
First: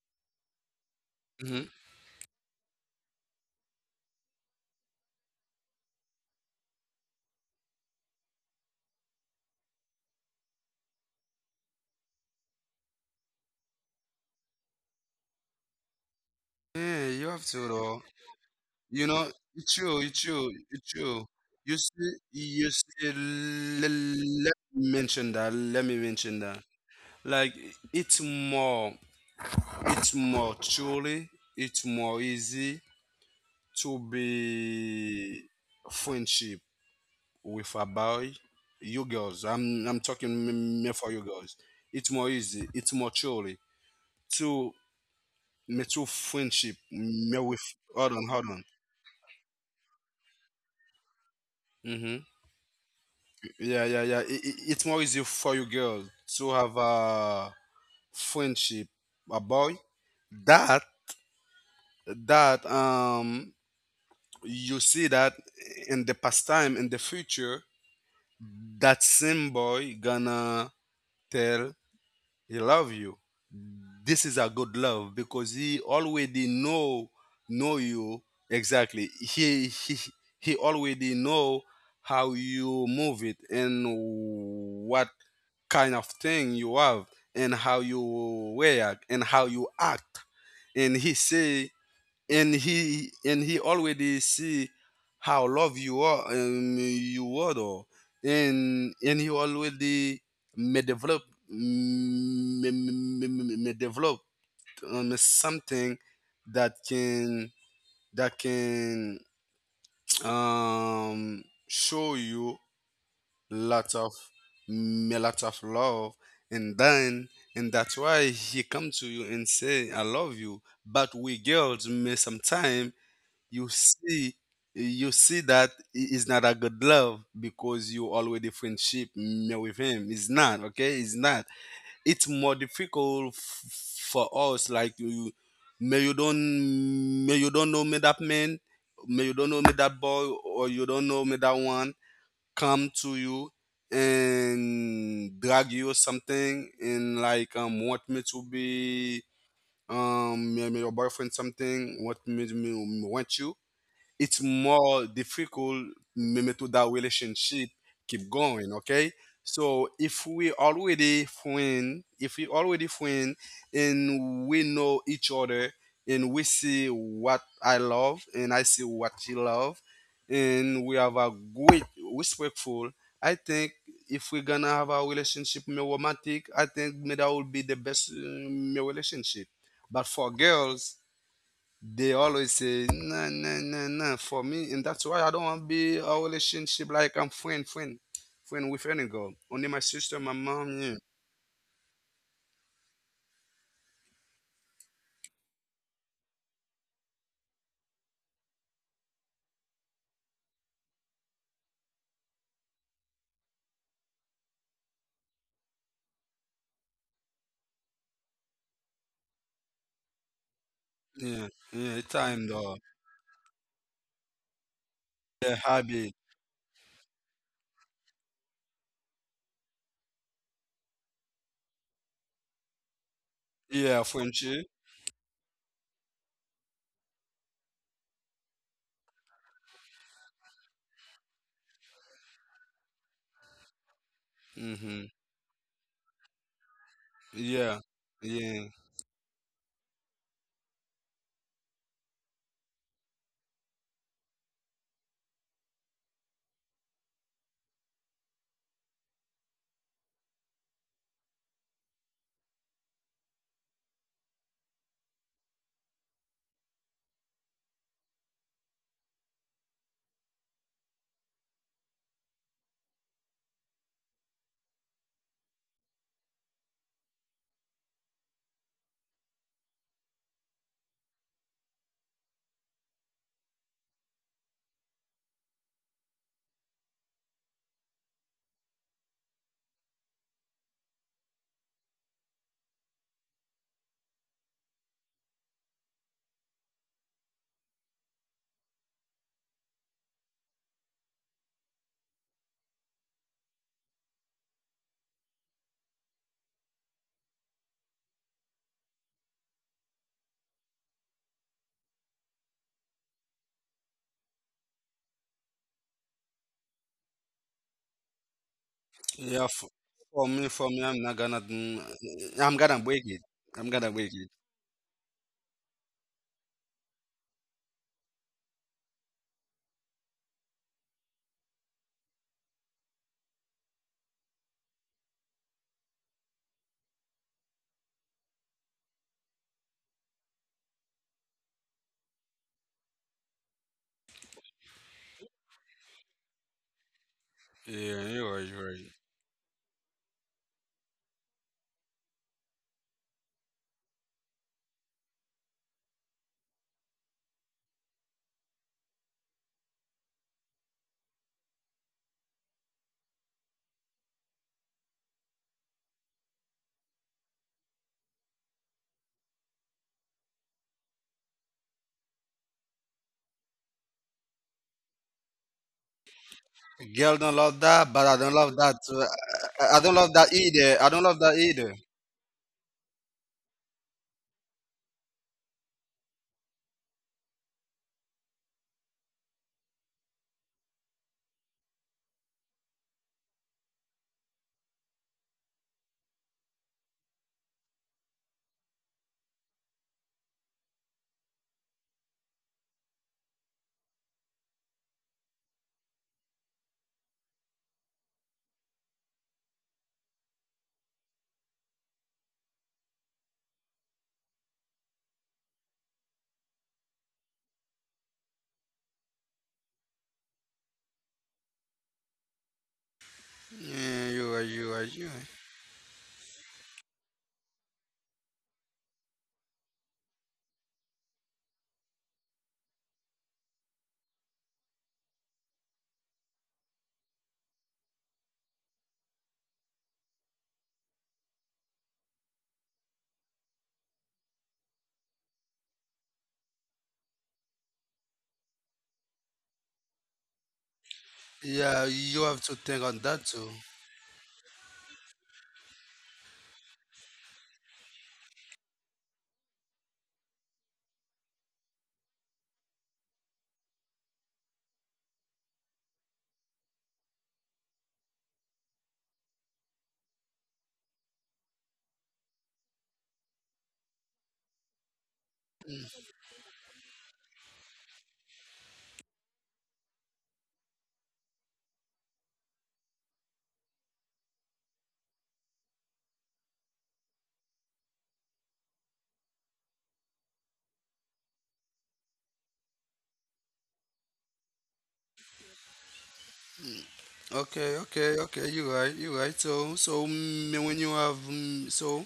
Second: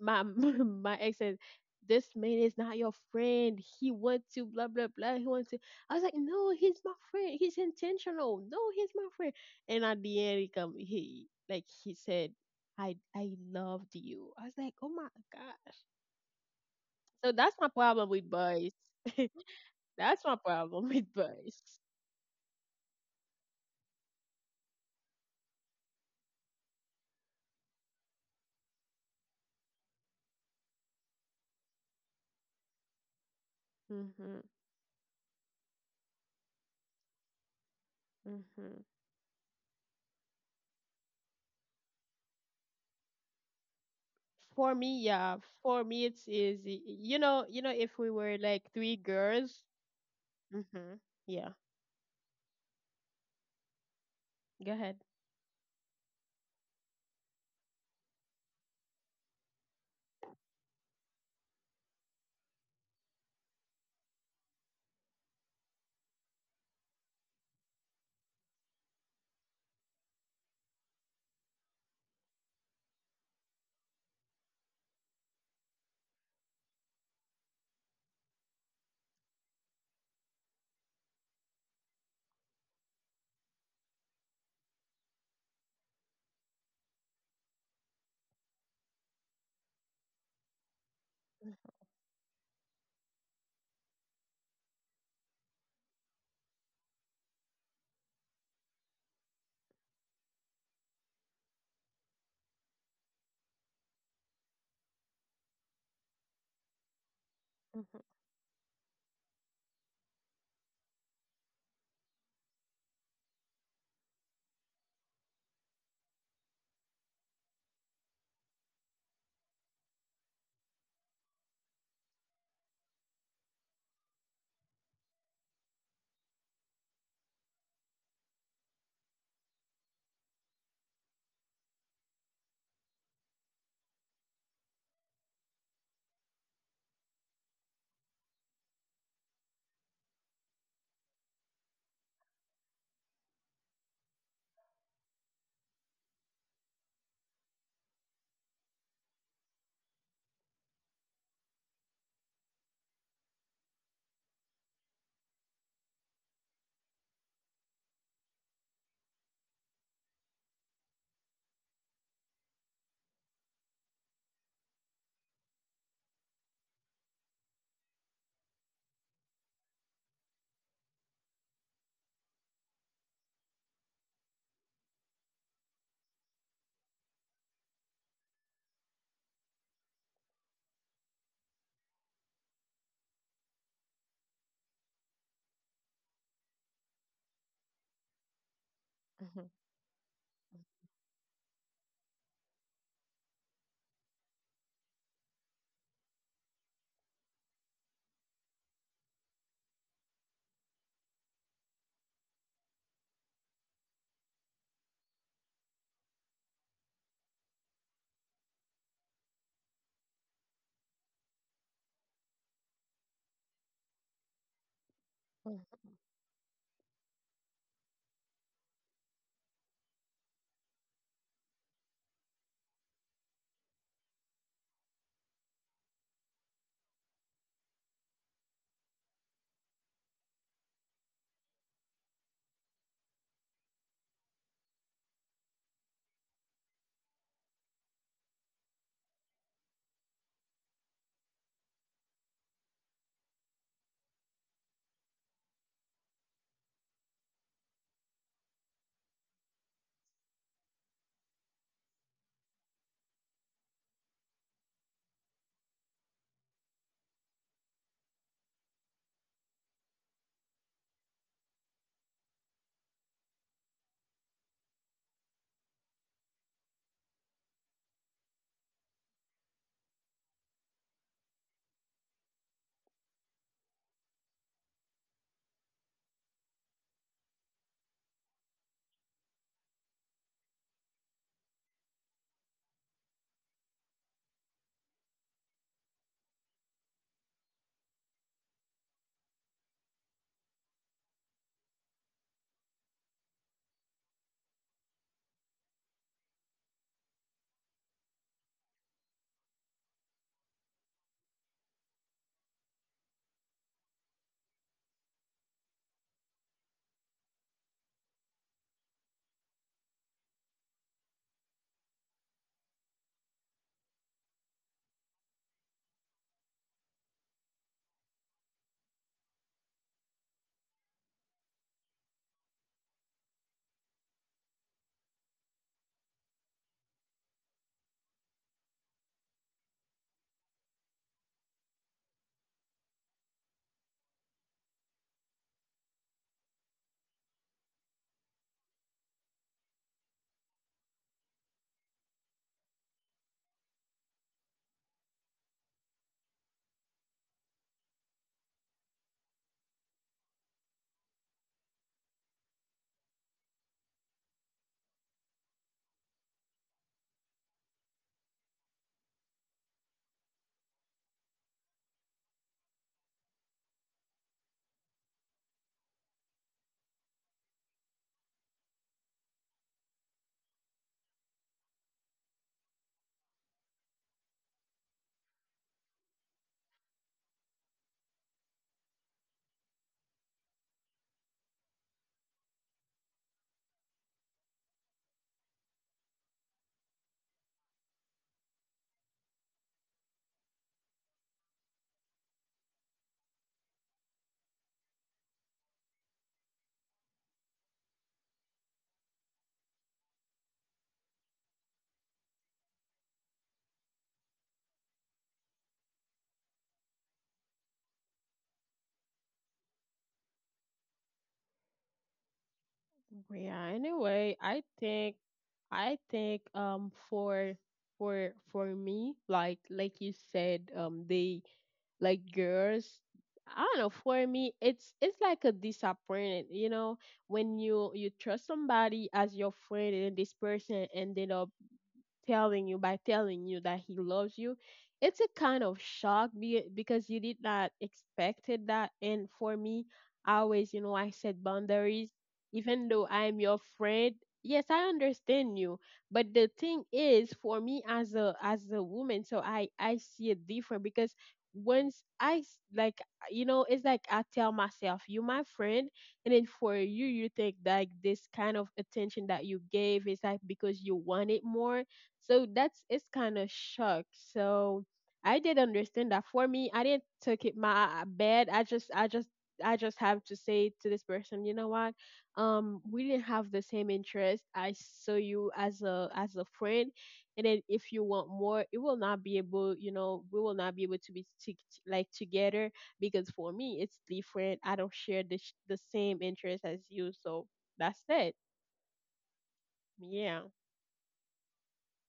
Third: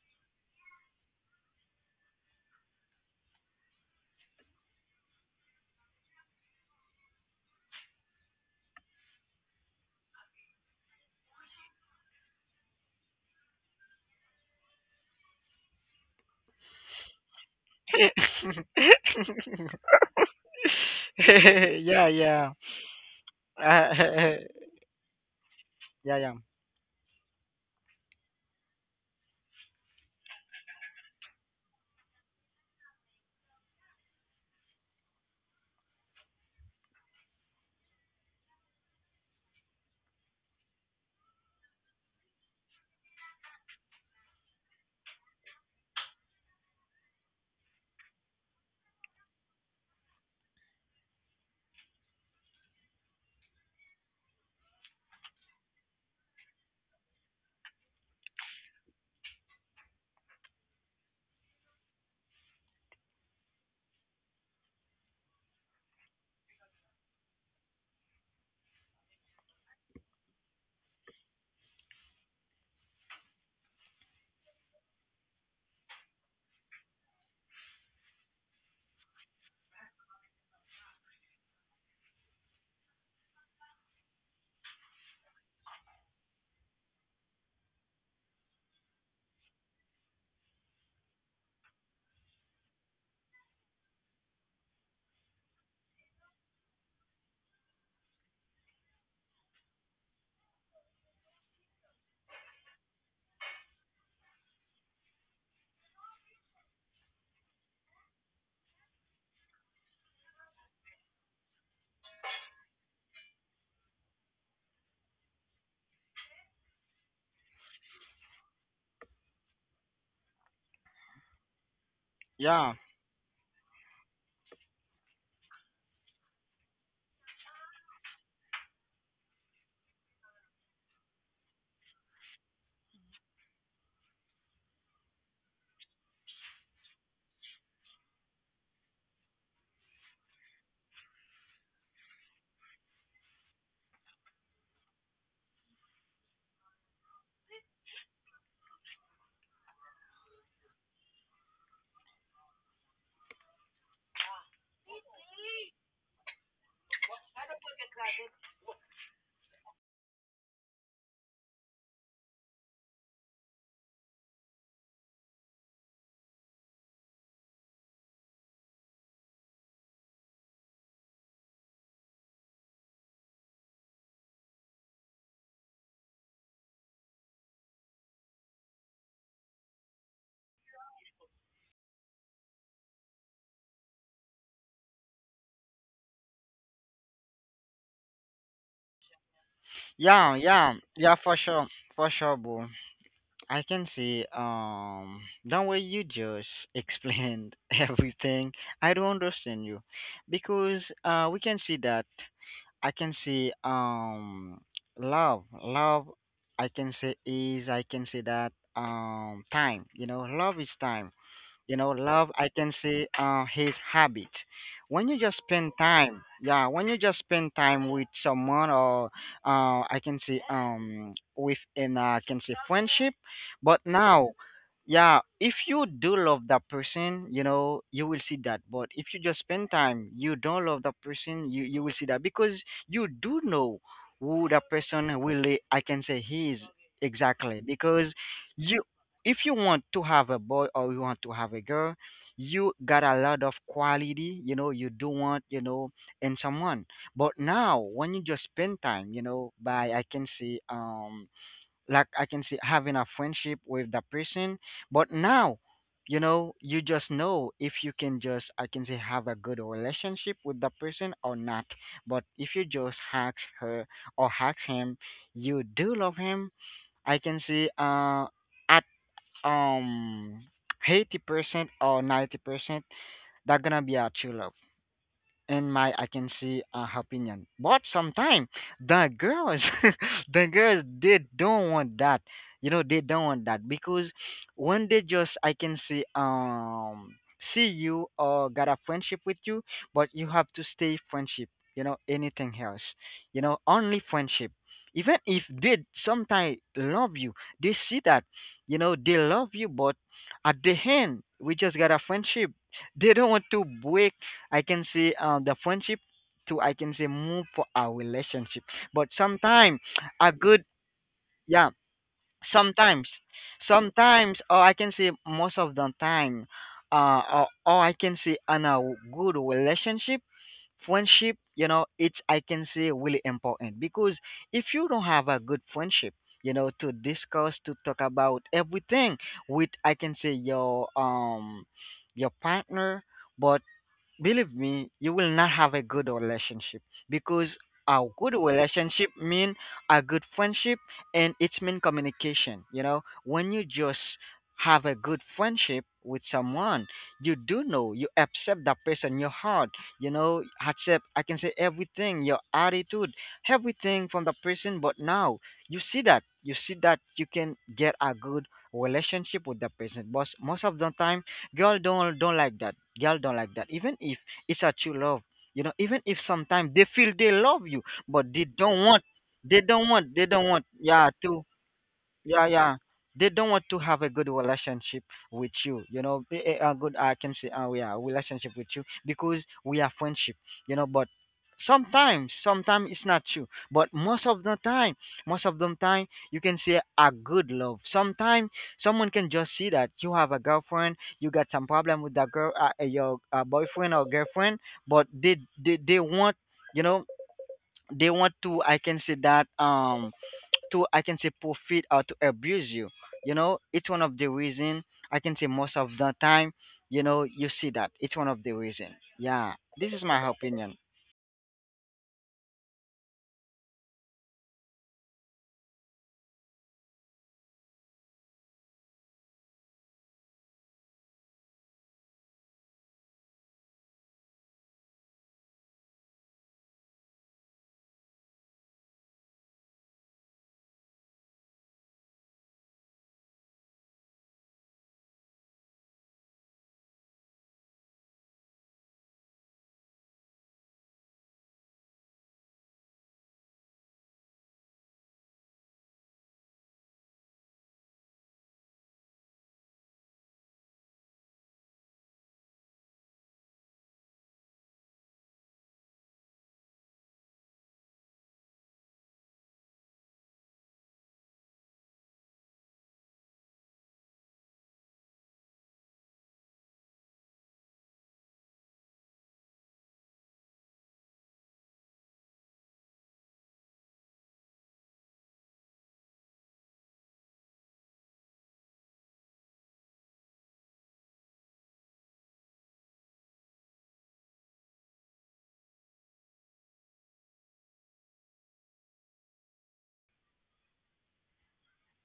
[SPEAKER 1] my my ex said,
[SPEAKER 3] Mm-hmm.
[SPEAKER 1] this man is not your friend, he wants to blah blah blah, he wants to. I was like, no, he's my friend, he's intentional, no, he's my friend. And at the end, he come, he said, "I loved you." I was like, oh my god.
[SPEAKER 3] Yeah, you
[SPEAKER 1] So
[SPEAKER 3] have
[SPEAKER 1] that's my
[SPEAKER 3] to though.
[SPEAKER 1] problem with boys.
[SPEAKER 3] You know, it's true,
[SPEAKER 1] That's
[SPEAKER 3] it's
[SPEAKER 1] my
[SPEAKER 3] true,
[SPEAKER 1] problem
[SPEAKER 3] it's
[SPEAKER 1] with
[SPEAKER 3] true. You
[SPEAKER 1] boys.
[SPEAKER 2] Yeah,
[SPEAKER 3] see,
[SPEAKER 2] yeah.
[SPEAKER 3] you see, let,
[SPEAKER 2] Uh,
[SPEAKER 3] let me mention that, let me
[SPEAKER 2] yeah, yeah,
[SPEAKER 3] mention that. Like, it's more, it's more truly, it's more easy
[SPEAKER 1] Hmm.
[SPEAKER 3] to be friendship with a
[SPEAKER 1] Hmm.
[SPEAKER 3] boy. You girls, I'm talking me for you girls. It's more easy, it's more truly
[SPEAKER 1] For me,
[SPEAKER 3] to,
[SPEAKER 1] yeah, for me it's
[SPEAKER 3] me to
[SPEAKER 1] easy. You
[SPEAKER 3] friendship,
[SPEAKER 1] know,
[SPEAKER 3] me
[SPEAKER 1] if we
[SPEAKER 3] with,
[SPEAKER 1] were
[SPEAKER 3] hold
[SPEAKER 1] like
[SPEAKER 3] on,
[SPEAKER 1] three
[SPEAKER 3] hold on.
[SPEAKER 1] girls. Hmm. Yeah,
[SPEAKER 3] Mm-hmm. Yeah, yeah, yeah.
[SPEAKER 1] go
[SPEAKER 3] It,
[SPEAKER 1] ahead.
[SPEAKER 3] it, it's more easy for you girl to have a friendship, a boy. That that you see that in the past time, in the future, that same boy gonna tell he love you. This is a good love because he already know you exactly. He already know how you move it, and what kind of thing you have, and how you react, and how you act. And he say and he and he already see how love you are though. And he already may develop, may develop
[SPEAKER 1] Hmm.
[SPEAKER 3] something that can, that can, show you lots of, lots of love. And then and that's why he come to you and say I love you. But
[SPEAKER 2] yeah,
[SPEAKER 3] we girls may sometime you see, that it's not a good love because you already friendship me with him. It's not okay. It's not, it's more difficult for us, like, you may you don't know me that man, may you don't know me that boy, or you don't know me that one, come to you and drag you or something, and like, want me to be, me your boyfriend, something, want me to me, want you. It's more difficult maybe to that relationship keep going, okay. So if we already friend, and we know each other, and we see what I love, and I see what she love, and we have a good, respectful, I think if we're gonna have a relationship more romantic, I think me that will be the best, me relationship. But for girls, they always say, no, no, no, no, for me. And that's why I don't want to be a relationship like I'm friend, friend, friend with any girl.
[SPEAKER 1] Hmm.
[SPEAKER 3] Only my sister,
[SPEAKER 2] yeah,
[SPEAKER 3] my
[SPEAKER 2] yeah,
[SPEAKER 3] mom, yeah.
[SPEAKER 2] yeah, for sure, bro. I can see the way you just explained everything. I don't understand you because we can see that I can see love I can say is I can say that time, you know. Love is time.
[SPEAKER 3] Yeah,
[SPEAKER 2] You know,
[SPEAKER 3] yeah,
[SPEAKER 2] love, I
[SPEAKER 3] time
[SPEAKER 2] can
[SPEAKER 3] though.
[SPEAKER 2] say, his habit. When you just
[SPEAKER 3] Yeah,
[SPEAKER 2] spend
[SPEAKER 3] habit.
[SPEAKER 2] time, yeah, when you just spend time with someone, or I can say, with an, I can say, friendship. But
[SPEAKER 3] Yeah,
[SPEAKER 2] now,
[SPEAKER 3] friendship.
[SPEAKER 2] yeah, if you do love that person, you know, you will see that. But if you just spend time, you don't love that person, you will see that because you do know who that person
[SPEAKER 3] Mm-hmm.
[SPEAKER 2] really, I can say, he is exactly
[SPEAKER 3] Yeah,
[SPEAKER 2] because
[SPEAKER 3] yeah,
[SPEAKER 2] you if you want to have a boy or you want to have a girl, you got a lot of quality, you know, you do want, you know, in someone. But now when you just spend time, you know, by I can see like I can see having a friendship with that person. But now, you know, you just know if you can just I can say have a good relationship with the person or not. But if you just hack her or hack him, you do love him, I can see at um 80% or 90%, that's gonna be a churro in my I can see opinion. But sometimes the girls, the girls, they don't want that. You know, they don't want that because when they just I can see see you or got a friendship with you, but you have to stay friendship. You know, anything else. You know, only friendship. Even if they sometimes love you, they see that. You know, they love you, but at the end, we just got a friendship. They don't want to break I can say the friendship to I can say move for our relationship. But
[SPEAKER 3] yeah. For,
[SPEAKER 2] sometimes a
[SPEAKER 3] for me,
[SPEAKER 2] good,
[SPEAKER 3] for me, I'm not gonna,
[SPEAKER 2] yeah,
[SPEAKER 3] mm, I'm gonna break
[SPEAKER 2] sometimes,
[SPEAKER 3] it. I'm gonna break it.
[SPEAKER 2] sometimes or I can say most of the time or I can say on a good relationship friendship, you know, it's I can say really important because if you don't have a good friendship, you know, to discuss, to talk about everything with I can say your partner, but believe me, you will not have a good relationship because a
[SPEAKER 3] Yeah,
[SPEAKER 2] good
[SPEAKER 3] you're right, you're right.
[SPEAKER 2] relationship mean a good friendship, and it's mean communication. You know, when you just have a good friendship with someone, you do know you accept that person, your heart. You know, accept. I can say everything, your attitude, everything from the person. But now you see that you can get a good relationship with the person. But most of the time girl don't like that. Girl don't like that. Even if it's a true love, you know, even if sometimes they feel
[SPEAKER 3] Girl
[SPEAKER 2] they
[SPEAKER 3] don't love
[SPEAKER 2] love you,
[SPEAKER 3] that, but I
[SPEAKER 2] but
[SPEAKER 3] don't
[SPEAKER 2] they
[SPEAKER 3] love that.
[SPEAKER 2] don't
[SPEAKER 3] Too.
[SPEAKER 2] want, they
[SPEAKER 3] I
[SPEAKER 2] don't
[SPEAKER 3] don't love
[SPEAKER 2] want, they
[SPEAKER 3] that
[SPEAKER 2] don't want,
[SPEAKER 3] either. I don't
[SPEAKER 2] yeah,
[SPEAKER 3] love that
[SPEAKER 2] to
[SPEAKER 3] either.
[SPEAKER 2] yeah, yeah. They don't want to have a good relationship with you, you know, a good, I can say, yeah, relationship with you because we are friendship, you know, but sometimes, sometimes it's not true. But most of the time, most of the time, you can say a good love. Sometimes someone can just see that you have a girlfriend, you got some problem with that girl, your boyfriend or girlfriend, but they want, you know, they want to, I can say that, to I can say profit or to abuse you. You know, it's one of the reason I can say most of the time, you know, you see that. It's one of the reason. Yeah, this is my opinion.
[SPEAKER 1] Yeah.
[SPEAKER 3] Yeah, you're
[SPEAKER 1] Anyway,
[SPEAKER 3] right, you're right, you're right.
[SPEAKER 1] I think, for me, like, you said, they, like girls, I don't know, for me it's like a disappointment, you know, when you trust somebody as your friend, and this person ended up telling you by telling you that he loves you. It's a kind of shock, because you did not expected that. And for me, I always you know I set
[SPEAKER 3] Yeah,
[SPEAKER 1] boundaries,
[SPEAKER 3] you have to think
[SPEAKER 1] even
[SPEAKER 3] on
[SPEAKER 1] though
[SPEAKER 3] that
[SPEAKER 1] I'm
[SPEAKER 3] too.
[SPEAKER 1] your friend. Yes, I understand you, but the thing is, for me, as a, woman. So I see it different, because once like, it's like, I tell myself, you my friend. And then for you think like this kind of attention that you gave is like because you want it more. So that's, it's kind of shock. So I did understand that. For me, I didn't took it my bad. I just have to say to this person, you know what? We didn't have the same interest. I saw you as a friend, and then if you want more, it will not be able. We will not be able to be like together. Because for me, it's different. I don't share the same interest as you, so
[SPEAKER 3] Okay,
[SPEAKER 1] that's
[SPEAKER 3] okay,
[SPEAKER 1] it.
[SPEAKER 3] okay. You're right. You're right. So,
[SPEAKER 1] Yeah,
[SPEAKER 3] me when you have, so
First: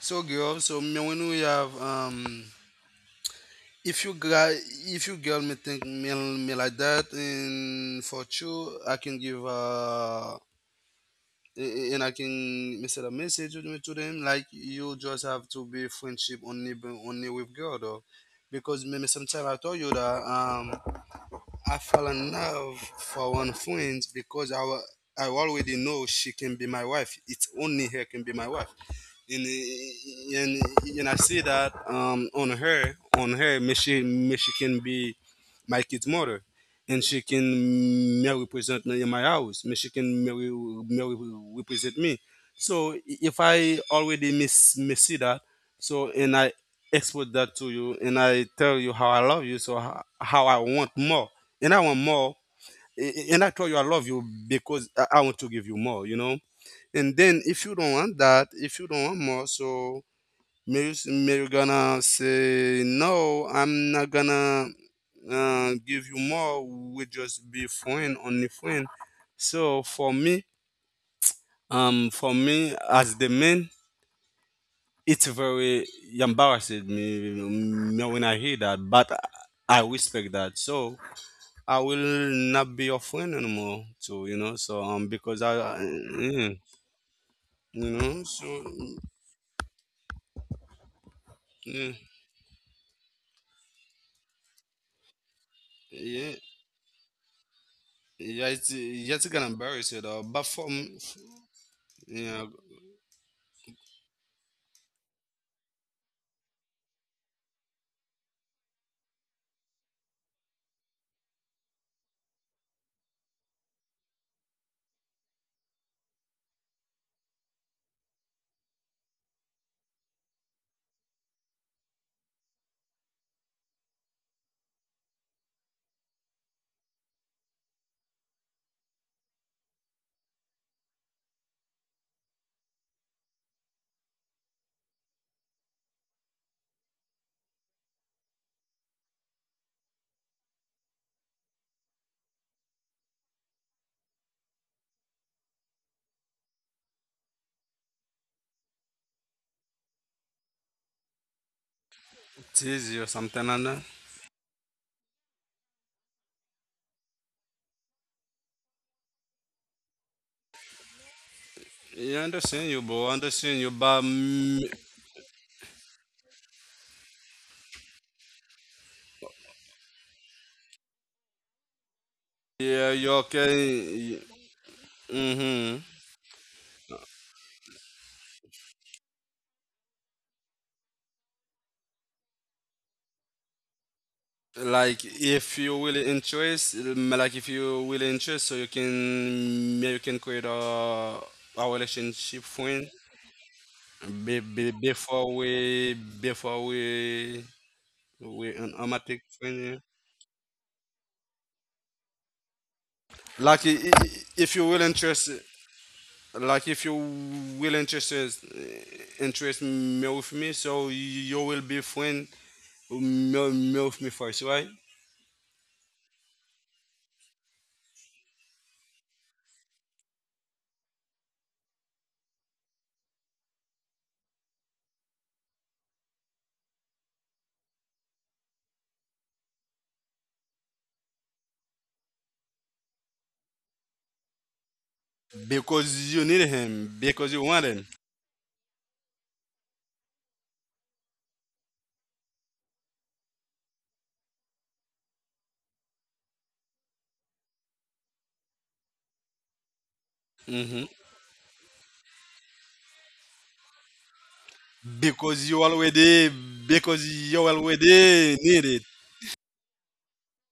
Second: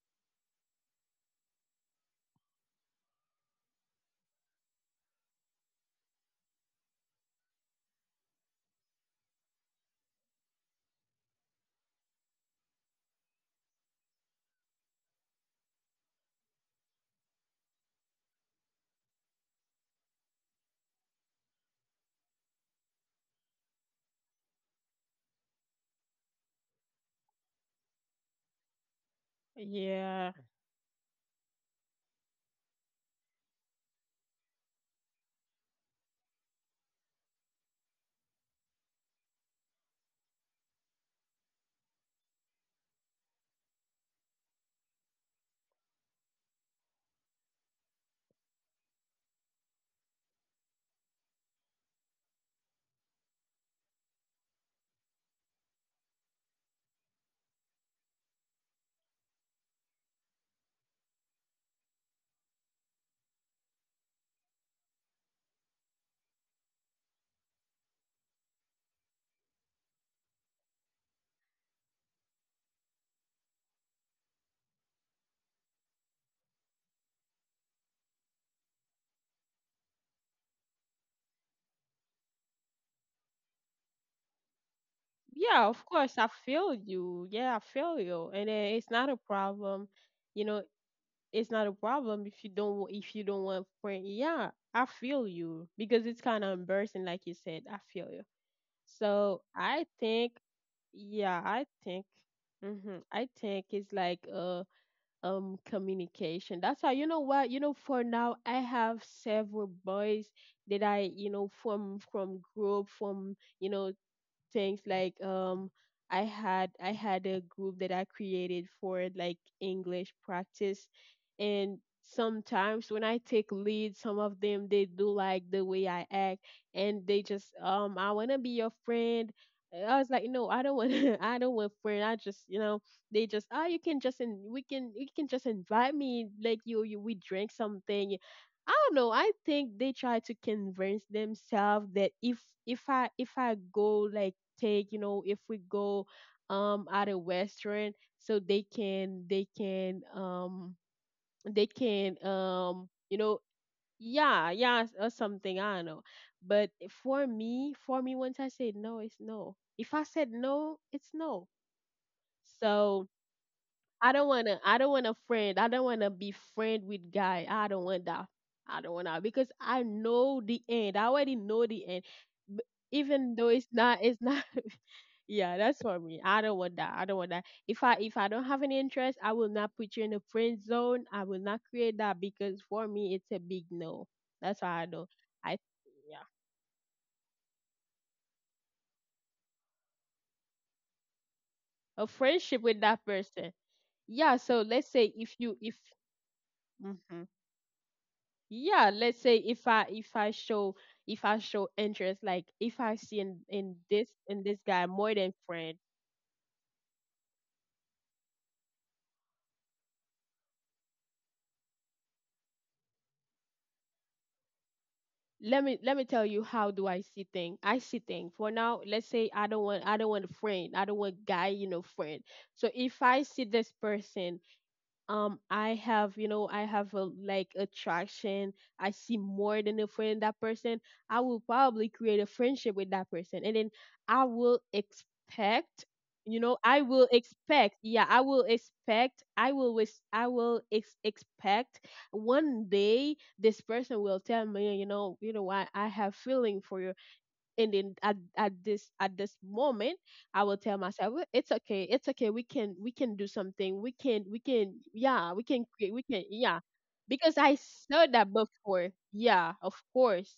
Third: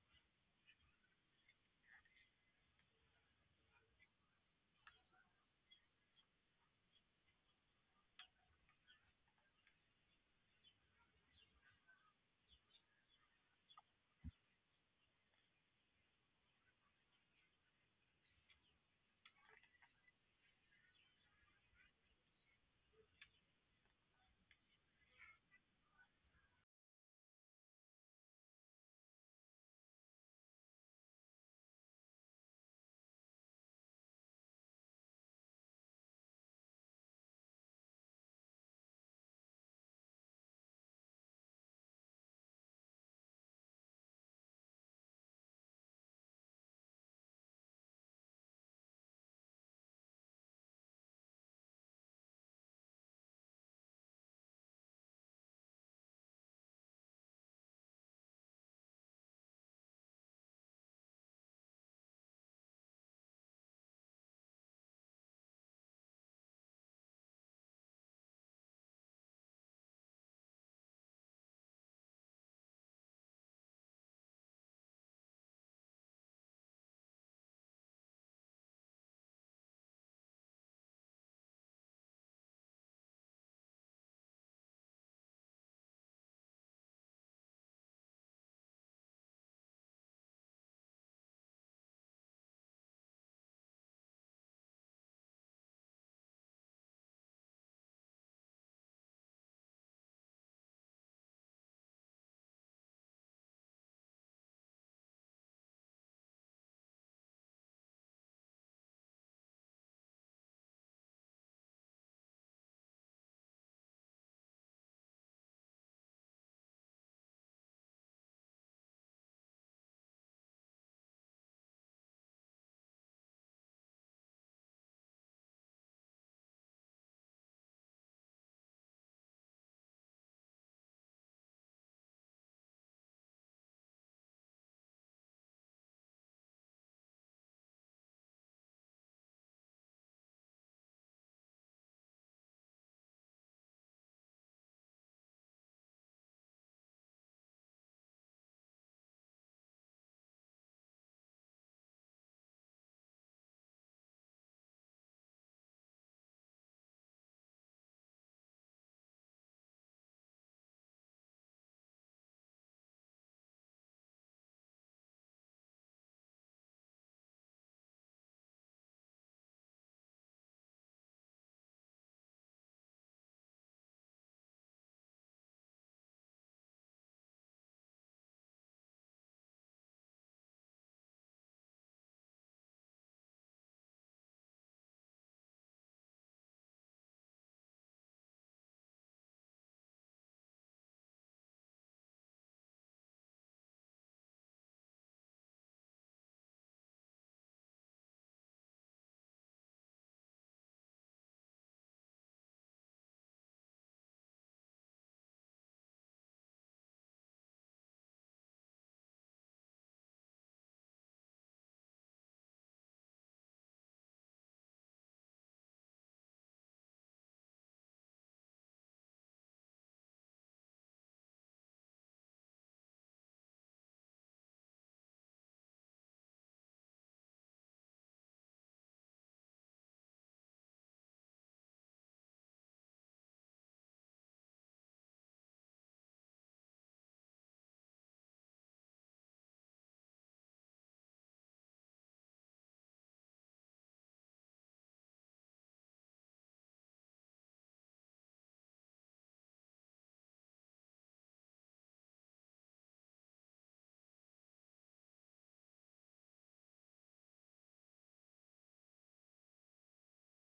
[SPEAKER 3] so girl. So me when we have. If you guy, if you girl me think me like that, and for sure I can give and I can me send a message to me to them. Like you just have to be friendship only only with girl though, because maybe me sometimes I told you that I fell in love for one friend because I already know she can be my wife. It's only her can be my wife, and
[SPEAKER 1] yeah.
[SPEAKER 3] and, and I see that on her, may she can be my kid's mother, and she can may represent me in my house. May she can may, re- Represent me. So if I already miss see that, so and I export that to you, and I tell you how I love you, so how I want more, and I want more, and I tell you I love you because I want to give you more. And then if you don't want that, if you don't want more, so Mir gonna say no. I'm not gonna give you more. We just be friend, only friend. So for me as the man, it's very embarrassing me when I hear that. But I respect that. So I will not be your friend anymore. Because
[SPEAKER 1] Yeah, of course. I feel you. Yeah, I
[SPEAKER 3] you
[SPEAKER 1] feel
[SPEAKER 3] know.
[SPEAKER 1] you.
[SPEAKER 3] So
[SPEAKER 1] And then it's
[SPEAKER 3] mm,
[SPEAKER 1] not a problem. You know, it's not a
[SPEAKER 3] yeah,
[SPEAKER 1] problem if you don't want friend. Yeah, I feel you because it's
[SPEAKER 3] yeah.
[SPEAKER 1] kind of embarrassing, like you said. I feel you.
[SPEAKER 3] Yeah, it's
[SPEAKER 1] So
[SPEAKER 3] gonna
[SPEAKER 1] I
[SPEAKER 3] embarrass you though.
[SPEAKER 1] think, yeah, I think,
[SPEAKER 3] Yeah,
[SPEAKER 1] I think it's like communication. That's how you know what you know. For now, I have several boys that I from group, from things like I had a group that I created for like English practice. And sometimes when I take lead, some of them, they do like the way I act, and they just I want to be your friend. And I was like, no, I don't want, I don't want friend. I just, they just, oh, you can just invite me, like you we drink something. I don't know. I think they try to convince themselves that if if I go like take, if we go at a restaurant, so they can, they can
[SPEAKER 3] tease
[SPEAKER 1] um
[SPEAKER 3] you
[SPEAKER 1] you know
[SPEAKER 3] something and
[SPEAKER 1] yeah, yeah, or something. I don't know. But for me, once I say no, it's no. If I said no, it's no.
[SPEAKER 3] yeah, I understand you, bro.
[SPEAKER 1] So
[SPEAKER 3] Understand you, but
[SPEAKER 1] I don't wanna. I don't want a friend. I don't wanna be friend with guy. I don't want that. I don't want that because I know the end. I already know the end. B-
[SPEAKER 3] yeah, you
[SPEAKER 1] Even though it's
[SPEAKER 3] okay.
[SPEAKER 1] not, it's not.
[SPEAKER 3] Mm-hmm.
[SPEAKER 1] Yeah, that's for me. I don't want that. I don't want that. If I don't have any interest, I will not put you in a friend zone. I will not create that because for me it's a big no. That's why
[SPEAKER 3] Like
[SPEAKER 1] I don't.
[SPEAKER 3] if you
[SPEAKER 1] I.
[SPEAKER 3] really
[SPEAKER 1] Yeah,
[SPEAKER 3] interest, so you can maybe you can create a
[SPEAKER 1] a
[SPEAKER 3] relationship
[SPEAKER 1] friendship
[SPEAKER 3] friend,
[SPEAKER 1] with that person. Yeah.
[SPEAKER 3] be,
[SPEAKER 1] So let's say if you if.
[SPEAKER 3] before
[SPEAKER 1] Mhm.
[SPEAKER 3] we an
[SPEAKER 1] Yeah,
[SPEAKER 3] romantic
[SPEAKER 1] let's say
[SPEAKER 3] friend. Yeah.
[SPEAKER 1] if I show interest, like if I see in
[SPEAKER 3] Like i-
[SPEAKER 1] in
[SPEAKER 3] i-
[SPEAKER 1] this
[SPEAKER 3] if
[SPEAKER 1] in
[SPEAKER 3] you
[SPEAKER 1] this
[SPEAKER 3] really
[SPEAKER 1] guy more
[SPEAKER 3] interested.
[SPEAKER 1] than friend.
[SPEAKER 3] Like if you will Interest me with me, so you will be friend me, me with me first, right?
[SPEAKER 1] Let me tell you how do I see thing. I see thing for now. Let's say I don't want a friend. I don't want guy, friend. So if I see this person, I have a like attraction. I see more than a friend in that person. I will probably create a friendship with that person, and then I will expect
[SPEAKER 3] Because you need
[SPEAKER 1] you know
[SPEAKER 3] him,
[SPEAKER 1] I will
[SPEAKER 3] because you want him.
[SPEAKER 1] expect yeah I will wish, I will expect one day this person will tell me, you know what, I have feeling for you. And then at this moment I will
[SPEAKER 3] hmm
[SPEAKER 1] tell myself, "Well, it's okay, we can do something. we can we can yeah
[SPEAKER 3] because
[SPEAKER 1] we
[SPEAKER 3] you
[SPEAKER 1] can create. we
[SPEAKER 3] already
[SPEAKER 1] can yeah
[SPEAKER 3] because
[SPEAKER 1] Because I saw that
[SPEAKER 3] need it.
[SPEAKER 1] before. Yeah, of course.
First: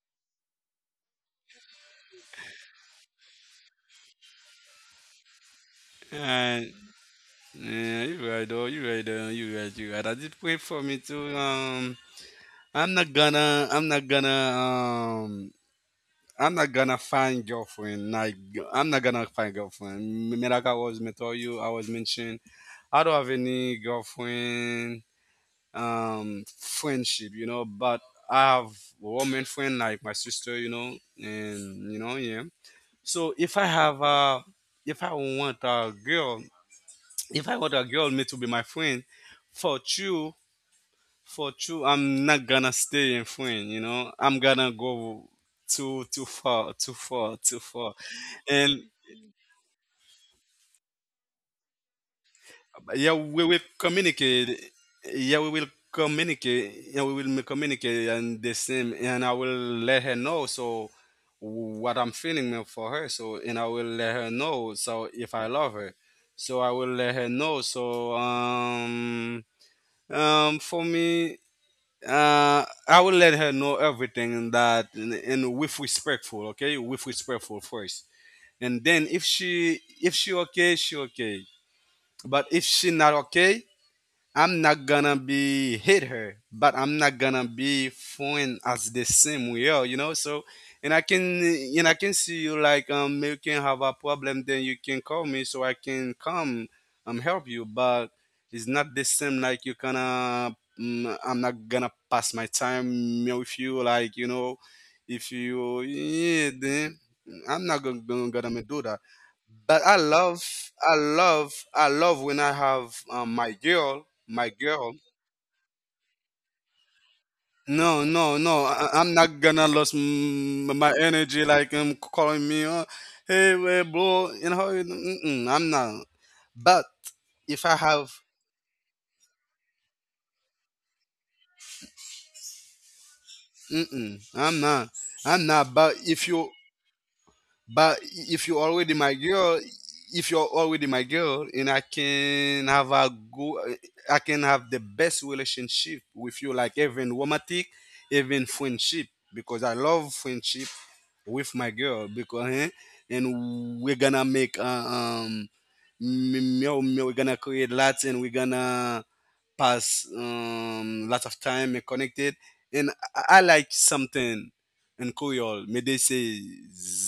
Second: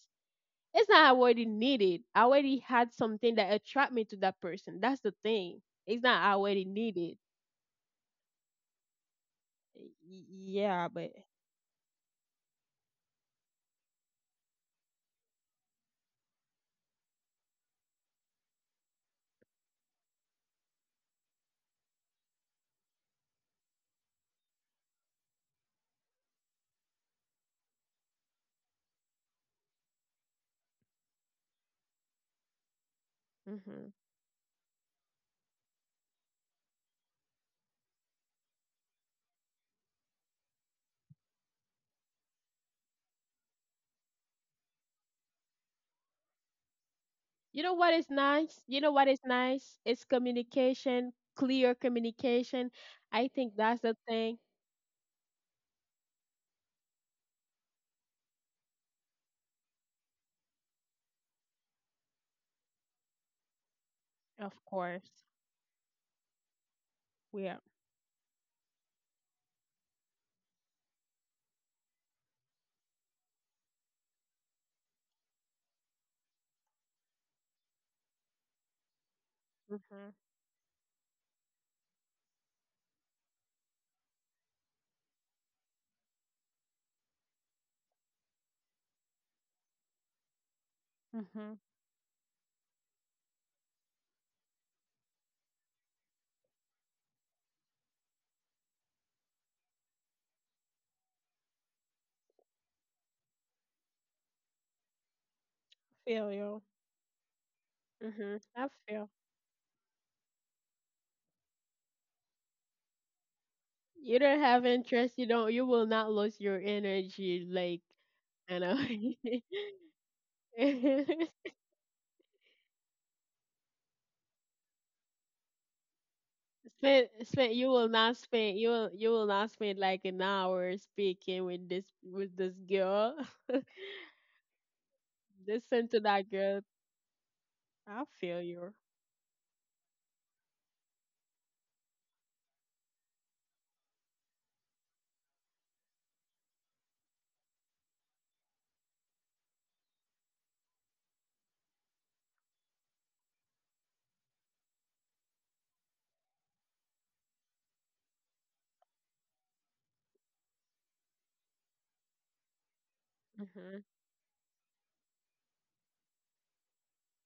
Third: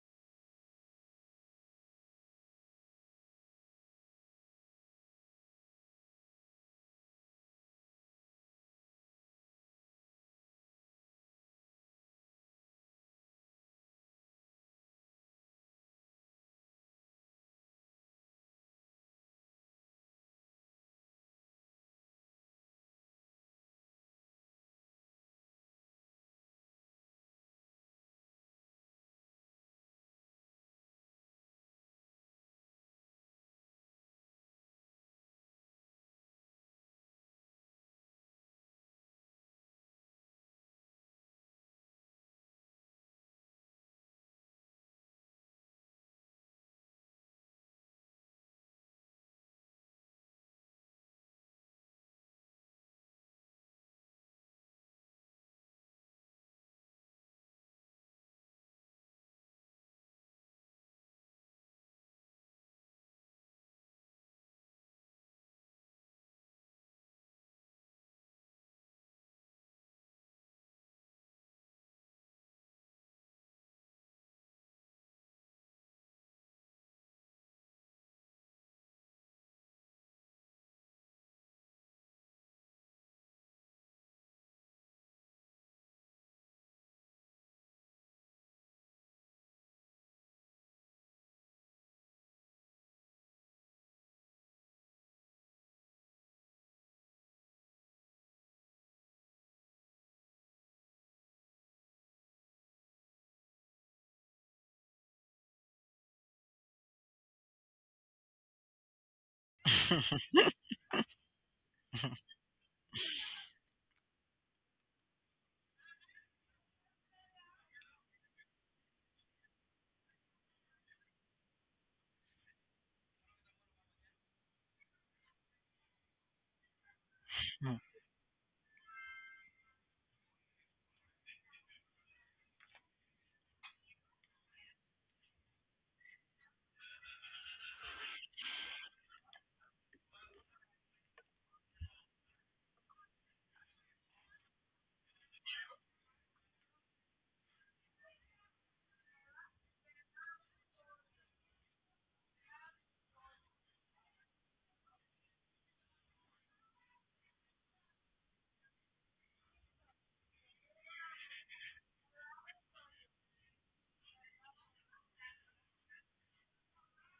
[SPEAKER 1] It's not, I already needed. I already had something that attract me to that person. That's the thing. It's not, I already
[SPEAKER 3] And
[SPEAKER 1] needed.
[SPEAKER 3] yeah, you right though you right though you right you right. I did wait for
[SPEAKER 1] Yeah,
[SPEAKER 3] me
[SPEAKER 1] but
[SPEAKER 3] to. I'm not gonna i'm not gonna um I'm not gonna find girlfriend. Like I'm not gonna find girlfriend. Like I was me tell you, I was mentioned. I don't have any girlfriend. Friendship, you know. But I have woman friend like my sister, you know, and you know, yeah. So
[SPEAKER 1] mhm.
[SPEAKER 3] if I want a girl, if I want a girl, me to be my friend, for you for true, I'm not gonna stay in France, you know, I'm gonna go too too far, too far too far
[SPEAKER 1] You know
[SPEAKER 3] And
[SPEAKER 1] what is nice It's communication, clear communication. I
[SPEAKER 3] yeah,
[SPEAKER 1] think that's
[SPEAKER 3] we
[SPEAKER 1] the
[SPEAKER 3] will
[SPEAKER 1] thing.
[SPEAKER 3] communicate, and the same, and I will let her know so what I'm feeling for her, so and I will let
[SPEAKER 1] Of
[SPEAKER 3] her
[SPEAKER 1] course.
[SPEAKER 3] know so if I love her, so I will
[SPEAKER 1] We
[SPEAKER 3] let
[SPEAKER 1] are.
[SPEAKER 3] her know. So for me, I will let her know everything, and that and with respectful, okay, with respectful first, and then if
[SPEAKER 1] Mhm.
[SPEAKER 3] she okay, she okay. But if she not okay, I'm not gonna be hit her, but I'm not gonna be fun as the same we are, you know. So, and I
[SPEAKER 1] Mm-hmm.
[SPEAKER 3] can and I can see you, like you can have a problem, then you can call me so I can come help you. But it's not the same like you gonna I'm not gonna pass my time with you, like, you know, if you,
[SPEAKER 1] Feel you.
[SPEAKER 3] yeah, then I'm not
[SPEAKER 1] Mhm. I
[SPEAKER 3] gonna
[SPEAKER 1] feel.
[SPEAKER 3] do that. But I love when I have
[SPEAKER 1] You don't have
[SPEAKER 3] my girl.
[SPEAKER 1] interest. You don't. You will not lose your energy. Like
[SPEAKER 3] No, no,
[SPEAKER 1] you
[SPEAKER 3] no. I'm
[SPEAKER 1] know.
[SPEAKER 3] not gonna lose my energy, like calling me, oh, hey, eh, bro. You know, mm-mm, I'm not. But
[SPEAKER 1] Spend, you
[SPEAKER 3] if
[SPEAKER 1] will
[SPEAKER 3] I
[SPEAKER 1] not
[SPEAKER 3] have,
[SPEAKER 1] spend, you will not spend like an hour speaking with this girl.
[SPEAKER 3] mm-mm, I'm not. I'm
[SPEAKER 1] Listen
[SPEAKER 3] not.
[SPEAKER 1] to that girl. I
[SPEAKER 3] But
[SPEAKER 1] feel
[SPEAKER 3] if
[SPEAKER 1] you.
[SPEAKER 3] you're already my girl, if you're already my girl, and I can have a go, I can have the best relationship with you, like even romantic, even friendship, because I love friendship with my girl because eh, and we're gonna make we're gonna create lots, and we're gonna pass lots of time and connected, and I
[SPEAKER 1] Hmm.
[SPEAKER 3] like something. And Creole, mais they say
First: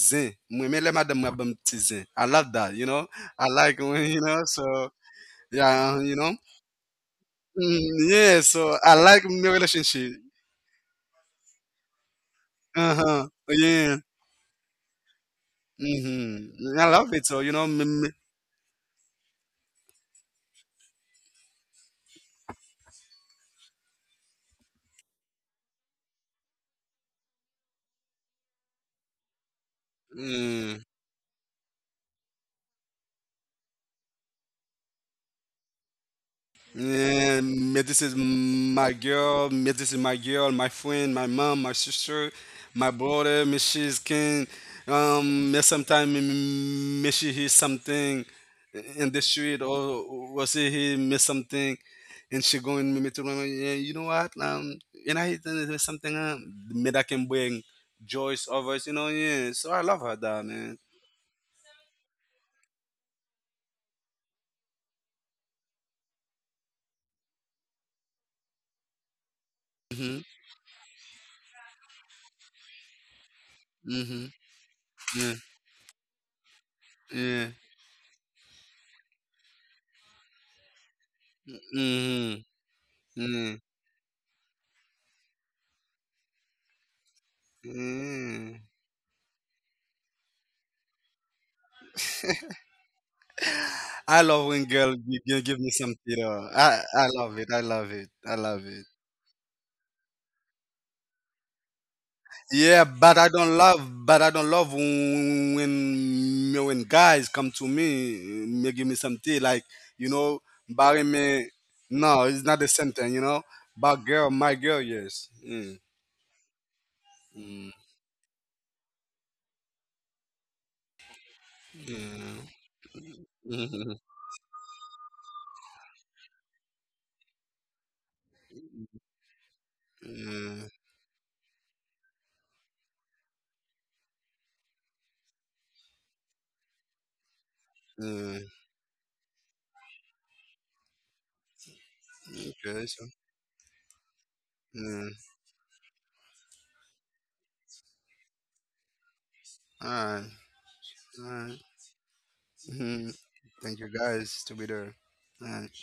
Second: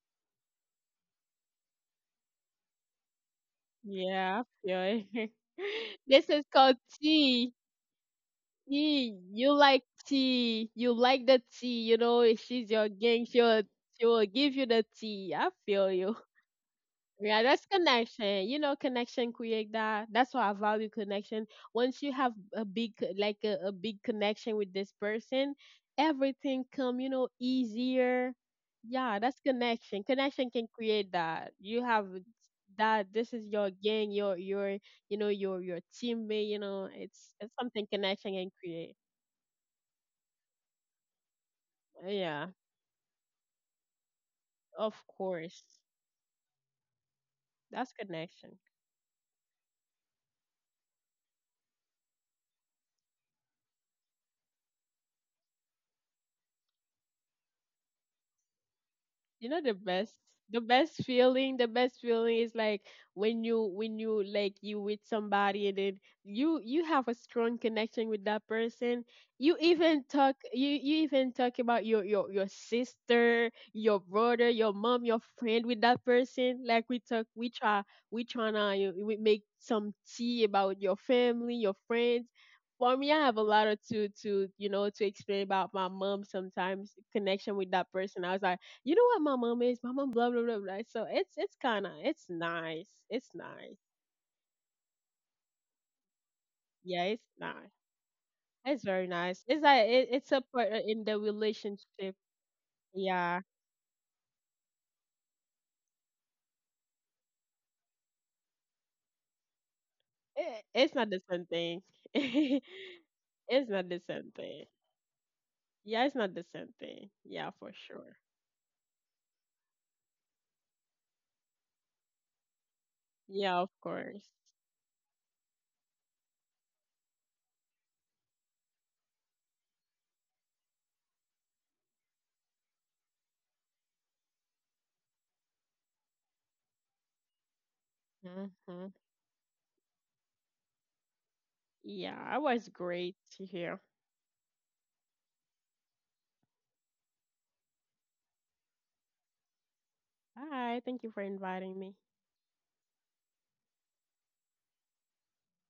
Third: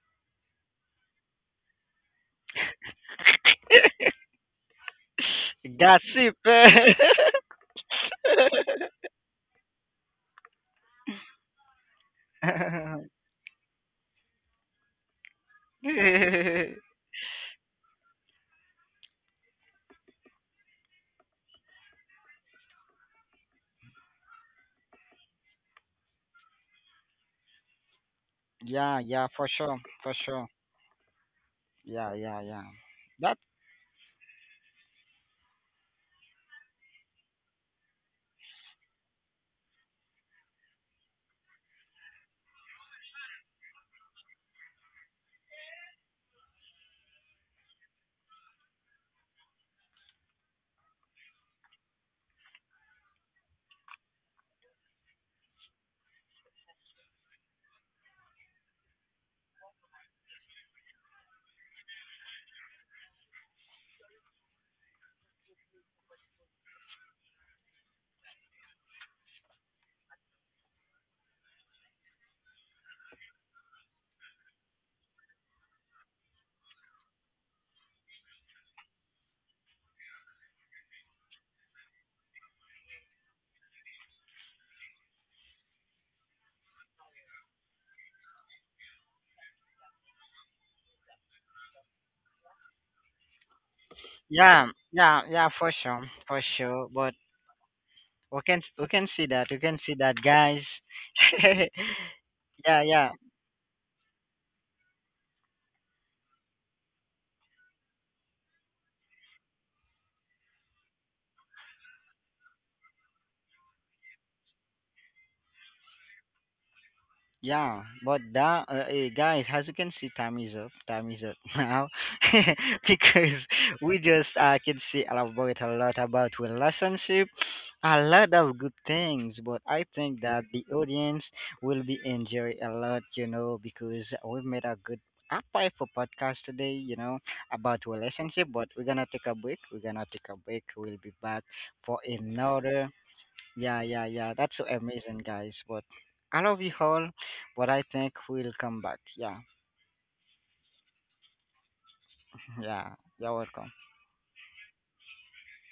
[SPEAKER 3] zin. Mwen men le madame mwen bam ti zin. I love that, you know. I like when, you know,
[SPEAKER 1] Yeah, I
[SPEAKER 3] so,
[SPEAKER 1] feel it.
[SPEAKER 3] yeah, you
[SPEAKER 1] This
[SPEAKER 3] know.
[SPEAKER 2] Gossip.
[SPEAKER 1] is called tea.
[SPEAKER 3] Yeah, so I like my relationship.
[SPEAKER 1] Tea. You like the tea. You know, if she's your
[SPEAKER 3] Uh-huh.
[SPEAKER 1] gang,
[SPEAKER 3] Yeah.
[SPEAKER 1] she will give you the tea. I feel you.
[SPEAKER 3] Mm-hmm. I love it. So,
[SPEAKER 1] Yeah,
[SPEAKER 3] you know,
[SPEAKER 1] that's connection. Connection create that. That's why I value connection. Once you have a big, like a big connection with this person, everything come easier.
[SPEAKER 2] Yeah,
[SPEAKER 1] Yeah,
[SPEAKER 2] yeah,
[SPEAKER 1] that's
[SPEAKER 2] for sure,
[SPEAKER 1] connection.
[SPEAKER 2] for sure.
[SPEAKER 1] Connection can
[SPEAKER 3] mm.
[SPEAKER 1] create that. You have
[SPEAKER 2] Yeah, yeah, yeah.
[SPEAKER 1] that. This
[SPEAKER 2] That
[SPEAKER 1] is your gang, your teammate. It's
[SPEAKER 3] Yeah, but
[SPEAKER 1] something
[SPEAKER 3] this is
[SPEAKER 1] connection can
[SPEAKER 3] my
[SPEAKER 1] create.
[SPEAKER 3] girl. But This is my girl, my friend, my mom, my sister,
[SPEAKER 1] Yeah,
[SPEAKER 3] my brother. Miss she's king.
[SPEAKER 1] of course.
[SPEAKER 3] Sometimes miss she hears
[SPEAKER 1] That's
[SPEAKER 3] something
[SPEAKER 1] connection.
[SPEAKER 3] in the street, or she hear miss something, and she going me me to remember. Yeah, you know what? And I hear something. Me that can bring joys others. You know, yeah.
[SPEAKER 1] you know
[SPEAKER 3] So
[SPEAKER 1] the
[SPEAKER 3] I love her,
[SPEAKER 1] best
[SPEAKER 3] that
[SPEAKER 1] the
[SPEAKER 3] man.
[SPEAKER 1] best feeling the best feeling is like when you like you with somebody, and then you have a strong connection with that person. you even
[SPEAKER 3] Mhm.
[SPEAKER 1] talk you you even talk about your sister, your
[SPEAKER 3] Mhm.
[SPEAKER 1] brother, your mom, your
[SPEAKER 3] Yeah.
[SPEAKER 1] friend with that person. Like we talk
[SPEAKER 3] Yeah.
[SPEAKER 1] we try we tryna you we make some tea about your family, your friends.
[SPEAKER 3] Mhm.
[SPEAKER 1] For me, I have a
[SPEAKER 3] Mm.
[SPEAKER 1] lot of to you know to explain about my mom, sometimes connection with that person. I was
[SPEAKER 3] Mm.
[SPEAKER 1] like, you know what my mom is? My mom, blah, blah, blah, blah. So it's nice. It's nice.
[SPEAKER 3] I love when
[SPEAKER 2] yeah,
[SPEAKER 3] girl
[SPEAKER 2] yeah,
[SPEAKER 3] give
[SPEAKER 2] yeah,
[SPEAKER 3] me
[SPEAKER 2] for
[SPEAKER 3] some
[SPEAKER 2] sure,
[SPEAKER 3] theater.
[SPEAKER 2] for sure.
[SPEAKER 3] I
[SPEAKER 1] Yeah,
[SPEAKER 2] But
[SPEAKER 1] it's
[SPEAKER 3] love it. I
[SPEAKER 1] nice.
[SPEAKER 3] love it. I
[SPEAKER 2] we
[SPEAKER 3] love
[SPEAKER 2] can
[SPEAKER 3] it.
[SPEAKER 1] It's
[SPEAKER 2] we
[SPEAKER 1] very
[SPEAKER 2] can see
[SPEAKER 1] nice.
[SPEAKER 2] that, we
[SPEAKER 1] It's
[SPEAKER 2] can
[SPEAKER 1] like
[SPEAKER 2] see
[SPEAKER 1] it,
[SPEAKER 2] that,
[SPEAKER 1] it's a
[SPEAKER 2] guys.
[SPEAKER 1] part in the relationship.
[SPEAKER 3] Yeah,
[SPEAKER 2] Yeah,
[SPEAKER 3] but
[SPEAKER 2] yeah.
[SPEAKER 3] I
[SPEAKER 1] Yeah.
[SPEAKER 3] don't love. But I don't love when guys come to me, me give me some tea. Like, you know,
[SPEAKER 1] It,
[SPEAKER 3] bury
[SPEAKER 1] it's not
[SPEAKER 3] me.
[SPEAKER 1] the same thing.
[SPEAKER 3] No, it's not the same thing. You know,
[SPEAKER 1] It's
[SPEAKER 3] but
[SPEAKER 1] not the
[SPEAKER 3] girl,
[SPEAKER 1] same
[SPEAKER 3] my
[SPEAKER 1] thing.
[SPEAKER 3] girl, yes. Mm.
[SPEAKER 1] Yeah, it's not the same thing. Yeah,
[SPEAKER 3] Mm.
[SPEAKER 1] for
[SPEAKER 2] Yeah,
[SPEAKER 1] sure.
[SPEAKER 2] but that hey guys, as you can see, time is up. Time is up now
[SPEAKER 3] Mm.
[SPEAKER 2] because
[SPEAKER 1] Yeah, of
[SPEAKER 3] Mm.
[SPEAKER 2] we just
[SPEAKER 1] course.
[SPEAKER 2] can see elaborate a lot about relationship, a lot of good things. But I think that
[SPEAKER 3] Mm.
[SPEAKER 2] the audience will be enjoy a lot, you know, because we've made a good apply for podcast today, you know, about
[SPEAKER 3] Mm.
[SPEAKER 2] relationship. But we're
[SPEAKER 1] Hmm.
[SPEAKER 2] gonna take a break. We're gonna take a break. We'll be back for
[SPEAKER 1] Yeah, it was
[SPEAKER 3] Okay.
[SPEAKER 2] another.
[SPEAKER 3] So.
[SPEAKER 1] great to
[SPEAKER 2] Yeah,
[SPEAKER 1] hear.
[SPEAKER 2] yeah, yeah. That's so
[SPEAKER 3] Mm.
[SPEAKER 2] amazing, guys. But I love you all. But I think we'll come back. Yeah,
[SPEAKER 3] All right.
[SPEAKER 1] Hi, thank you
[SPEAKER 3] All
[SPEAKER 1] for
[SPEAKER 3] right.
[SPEAKER 1] inviting me.
[SPEAKER 2] yeah.
[SPEAKER 3] Mm.
[SPEAKER 2] You're
[SPEAKER 3] Thank
[SPEAKER 2] welcome.
[SPEAKER 3] you guys to be there. All right.